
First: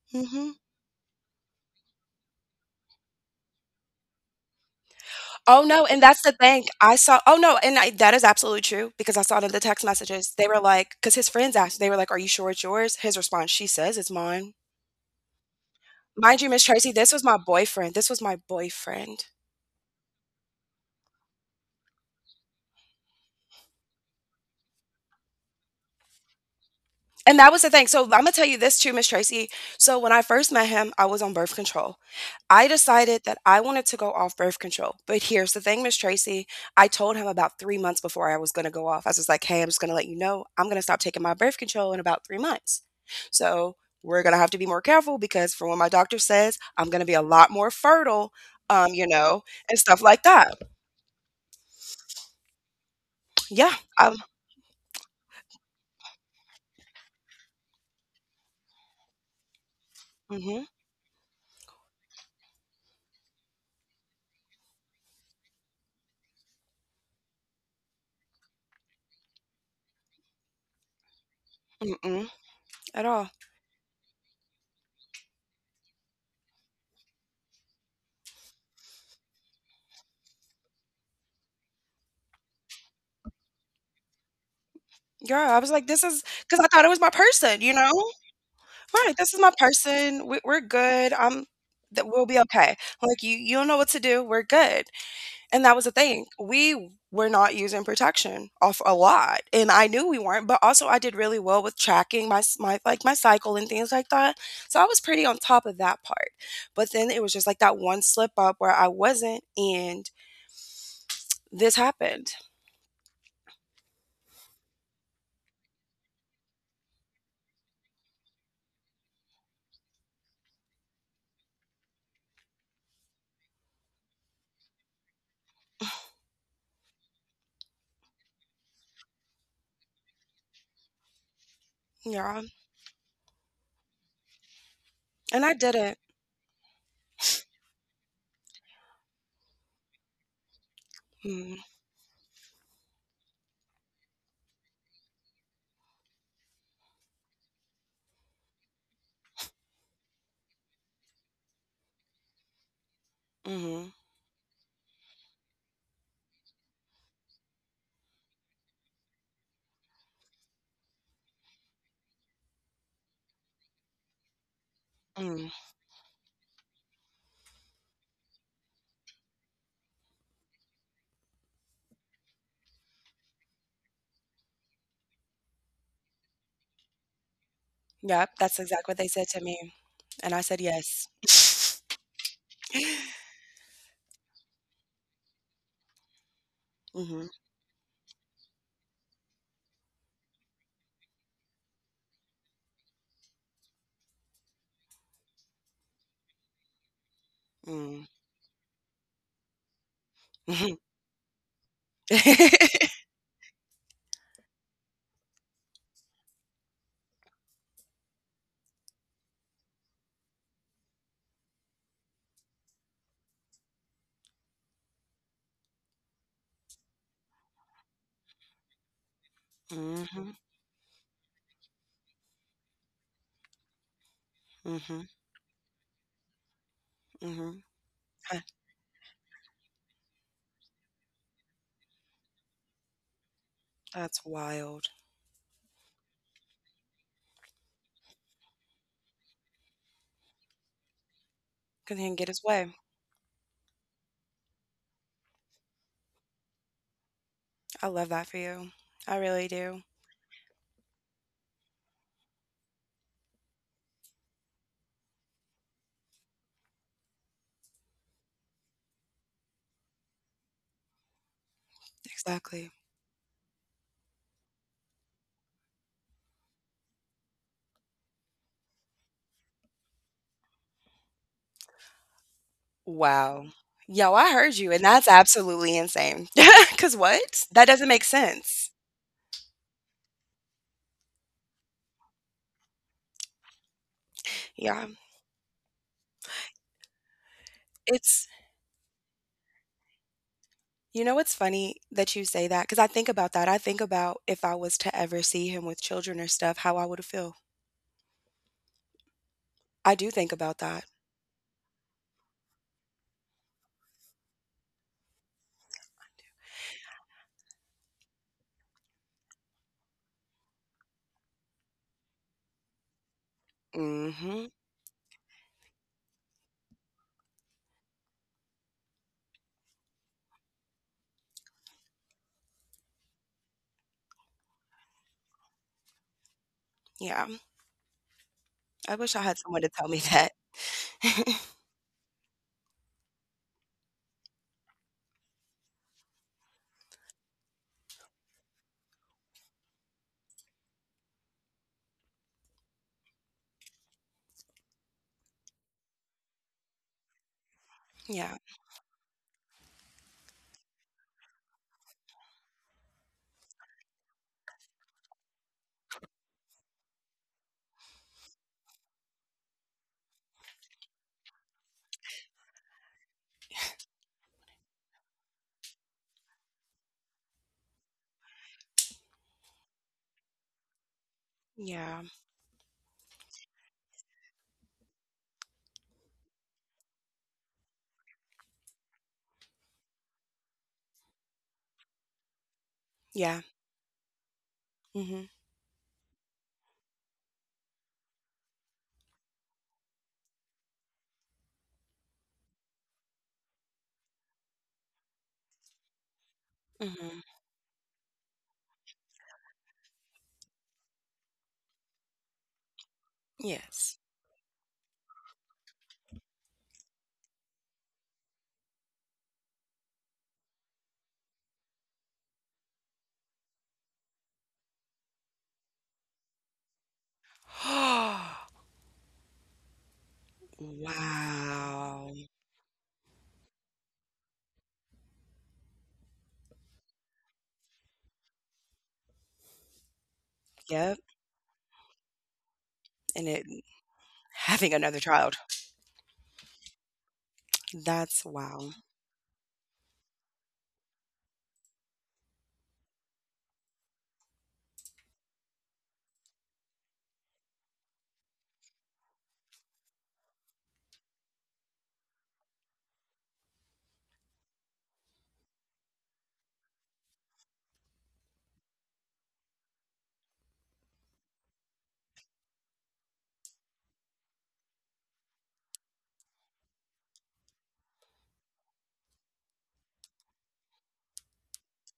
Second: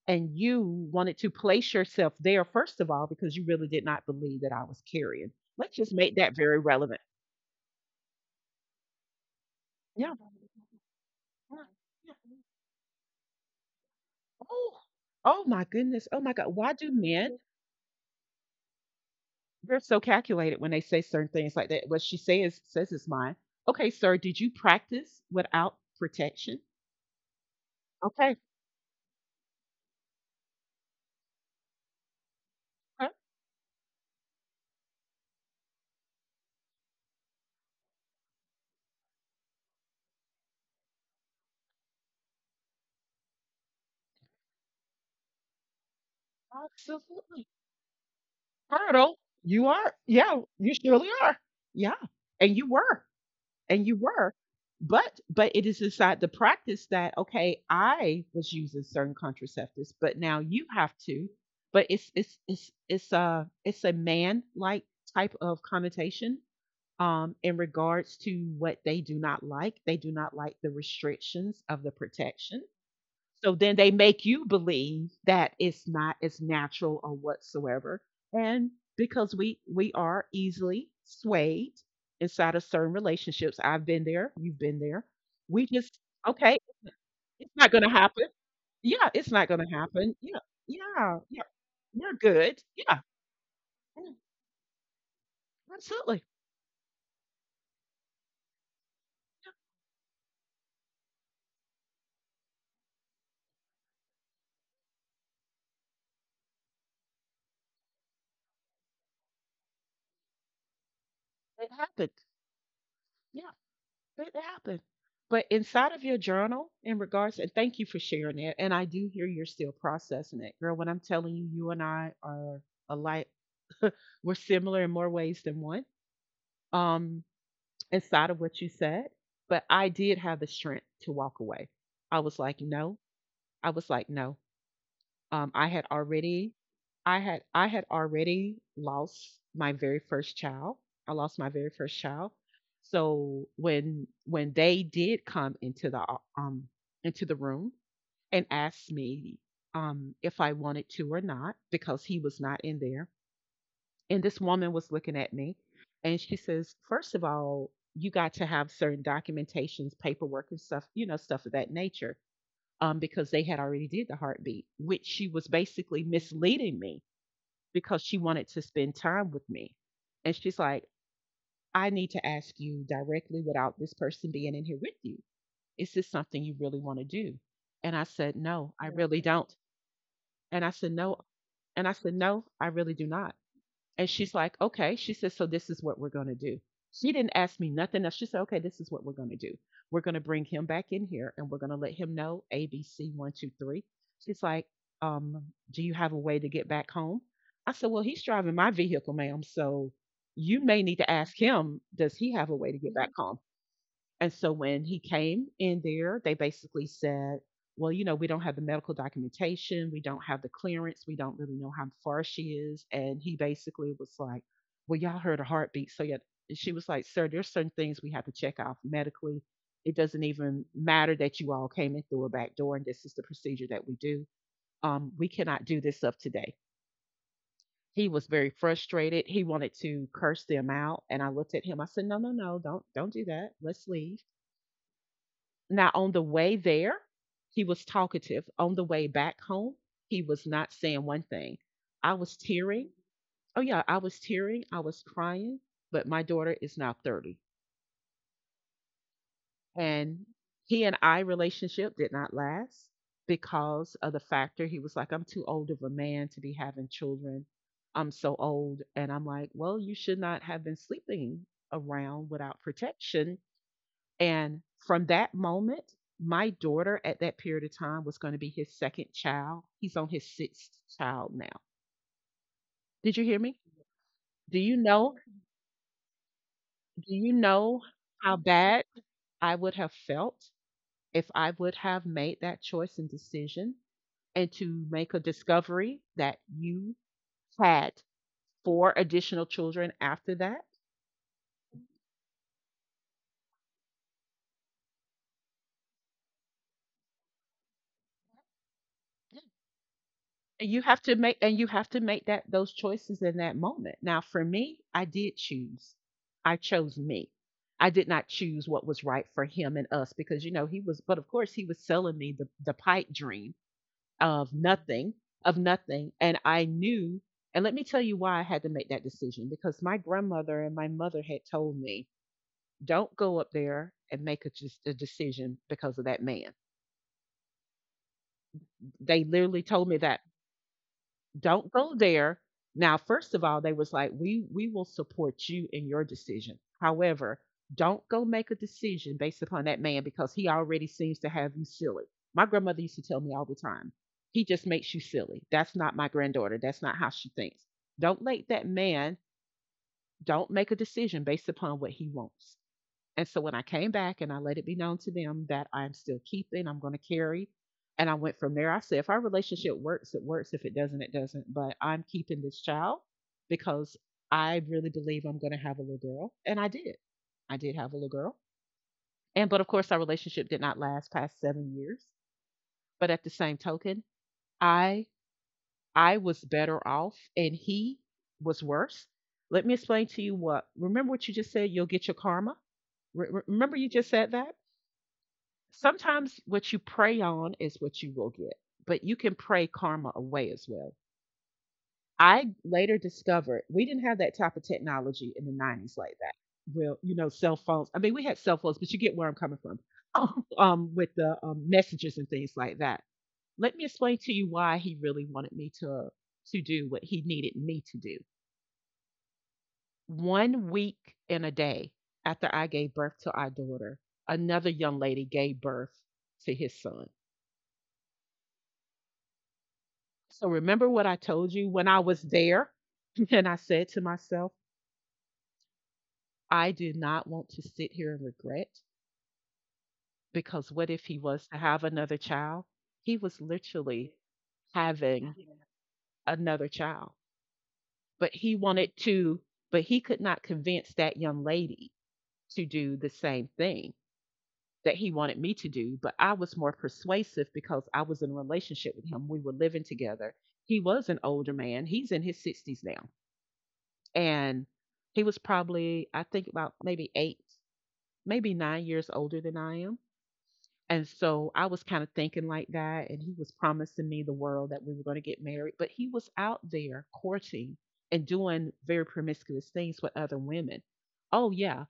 Speaker 1: And
Speaker 2: Mhm.
Speaker 1: you wanted to place yourself there, first of all, because you really did not believe that I was carrying.
Speaker 2: Oh,
Speaker 1: Let's
Speaker 2: no,
Speaker 1: just
Speaker 2: and
Speaker 1: make
Speaker 2: that's the
Speaker 1: that very
Speaker 2: thing. I
Speaker 1: relevant.
Speaker 2: saw oh, no, and I that is absolutely true because I saw it in the text
Speaker 1: Yeah.
Speaker 2: messages. They were like, because his friends
Speaker 1: Yeah,
Speaker 2: asked, they were like,
Speaker 1: yeah.
Speaker 2: "Are you sure it's yours?" His response, "She says it's mine."
Speaker 1: Oh, oh my goodness. Oh my
Speaker 2: Mind you,
Speaker 1: God.
Speaker 2: Miss
Speaker 1: Why do
Speaker 2: Tracy, this was my
Speaker 1: men?
Speaker 2: boyfriend. This was my boyfriend.
Speaker 1: They're so calculated when they say certain things like that. What she says says is mine. Okay, sir, did you practice without protection?
Speaker 2: And that was the thing. So I'm gonna tell you this too, Miss Tracy. So when I first met him, I was on birth control. I
Speaker 1: Uh,
Speaker 2: decided that I wanted to go off birth control. But here's the thing, Miss Tracy. I told him about 3 months before I was gonna go off. I was just like, hey, I'm just gonna let you know I'm gonna stop taking my birth control in about 3 months. So we're gonna have to be more careful because from what my doctor says, I'm gonna be a
Speaker 1: Absolutely.
Speaker 2: lot more fertile, you
Speaker 1: Fertile.
Speaker 2: know,
Speaker 1: You
Speaker 2: and
Speaker 1: are.
Speaker 2: stuff like
Speaker 1: Yeah,
Speaker 2: that.
Speaker 1: you surely are. Yeah. And you were.
Speaker 2: Yeah.
Speaker 1: And you
Speaker 2: I,
Speaker 1: were. But it is inside the practice that okay, I was using certain contraceptives, but now
Speaker 2: mm-hmm,
Speaker 1: you have to. But it's it's a it's a man like type of connotation in regards to what they do not like. They do not like the restrictions of the
Speaker 2: mm-mm,
Speaker 1: protection.
Speaker 2: at all.
Speaker 1: So then they make you believe that it's not as natural or whatsoever. And because we are easily swayed inside of certain relationships. I've been there, you've been there.
Speaker 2: Yeah, I
Speaker 1: We
Speaker 2: was like,
Speaker 1: just
Speaker 2: this is
Speaker 1: okay,
Speaker 2: because I thought it was my
Speaker 1: it's
Speaker 2: person,
Speaker 1: not
Speaker 2: you know?
Speaker 1: gonna happen. Yeah,
Speaker 2: Right,
Speaker 1: it's
Speaker 2: this is
Speaker 1: not
Speaker 2: my
Speaker 1: gonna happen.
Speaker 2: person. We
Speaker 1: Yeah,
Speaker 2: we're good.
Speaker 1: yeah,
Speaker 2: I'm
Speaker 1: yeah.
Speaker 2: that
Speaker 1: We're
Speaker 2: we'll be
Speaker 1: good.
Speaker 2: okay.
Speaker 1: Yeah,
Speaker 2: Like you don't know what to
Speaker 1: yeah,
Speaker 2: do. We're good. And that was the thing.
Speaker 1: absolutely.
Speaker 2: We were not using protection off a lot. And I knew we weren't, but also I did really well with tracking my like my cycle and things like that. So I was pretty on top of that part. But then it was just like that one slip up where I wasn't and
Speaker 1: It
Speaker 2: this
Speaker 1: happened.
Speaker 2: happened.
Speaker 1: Yeah. It happened. But inside of your journal, in regards, and thank you for sharing it. And I do hear you're still processing it, girl. When I'm telling you, you and I are alike. We're similar in more ways than one. Um, inside of what you said, but I did have the strength to walk away. I was
Speaker 2: Yeah.
Speaker 1: like, no. I was like, no.
Speaker 2: And I
Speaker 1: I
Speaker 2: did
Speaker 1: had
Speaker 2: it.
Speaker 1: already, I had already lost my very first child. I lost my
Speaker 2: Mm,
Speaker 1: very first child. So when they did come into the into the room and asked me if I wanted to or not because he was not in there,
Speaker 2: mhm.
Speaker 1: and this woman was looking at me, and she says, first of all, you got to have certain documentations, paperwork, and stuff, you know, stuff of that nature, because they had already did the heartbeat, which she
Speaker 2: Mm.
Speaker 1: was basically misleading me because she wanted to spend time with me. And she's like, I need to ask you directly without this person being in here with you. Is this something you really want to do? And I
Speaker 2: Yep,
Speaker 1: said,
Speaker 2: that's
Speaker 1: no, I
Speaker 2: exactly what they
Speaker 1: really
Speaker 2: said to
Speaker 1: don't.
Speaker 2: me. And I said
Speaker 1: And I said,
Speaker 2: yes.
Speaker 1: no. And I said, no, I really do not. And she's like, okay. She says, so this is what we're going to do. She
Speaker 2: Mhm.
Speaker 1: didn't ask me nothing else. She said, okay, this is what we're going to do. We're going to bring him back in here and we're going to let him know ABC one, two, three. She's like, um, do you have a way to get back home? I said,
Speaker 2: Mm.
Speaker 1: well, he's driving my vehicle, ma'am. So you may need to ask him, does he have a way to get back home? And so when he came in there, they basically said, well, you know, we don't have the medical documentation, we don't have the clearance, we don't really know how far she is. And he basically was like, well, y'all heard a heartbeat. So yeah, she was like, sir, there's certain things we have to check off medically. It doesn't
Speaker 2: Mhm.
Speaker 1: even matter that you all came in through a back door and this is the procedure that we do.
Speaker 2: Mhm, mhm,
Speaker 1: We cannot do this up today.
Speaker 2: mhm.
Speaker 1: He was
Speaker 2: Huh,
Speaker 1: very frustrated. He wanted to curse them out. And I looked at him. I said, no, no, no, don't do that. Let's leave.
Speaker 2: that's wild.
Speaker 1: Now, on the way there, he was talkative. On the way back home, he was not saying one thing.
Speaker 2: 'Cause he
Speaker 1: I
Speaker 2: didn't get
Speaker 1: was
Speaker 2: his way.
Speaker 1: tearing. Oh, yeah, I was tearing. I was crying. But my daughter is now 30.
Speaker 2: I love that for you. I really do.
Speaker 1: And he and I relationship did not last because of the factor. He was like, I'm too old of a man to be having children. I'm so old. And I'm like, well, you should not have been sleeping around without
Speaker 2: Exactly.
Speaker 1: protection. And from that moment, my daughter at that period of time was going to be his second child. He's on his sixth child now. Did you hear
Speaker 2: Wow.
Speaker 1: me?
Speaker 2: Yo, I heard
Speaker 1: Do
Speaker 2: you,
Speaker 1: you
Speaker 2: and that's
Speaker 1: know?
Speaker 2: absolutely insane. Cause
Speaker 1: Do you
Speaker 2: what? That
Speaker 1: know
Speaker 2: doesn't make
Speaker 1: how
Speaker 2: sense.
Speaker 1: bad I would have felt if I would have made that choice and decision and
Speaker 2: Yeah.
Speaker 1: to make a discovery that you had
Speaker 2: It's
Speaker 1: four additional children after that?
Speaker 2: you know, it's funny that you say that. Cause I think about that. I think about if I was to ever see him with children or stuff, how I would feel. I do think about that.
Speaker 1: You have to make, and you have to make that those choices in that moment. Now for me, I did choose. I chose me. I did not choose what was right for him and us because, you know, he was, but of course he was selling me the pipe dream
Speaker 2: Mm. Mhm.
Speaker 1: of nothing, of nothing. And I knew, and let me tell you why I had to make that decision, because my grandmother and my mother had told me, don't go up there and make a, just a decision because of that man.
Speaker 2: Yeah. I wish I
Speaker 1: They
Speaker 2: had someone
Speaker 1: literally
Speaker 2: to tell
Speaker 1: told
Speaker 2: me
Speaker 1: me that.
Speaker 2: that.
Speaker 1: Don't go there. Now, first of all, they was like, we will support you in your decision. However, don't go make a decision based upon that man because he already seems to have you silly. My grandmother used to tell me all the time, he just makes you silly. That's not my granddaughter. That's not how she thinks. Don't
Speaker 2: Yeah.
Speaker 1: let that man. Don't make a decision based upon what he wants. And so when I came back and I let it be known to them that I'm still keeping, I'm going to carry. And I went from there. I said, if our relationship works, it works. If it doesn't, it doesn't. But I'm keeping this child because I really believe I'm going to have a little girl. And I did. I did have a little girl. And, but of course, our relationship did not last past seven
Speaker 2: Yeah.
Speaker 1: years. But at the same token, I, I was better off and he was worse. Let me explain to you what, remember what you just said? You'll get your karma.
Speaker 2: Yeah.
Speaker 1: Remember you just said that?
Speaker 2: Mhm.
Speaker 1: Sometimes what you pray on is what you will get, but you can pray karma away as well. I later discovered we didn't have that type of technology in the 90s like that. Well, you
Speaker 2: Mhm.
Speaker 1: know, cell phones. I mean, we had cell phones, but you get where I'm coming from with the messages and things like that. Let me
Speaker 2: Yes.
Speaker 1: explain to you why he really wanted me to do what he needed me to do. 1 week and a day after I gave birth to our daughter, another young lady gave birth to his son. So remember what I told you when I
Speaker 2: Wow.
Speaker 1: was there? And I said to myself, I do not want to sit here and regret because what
Speaker 2: Yep,
Speaker 1: if he was to have another child? He
Speaker 2: and it
Speaker 1: was literally
Speaker 2: having another child.
Speaker 1: having another child,
Speaker 2: That's
Speaker 1: but he
Speaker 2: wow.
Speaker 1: wanted to, but he could not convince that young lady to do the same thing that he wanted me to do. But I was more persuasive because I was in a relationship with him. We were living together. He was an older man, he's in his 60s now. And he was probably, I think, about maybe 8, maybe 9 years older than I am. And so I was kind of thinking like that. And he was promising me the world that we were going to get married. But he was out there courting and doing very promiscuous things with other women. Oh, yeah.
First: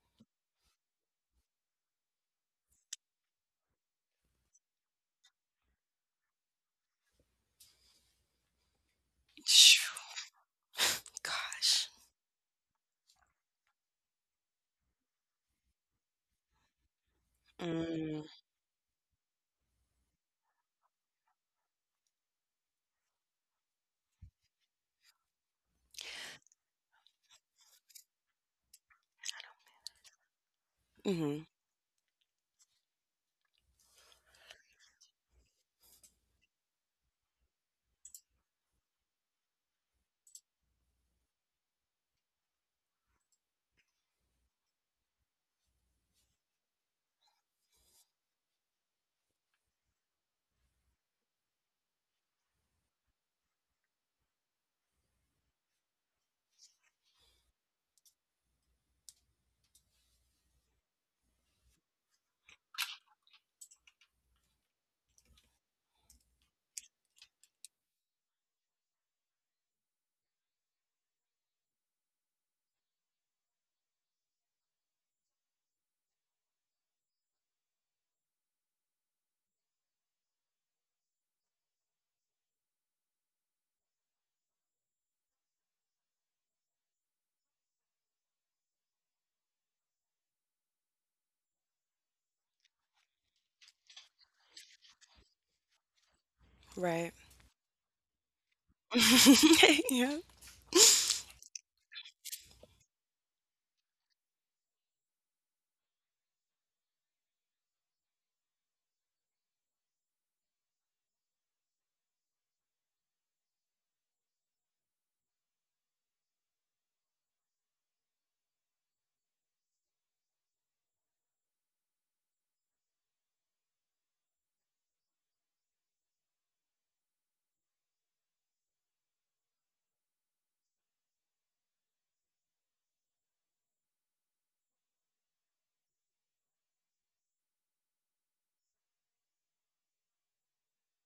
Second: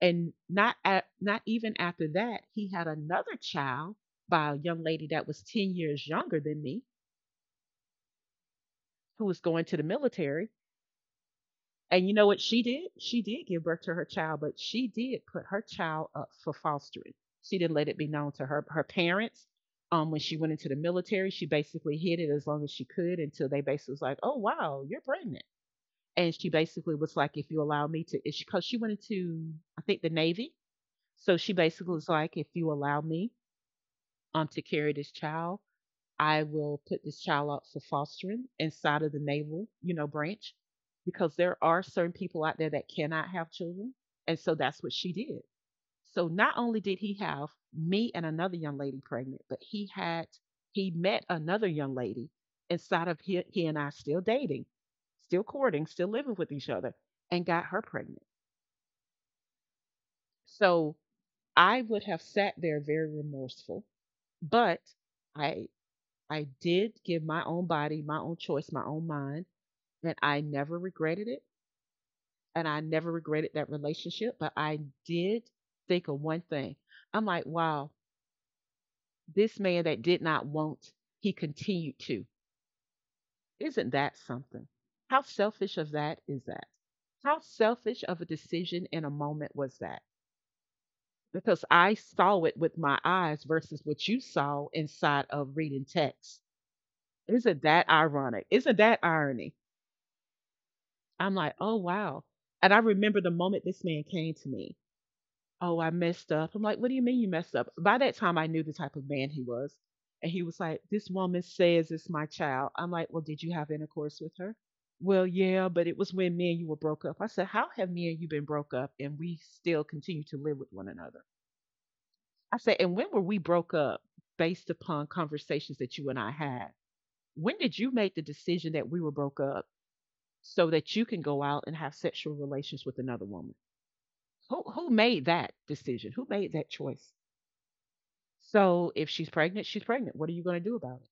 Speaker 1: And not even after that, he had another child by a young lady that was 10 years younger than me who was going to the
Speaker 2: Phew,
Speaker 1: military.
Speaker 2: gosh.
Speaker 1: And you know what she did? She did give birth to her child, but she did put her child up for fostering. She didn't let it be
Speaker 2: Mm.
Speaker 1: known to her parents. When she went into the military, she basically hid it as long as she could until they basically was like, "Oh wow, you're pregnant." And she basically was like, "If you allow me to," because she went into I think the Navy,
Speaker 2: Mm.
Speaker 1: so
Speaker 2: Mhm.
Speaker 1: she basically was like, "If you allow me to carry this child, I will put this child up for fostering inside of the naval, you know, branch because there are certain people out there that cannot have children. And so that's what she did. So not only did he have me and another young lady pregnant, but he had he met another young lady inside of he and I still dating, still courting, still living with each other, and got her pregnant. So I would have sat there very remorseful, but I I did give my own body, my own choice, my own mind, and I never regretted it. And I never regretted that relationship, but I did think of one thing. I'm like, wow, this man that did not want, he continued to. Isn't that something? How selfish of that is that? How selfish of a decision in a moment was that? Because I saw it with my eyes versus what you saw inside of reading text.
Speaker 2: Right.
Speaker 1: Isn't that ironic? Isn't that irony?
Speaker 2: Yeah.
Speaker 1: I'm like, oh wow. And I remember the moment this man came to me. Oh, I messed up. I'm like, what do you mean you messed up? By that time, I knew the type of man he was. And he was like, this woman says it's my child. I'm like, well, did you have intercourse with her? Well, yeah, but it was when me and you were broke up. I said, how have me and you been broke up and we still continue to live with one another? I said, and when were we broke up based upon conversations that you and I had? When did you make the decision that we were broke up so that you can go out and have sexual relations with another woman. Who made that decision? Who made that choice? So if she's pregnant, she's pregnant. What are you going to do about it?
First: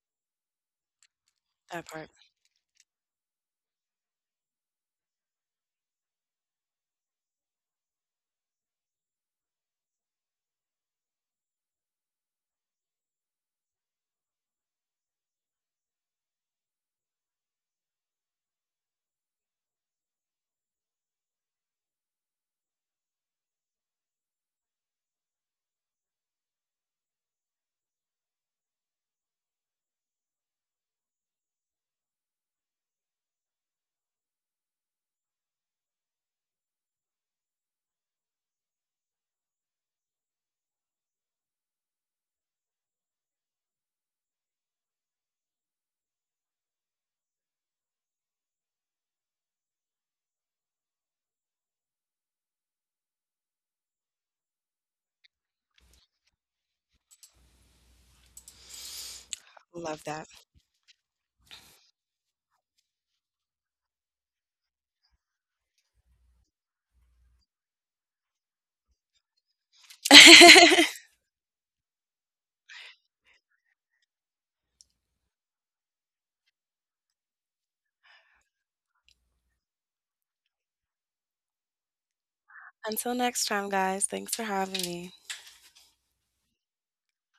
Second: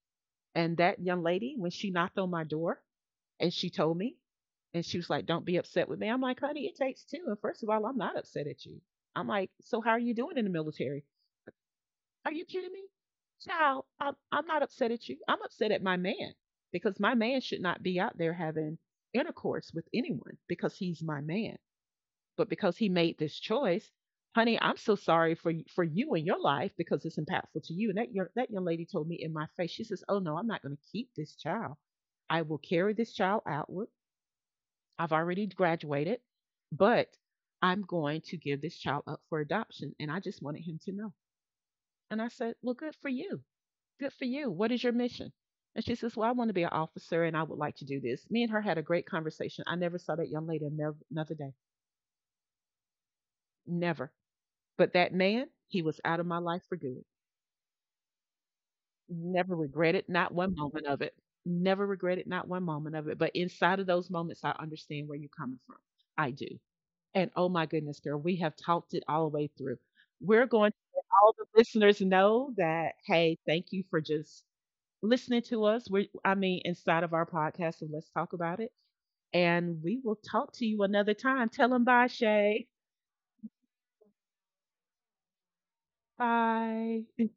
Speaker 1: And that young lady, when
Speaker 2: That
Speaker 1: she
Speaker 2: part.
Speaker 1: knocked on my door and she told me, and she was like, "Don't be upset with me." I'm like, "Honey, it takes two. And first of all, I'm not upset at you. I'm like, so how are you doing in the military? Are you kidding me, child? I'm not upset at you. I'm upset at my man because my man should not be out there having intercourse with anyone because he's my man. But because he made this choice, honey, I'm so sorry for you and your life because it's impactful to you. And that young lady told me in my face, she says, "Oh no, I'm not going to keep this child. I will carry this child outward. I've already graduated, but I'm going to give this child up for adoption." And I just wanted him to know. And I said, "Well, good for you. Good for you. What is your mission?" And she says, "Well, I want to be an officer, and I would like to do this." Me and her had a great conversation. I never saw that young lady another day. Never. But that man, he was out of my life for good. Never
Speaker 2: Love
Speaker 1: regretted
Speaker 2: that.
Speaker 1: not one moment of it. Never regretted not one moment of it. But inside of those moments, I understand where you're coming from. I do. And oh my goodness, girl, we have talked it all the way through. We're going to let all the listeners know that, hey, thank you for just listening to us. We're, I mean, inside of our podcast, and let's talk about it. And we will talk to you another time. Tell them bye, Shay.
Speaker 2: Until next time, guys. Thanks for having me.
Speaker 1: Bye.